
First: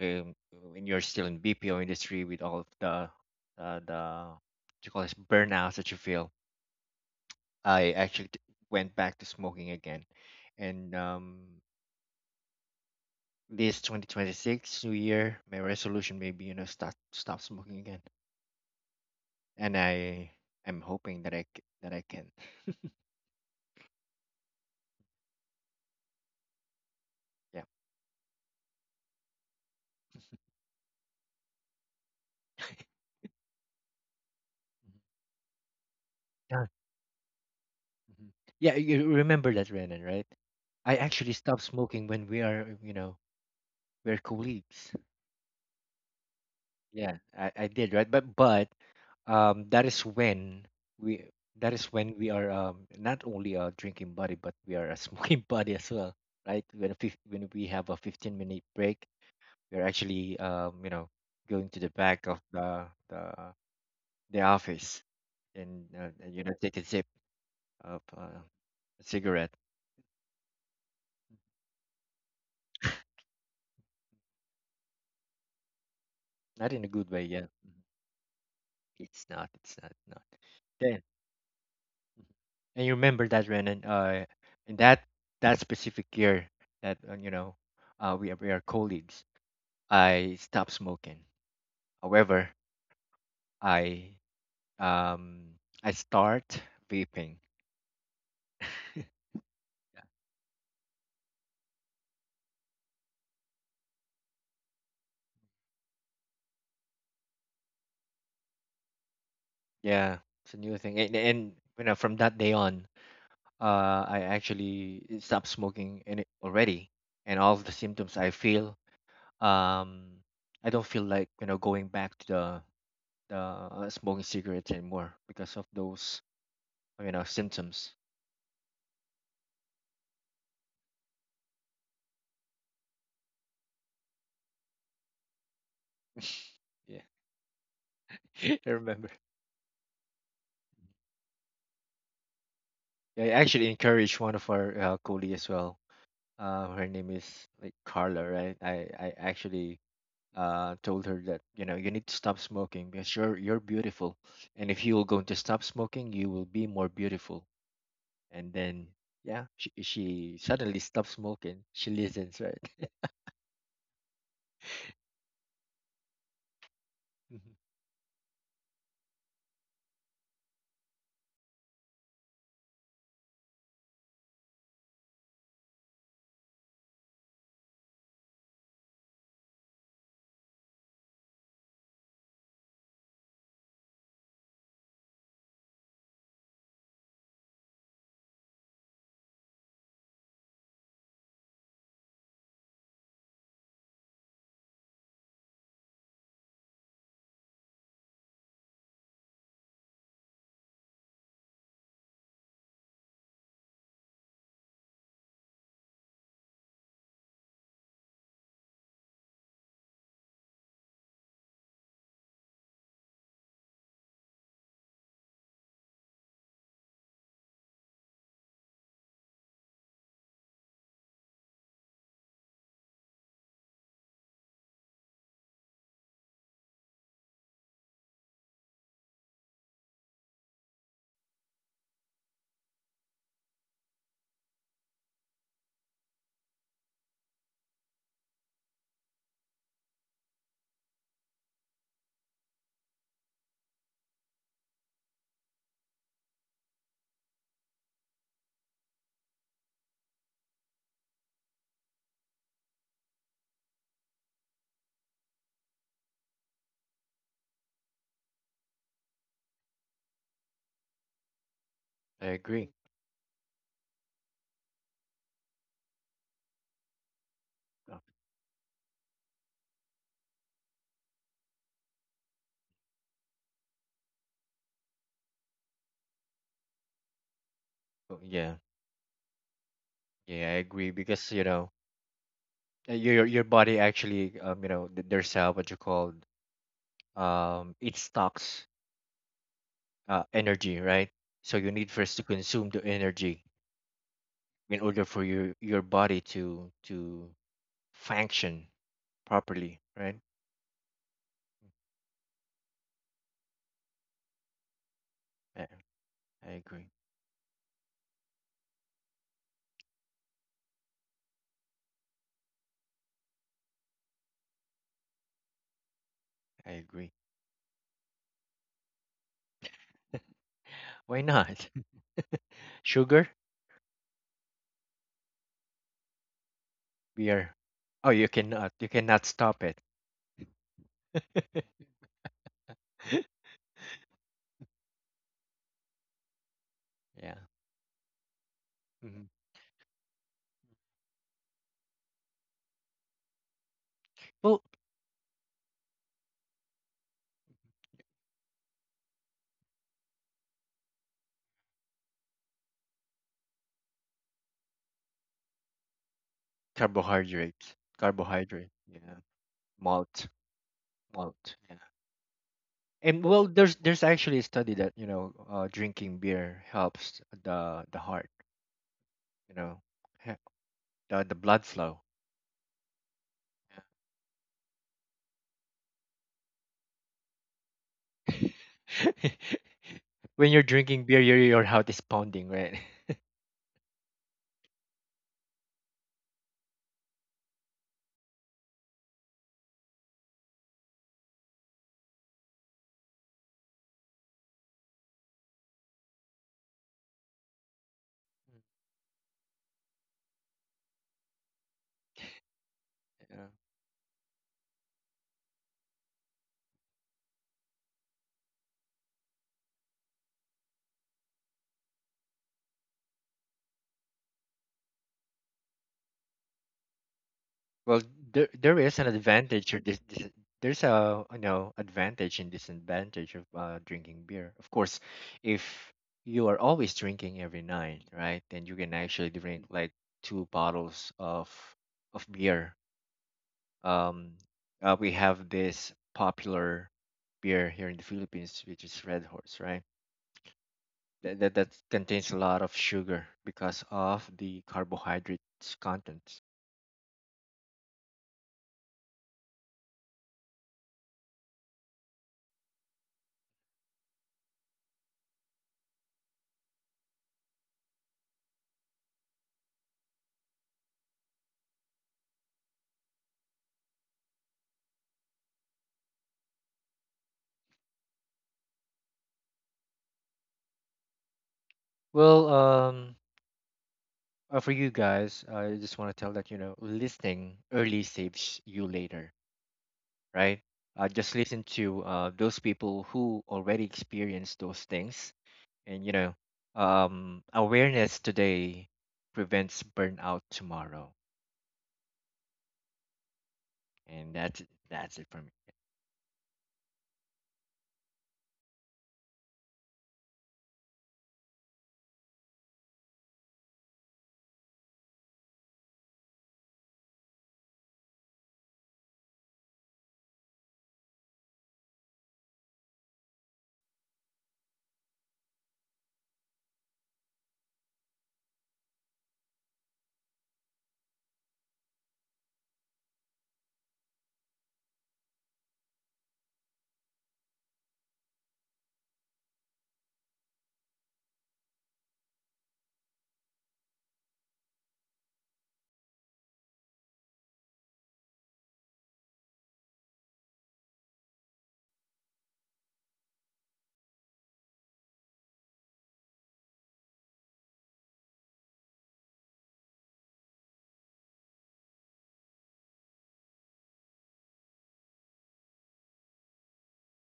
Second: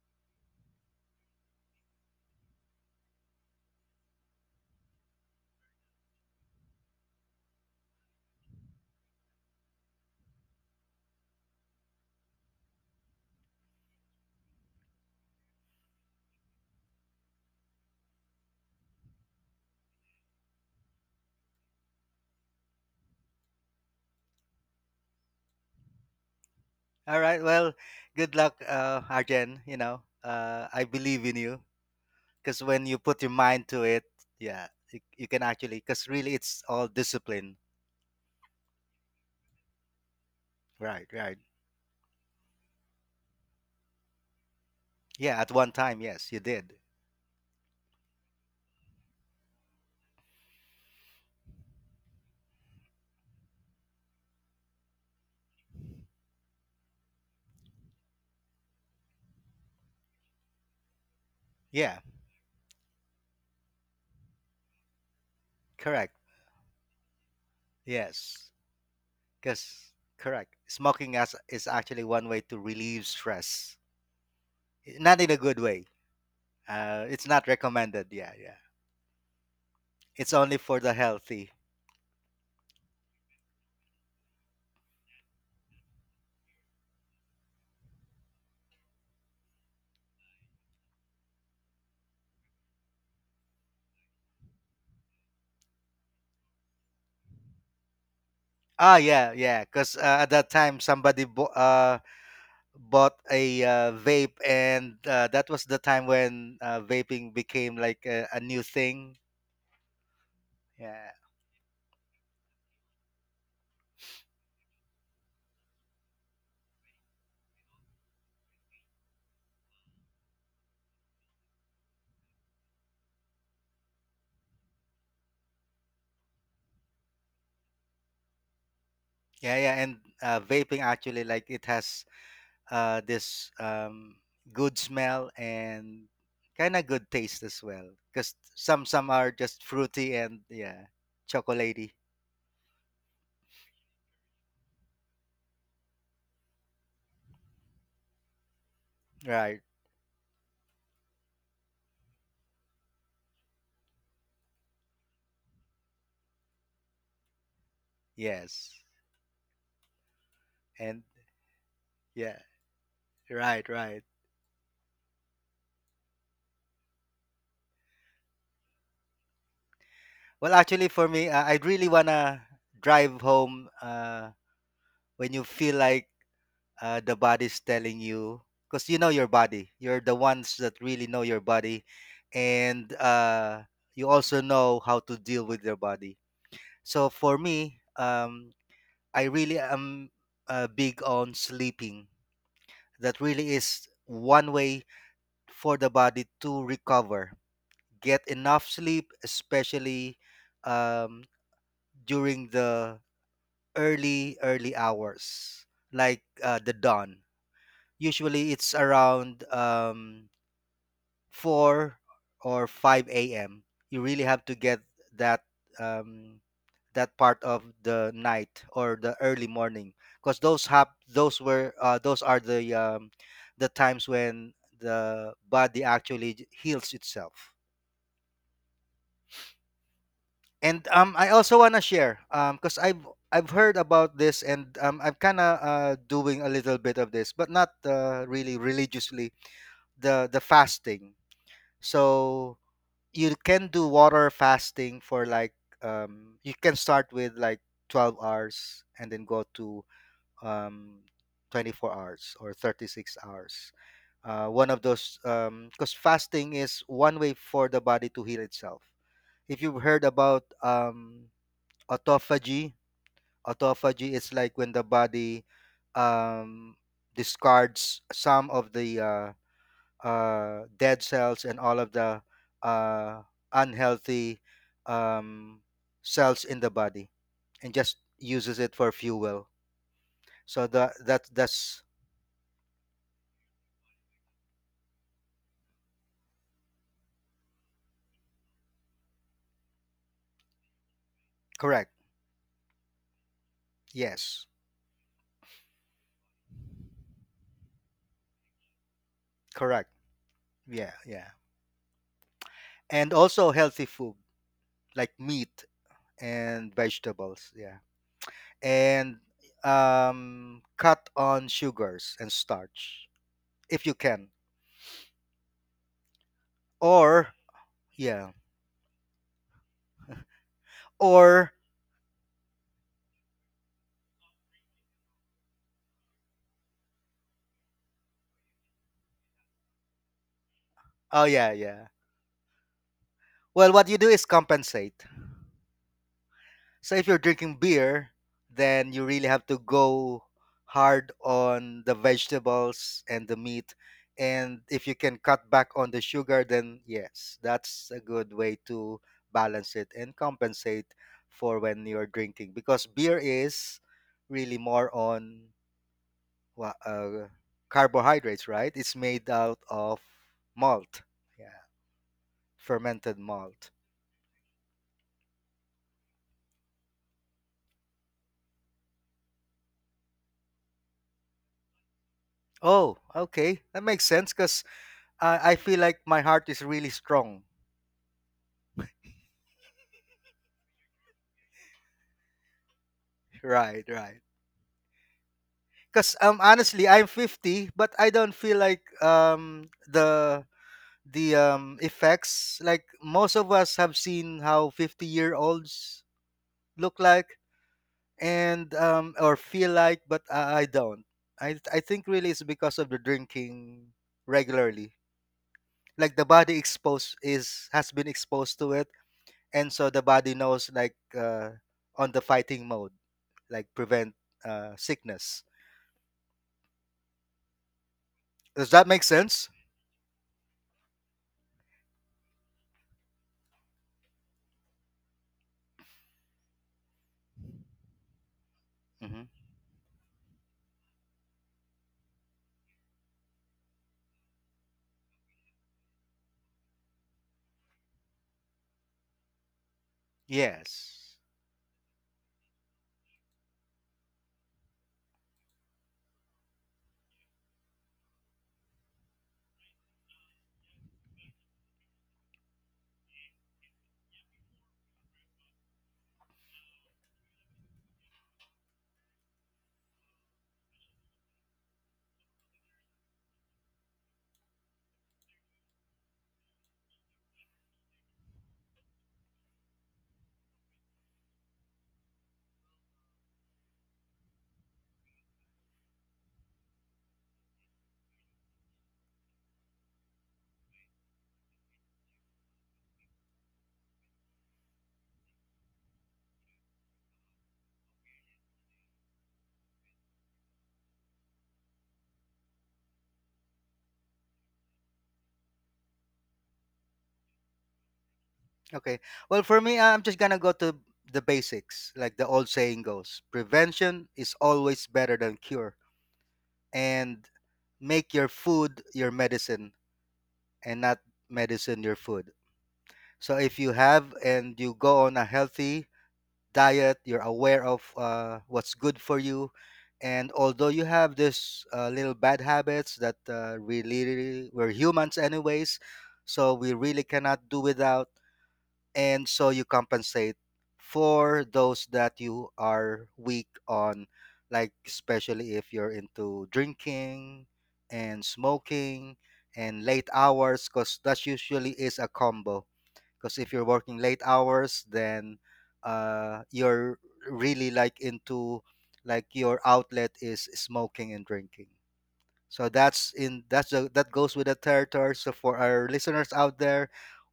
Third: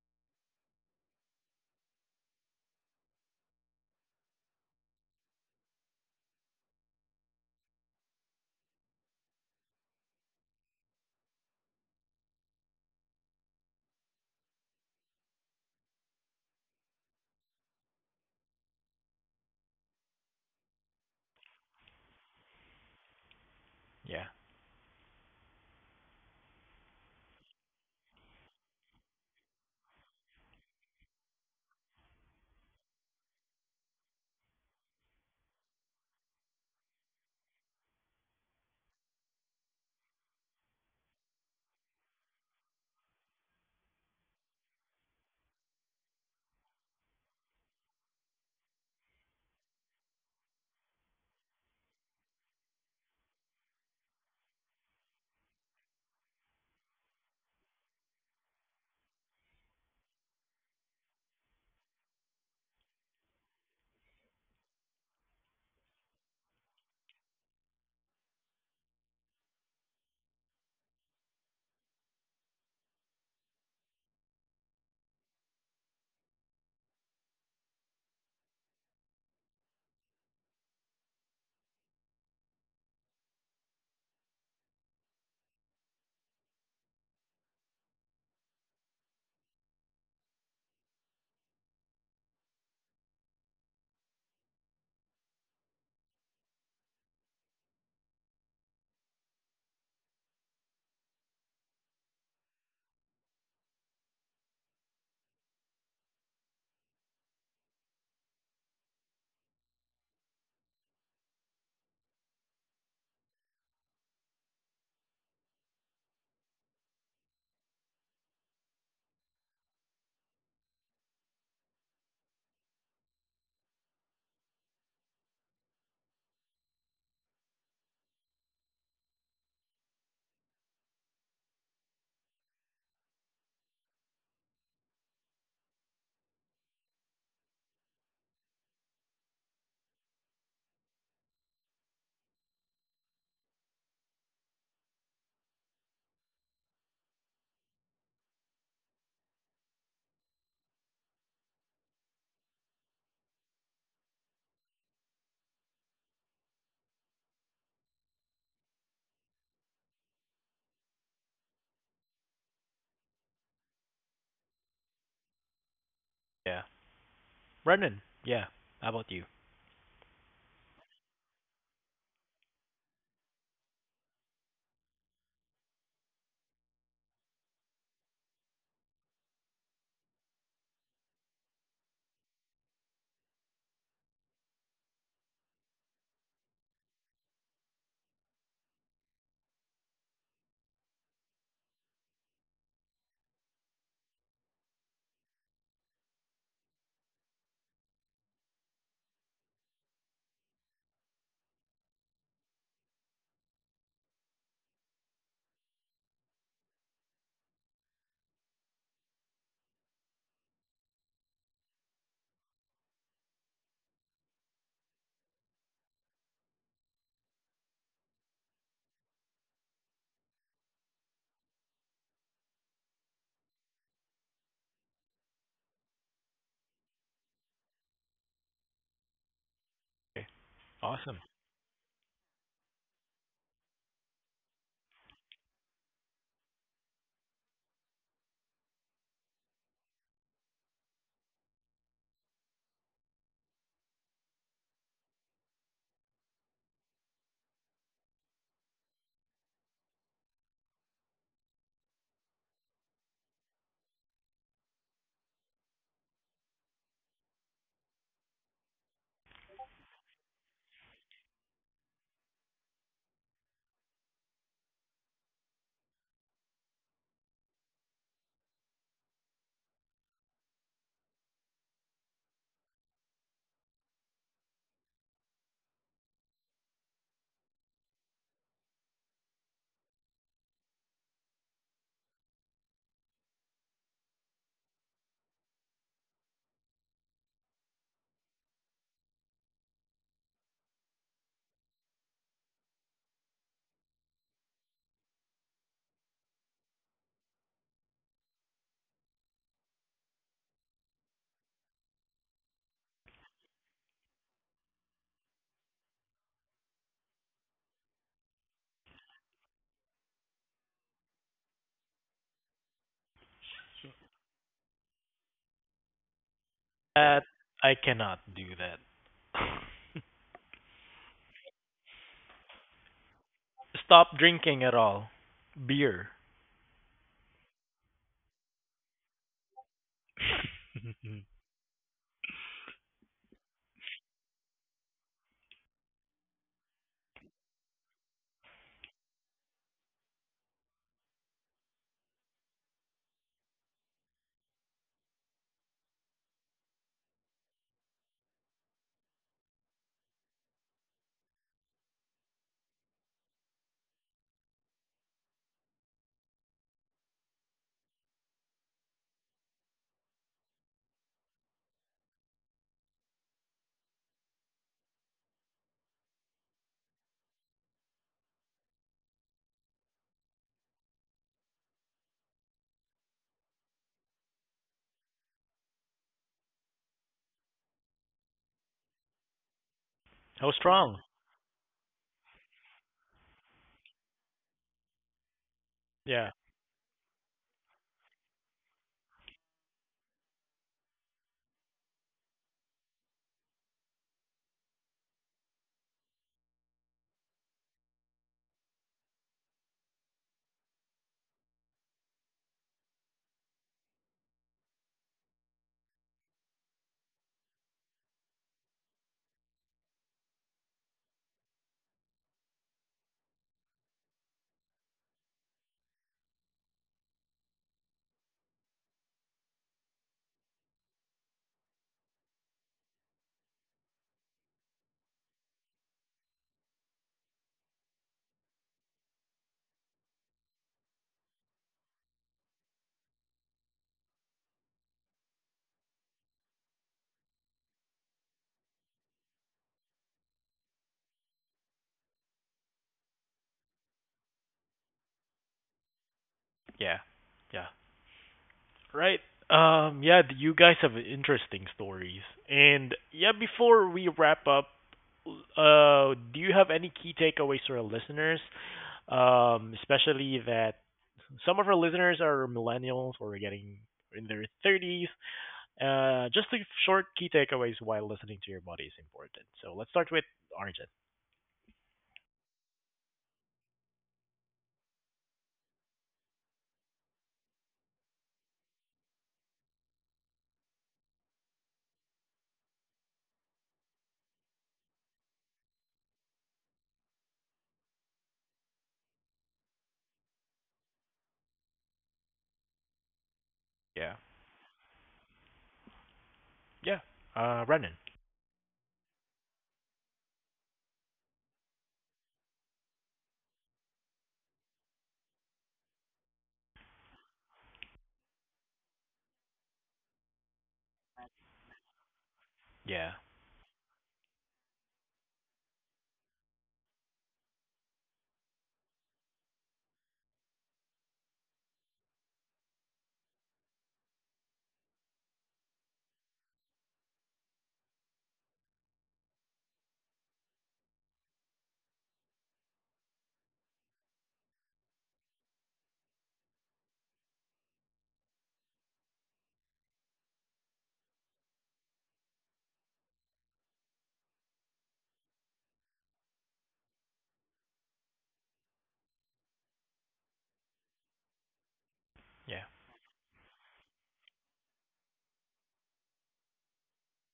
[SPEAKER 2] um, when you're still in BPO industry with all of the what you call this burnouts that you feel. I actually went back to smoking again, and this 2026 New Year, my resolution maybe you know start stop smoking again, and I am hoping that that I can.
[SPEAKER 1] yeah,
[SPEAKER 3] All right.
[SPEAKER 2] Yeah.
[SPEAKER 3] Well, good luck, Arjen. You know, I believe in you, because when you put your mind to it, yeah,
[SPEAKER 2] Mhm.
[SPEAKER 3] you can actually, because really it's
[SPEAKER 2] Yeah.
[SPEAKER 3] all discipline.
[SPEAKER 2] Mhm. Yeah, you remember that, Renan, right? I
[SPEAKER 3] Right,
[SPEAKER 2] actually
[SPEAKER 3] right.
[SPEAKER 2] stopped smoking when we are, you know, we're colleagues.
[SPEAKER 3] Yeah, at one time, yes, you did.
[SPEAKER 2] Yeah, I did, right? But that is when we that is when we are not only a drinking buddy but we are a smoking buddy as well, right? When we have a 15-minute break, we're actually you know going to the
[SPEAKER 3] Yeah,
[SPEAKER 2] back of the office, and
[SPEAKER 3] correct.
[SPEAKER 2] and you know take a sip of
[SPEAKER 3] Yes,
[SPEAKER 2] a cigarette.
[SPEAKER 3] because, correct, smoking as is actually one way to relieve stress. Not in a good way.
[SPEAKER 2] Not in a good way,
[SPEAKER 3] It's
[SPEAKER 2] yeah.
[SPEAKER 3] not recommended, yeah, yeah,
[SPEAKER 2] It's not,
[SPEAKER 3] it's only for the
[SPEAKER 2] then.
[SPEAKER 3] healthy.
[SPEAKER 2] And you remember that, Renan, in that that specific year that you know we are colleagues, I stopped smoking. However, I um I start vaping.
[SPEAKER 3] Ah, yeah, yeah, because at that time somebody bought a vape, and that was the time when vaping became like a new thing.
[SPEAKER 2] Yeah, it's a new thing.
[SPEAKER 3] Yeah,
[SPEAKER 2] And you know, from that day on, I actually stopped smoking and it already. And all of the symptoms I feel, um, I don't feel like you know going back to the smoking cigarettes anymore because of those you know symptoms.
[SPEAKER 3] yeah, yeah. And vaping actually, like, it has this good smell and kind of
[SPEAKER 2] Yeah.
[SPEAKER 3] good taste as well. Because
[SPEAKER 2] I
[SPEAKER 3] some
[SPEAKER 2] remember.
[SPEAKER 3] some are just fruity and, yeah, chocolatey.
[SPEAKER 2] Yeah, I actually encouraged one of our colleagues as well. Her name is like Carla, right? I
[SPEAKER 3] Right.
[SPEAKER 2] actually told her that you know you need to stop smoking because you're beautiful, and if you're going to stop smoking, you will be more beautiful. And
[SPEAKER 3] Yes.
[SPEAKER 2] then yeah, she suddenly stopped
[SPEAKER 3] And
[SPEAKER 2] smoking. She listens,
[SPEAKER 3] yeah.
[SPEAKER 2] right?
[SPEAKER 3] Right. Right.
[SPEAKER 1] yeah. Brendan, yeah. How about you?
[SPEAKER 3] Well, actually, for me, I'd really wanna drive home, when you feel like the body's telling you, because you know your body, you're the ones that really know your body, and you also know how to deal with your body. So for me, I really am big on sleeping. That really is one way for the body to recover. Get enough sleep, especially um, during the early, early hours, like the dawn. Usually it's around 4 or 5 a.m. You really have to get that, um, that part of the night or the early morning, because those were those are the, the times when the body actually heals itself.
[SPEAKER 1] Okay.
[SPEAKER 3] And
[SPEAKER 1] Awesome.
[SPEAKER 3] I also wanna share, because I've heard about this and, I'm kind of doing a little bit of this, but not really religiously. The fasting. So you can do water fasting for like, you can start with like 12 hours, and then go to um 24 hours or 36 hours. One of those, because fasting is one way for the body to heal itself. If you've heard about
[SPEAKER 2] I agree.
[SPEAKER 3] autophagy, autophagy is like when the body um
[SPEAKER 2] Oh,
[SPEAKER 3] discards some of the dead cells and all of the uh, unhealthy, um, cells in the body, and just
[SPEAKER 2] oh, yeah,
[SPEAKER 3] uses it for fuel.
[SPEAKER 2] yeah, I
[SPEAKER 3] So
[SPEAKER 2] agree
[SPEAKER 3] that that
[SPEAKER 2] because you know
[SPEAKER 3] that's
[SPEAKER 2] your body actually you know there's what you call it stocks energy, right? So you need
[SPEAKER 3] correct.
[SPEAKER 2] first to consume the energy
[SPEAKER 3] Yes,
[SPEAKER 2] in order for your body to function properly,
[SPEAKER 3] correct.
[SPEAKER 2] right?
[SPEAKER 3] Yeah, yeah. And also healthy food, like
[SPEAKER 2] I,
[SPEAKER 3] meat
[SPEAKER 2] I
[SPEAKER 3] and
[SPEAKER 2] agree.
[SPEAKER 3] vegetables. Yeah, and cut on sugars and starch if you can.
[SPEAKER 2] I agree.
[SPEAKER 1] That
[SPEAKER 3] Or
[SPEAKER 1] I
[SPEAKER 3] yeah,
[SPEAKER 1] cannot do that.
[SPEAKER 2] Why
[SPEAKER 3] or,
[SPEAKER 2] not? Sugar,
[SPEAKER 1] Stop drinking at all. Beer.
[SPEAKER 2] beer. Oh, you cannot. You cannot stop it.
[SPEAKER 3] oh yeah, yeah. Well, what you do is compensate. So if you're
[SPEAKER 2] Yeah.
[SPEAKER 3] drinking beer, then you
[SPEAKER 2] Hmm.
[SPEAKER 3] really have to go hard on the vegetables and the meat.
[SPEAKER 2] Well,
[SPEAKER 3] And if you can cut back on the sugar, then yes, that's a good way to balance it and compensate for when you're drinking. Because beer is really more on wha- uh,
[SPEAKER 2] carbohydrates.
[SPEAKER 3] carbohydrates,
[SPEAKER 2] Carbohydrate.
[SPEAKER 3] right? It's
[SPEAKER 2] Yeah.
[SPEAKER 3] made out of
[SPEAKER 2] Malt.
[SPEAKER 3] malt,
[SPEAKER 2] Malt.
[SPEAKER 3] yeah,
[SPEAKER 2] Yeah.
[SPEAKER 3] fermented
[SPEAKER 2] And well, there's
[SPEAKER 3] malt.
[SPEAKER 2] there's actually a study that you know drinking beer helps the heart. You know, he- the blood flow.
[SPEAKER 3] Oh, okay, that makes sense. Because I feel like my heart is really strong.
[SPEAKER 2] When
[SPEAKER 1] How
[SPEAKER 2] you're
[SPEAKER 1] strong?
[SPEAKER 2] drinking beer, your heart is pounding, right?
[SPEAKER 3] Right, right. Because
[SPEAKER 1] Yeah.
[SPEAKER 3] honestly, I'm 50, but I don't feel like the effects. Like, most of us have seen how 50-year-olds look like, and or feel like, but I don't. I think really it's because of the
[SPEAKER 2] Yeah.
[SPEAKER 3] drinking regularly. Like, the body exposed is has been exposed to it, and so the body knows, like on the fighting mode, like, prevent sickness.
[SPEAKER 2] Well, there
[SPEAKER 3] Does
[SPEAKER 2] there
[SPEAKER 3] that
[SPEAKER 2] is
[SPEAKER 3] make
[SPEAKER 2] an
[SPEAKER 3] sense?
[SPEAKER 2] advantage or this, there's a you know advantage and disadvantage of drinking beer. Of course, if you are always drinking every night, right, then you can
[SPEAKER 3] Hmm.
[SPEAKER 2] actually drink like two bottles of beer. Um, we have this popular beer here in the Philippines, which is Red Horse, right?
[SPEAKER 3] Yes.
[SPEAKER 2] That that contains a lot of sugar because of the carbohydrates content.
[SPEAKER 1] Yeah. Yeah. Right. Yeah, you guys have interesting stories. And yeah, before we wrap up, do you have any key takeaways for our listeners? Especially that some of our listeners are millennials or getting in their 30s. Just a short key takeaways while listening to your body is important. So let's start with Arjun.
[SPEAKER 2] Well, for you guys, I just want to tell that you know listening early saves you later, right? Just listen to those people who already experienced those things, and you know, awareness today prevents burnout tomorrow,
[SPEAKER 1] Yeah.
[SPEAKER 2] and that's it for me.
[SPEAKER 1] Yeah. Renan.
[SPEAKER 3] Okay. Well, for me, I'm just gonna go to the basics, like the old saying goes, prevention is always better than cure. And make your food your medicine, and not medicine your food.
[SPEAKER 1] Yeah.
[SPEAKER 3] So if you have, and you go on a healthy diet, you're aware of what's good for you. And although you have this little bad habits that, we literally, we're humans anyways, so we really cannot do without. And so you compensate for those that you are weak on, like, especially if you're into drinking and smoking and late hours, because that usually is a combo. Because if you're working late hours, then you're really like into, like, your outlet is smoking and drinking.
[SPEAKER 1] Yeah.
[SPEAKER 3] So that's in, that's the, that goes with the territory. So for our listeners out there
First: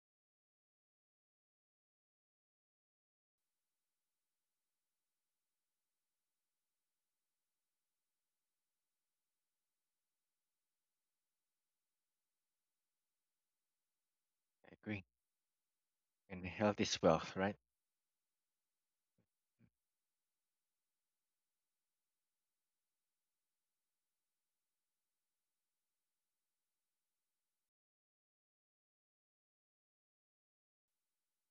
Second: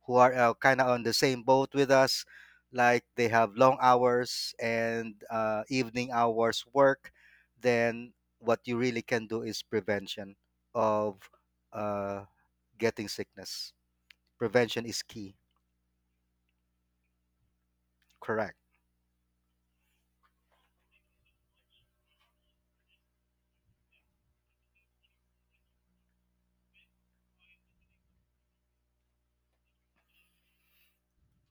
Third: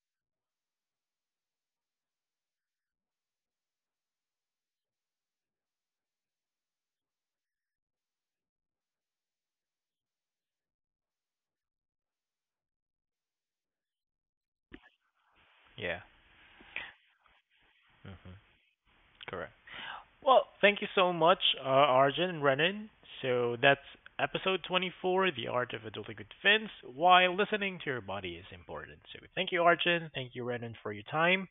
[SPEAKER 3] who are kind of on the same boat with us, like, they have long hours and evening hours work, then, what you really can do is prevention of uh, getting sickness.
[SPEAKER 2] I
[SPEAKER 3] Prevention is
[SPEAKER 2] agree.
[SPEAKER 3] key.
[SPEAKER 1] Yeah.
[SPEAKER 2] And health is wealth, right?
[SPEAKER 1] Hmm.
[SPEAKER 3] Correct.
[SPEAKER 1] Correct. Well, thank you so much, Arjun and Renan. So that's episode 24, The Art of Adulting with Vince, why listening to your body is important. So thank you, Arjun. Thank you, Renan, for your time.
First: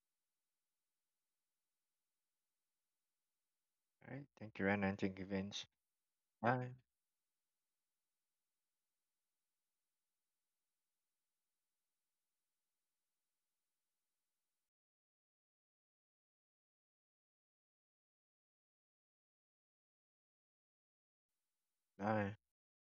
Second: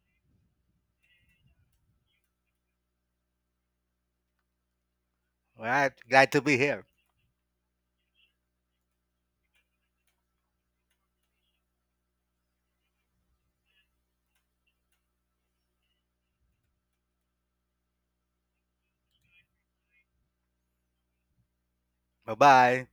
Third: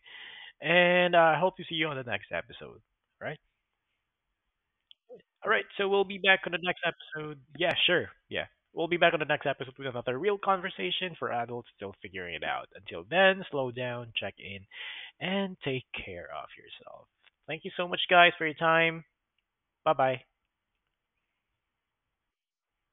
[SPEAKER 1] And I hope to see you on the next episode. All right?
[SPEAKER 2] All right. Thank you, Rana. Thank you,
[SPEAKER 1] All
[SPEAKER 2] Vince.
[SPEAKER 3] All
[SPEAKER 1] right. So
[SPEAKER 3] right.
[SPEAKER 1] we'll be
[SPEAKER 3] Glad to
[SPEAKER 1] back on
[SPEAKER 3] be
[SPEAKER 1] the
[SPEAKER 2] Bye.
[SPEAKER 1] next
[SPEAKER 3] here.
[SPEAKER 1] episode. Yeah, sure. Yeah. We'll be back on the next episode with another real conversation for adults still figuring it out. Until then, slow down, check in, and take care of yourself. Thank you so much, guys, for your time. Bye bye.
[SPEAKER 3] Bye
[SPEAKER 2] Bye.
[SPEAKER 3] bye.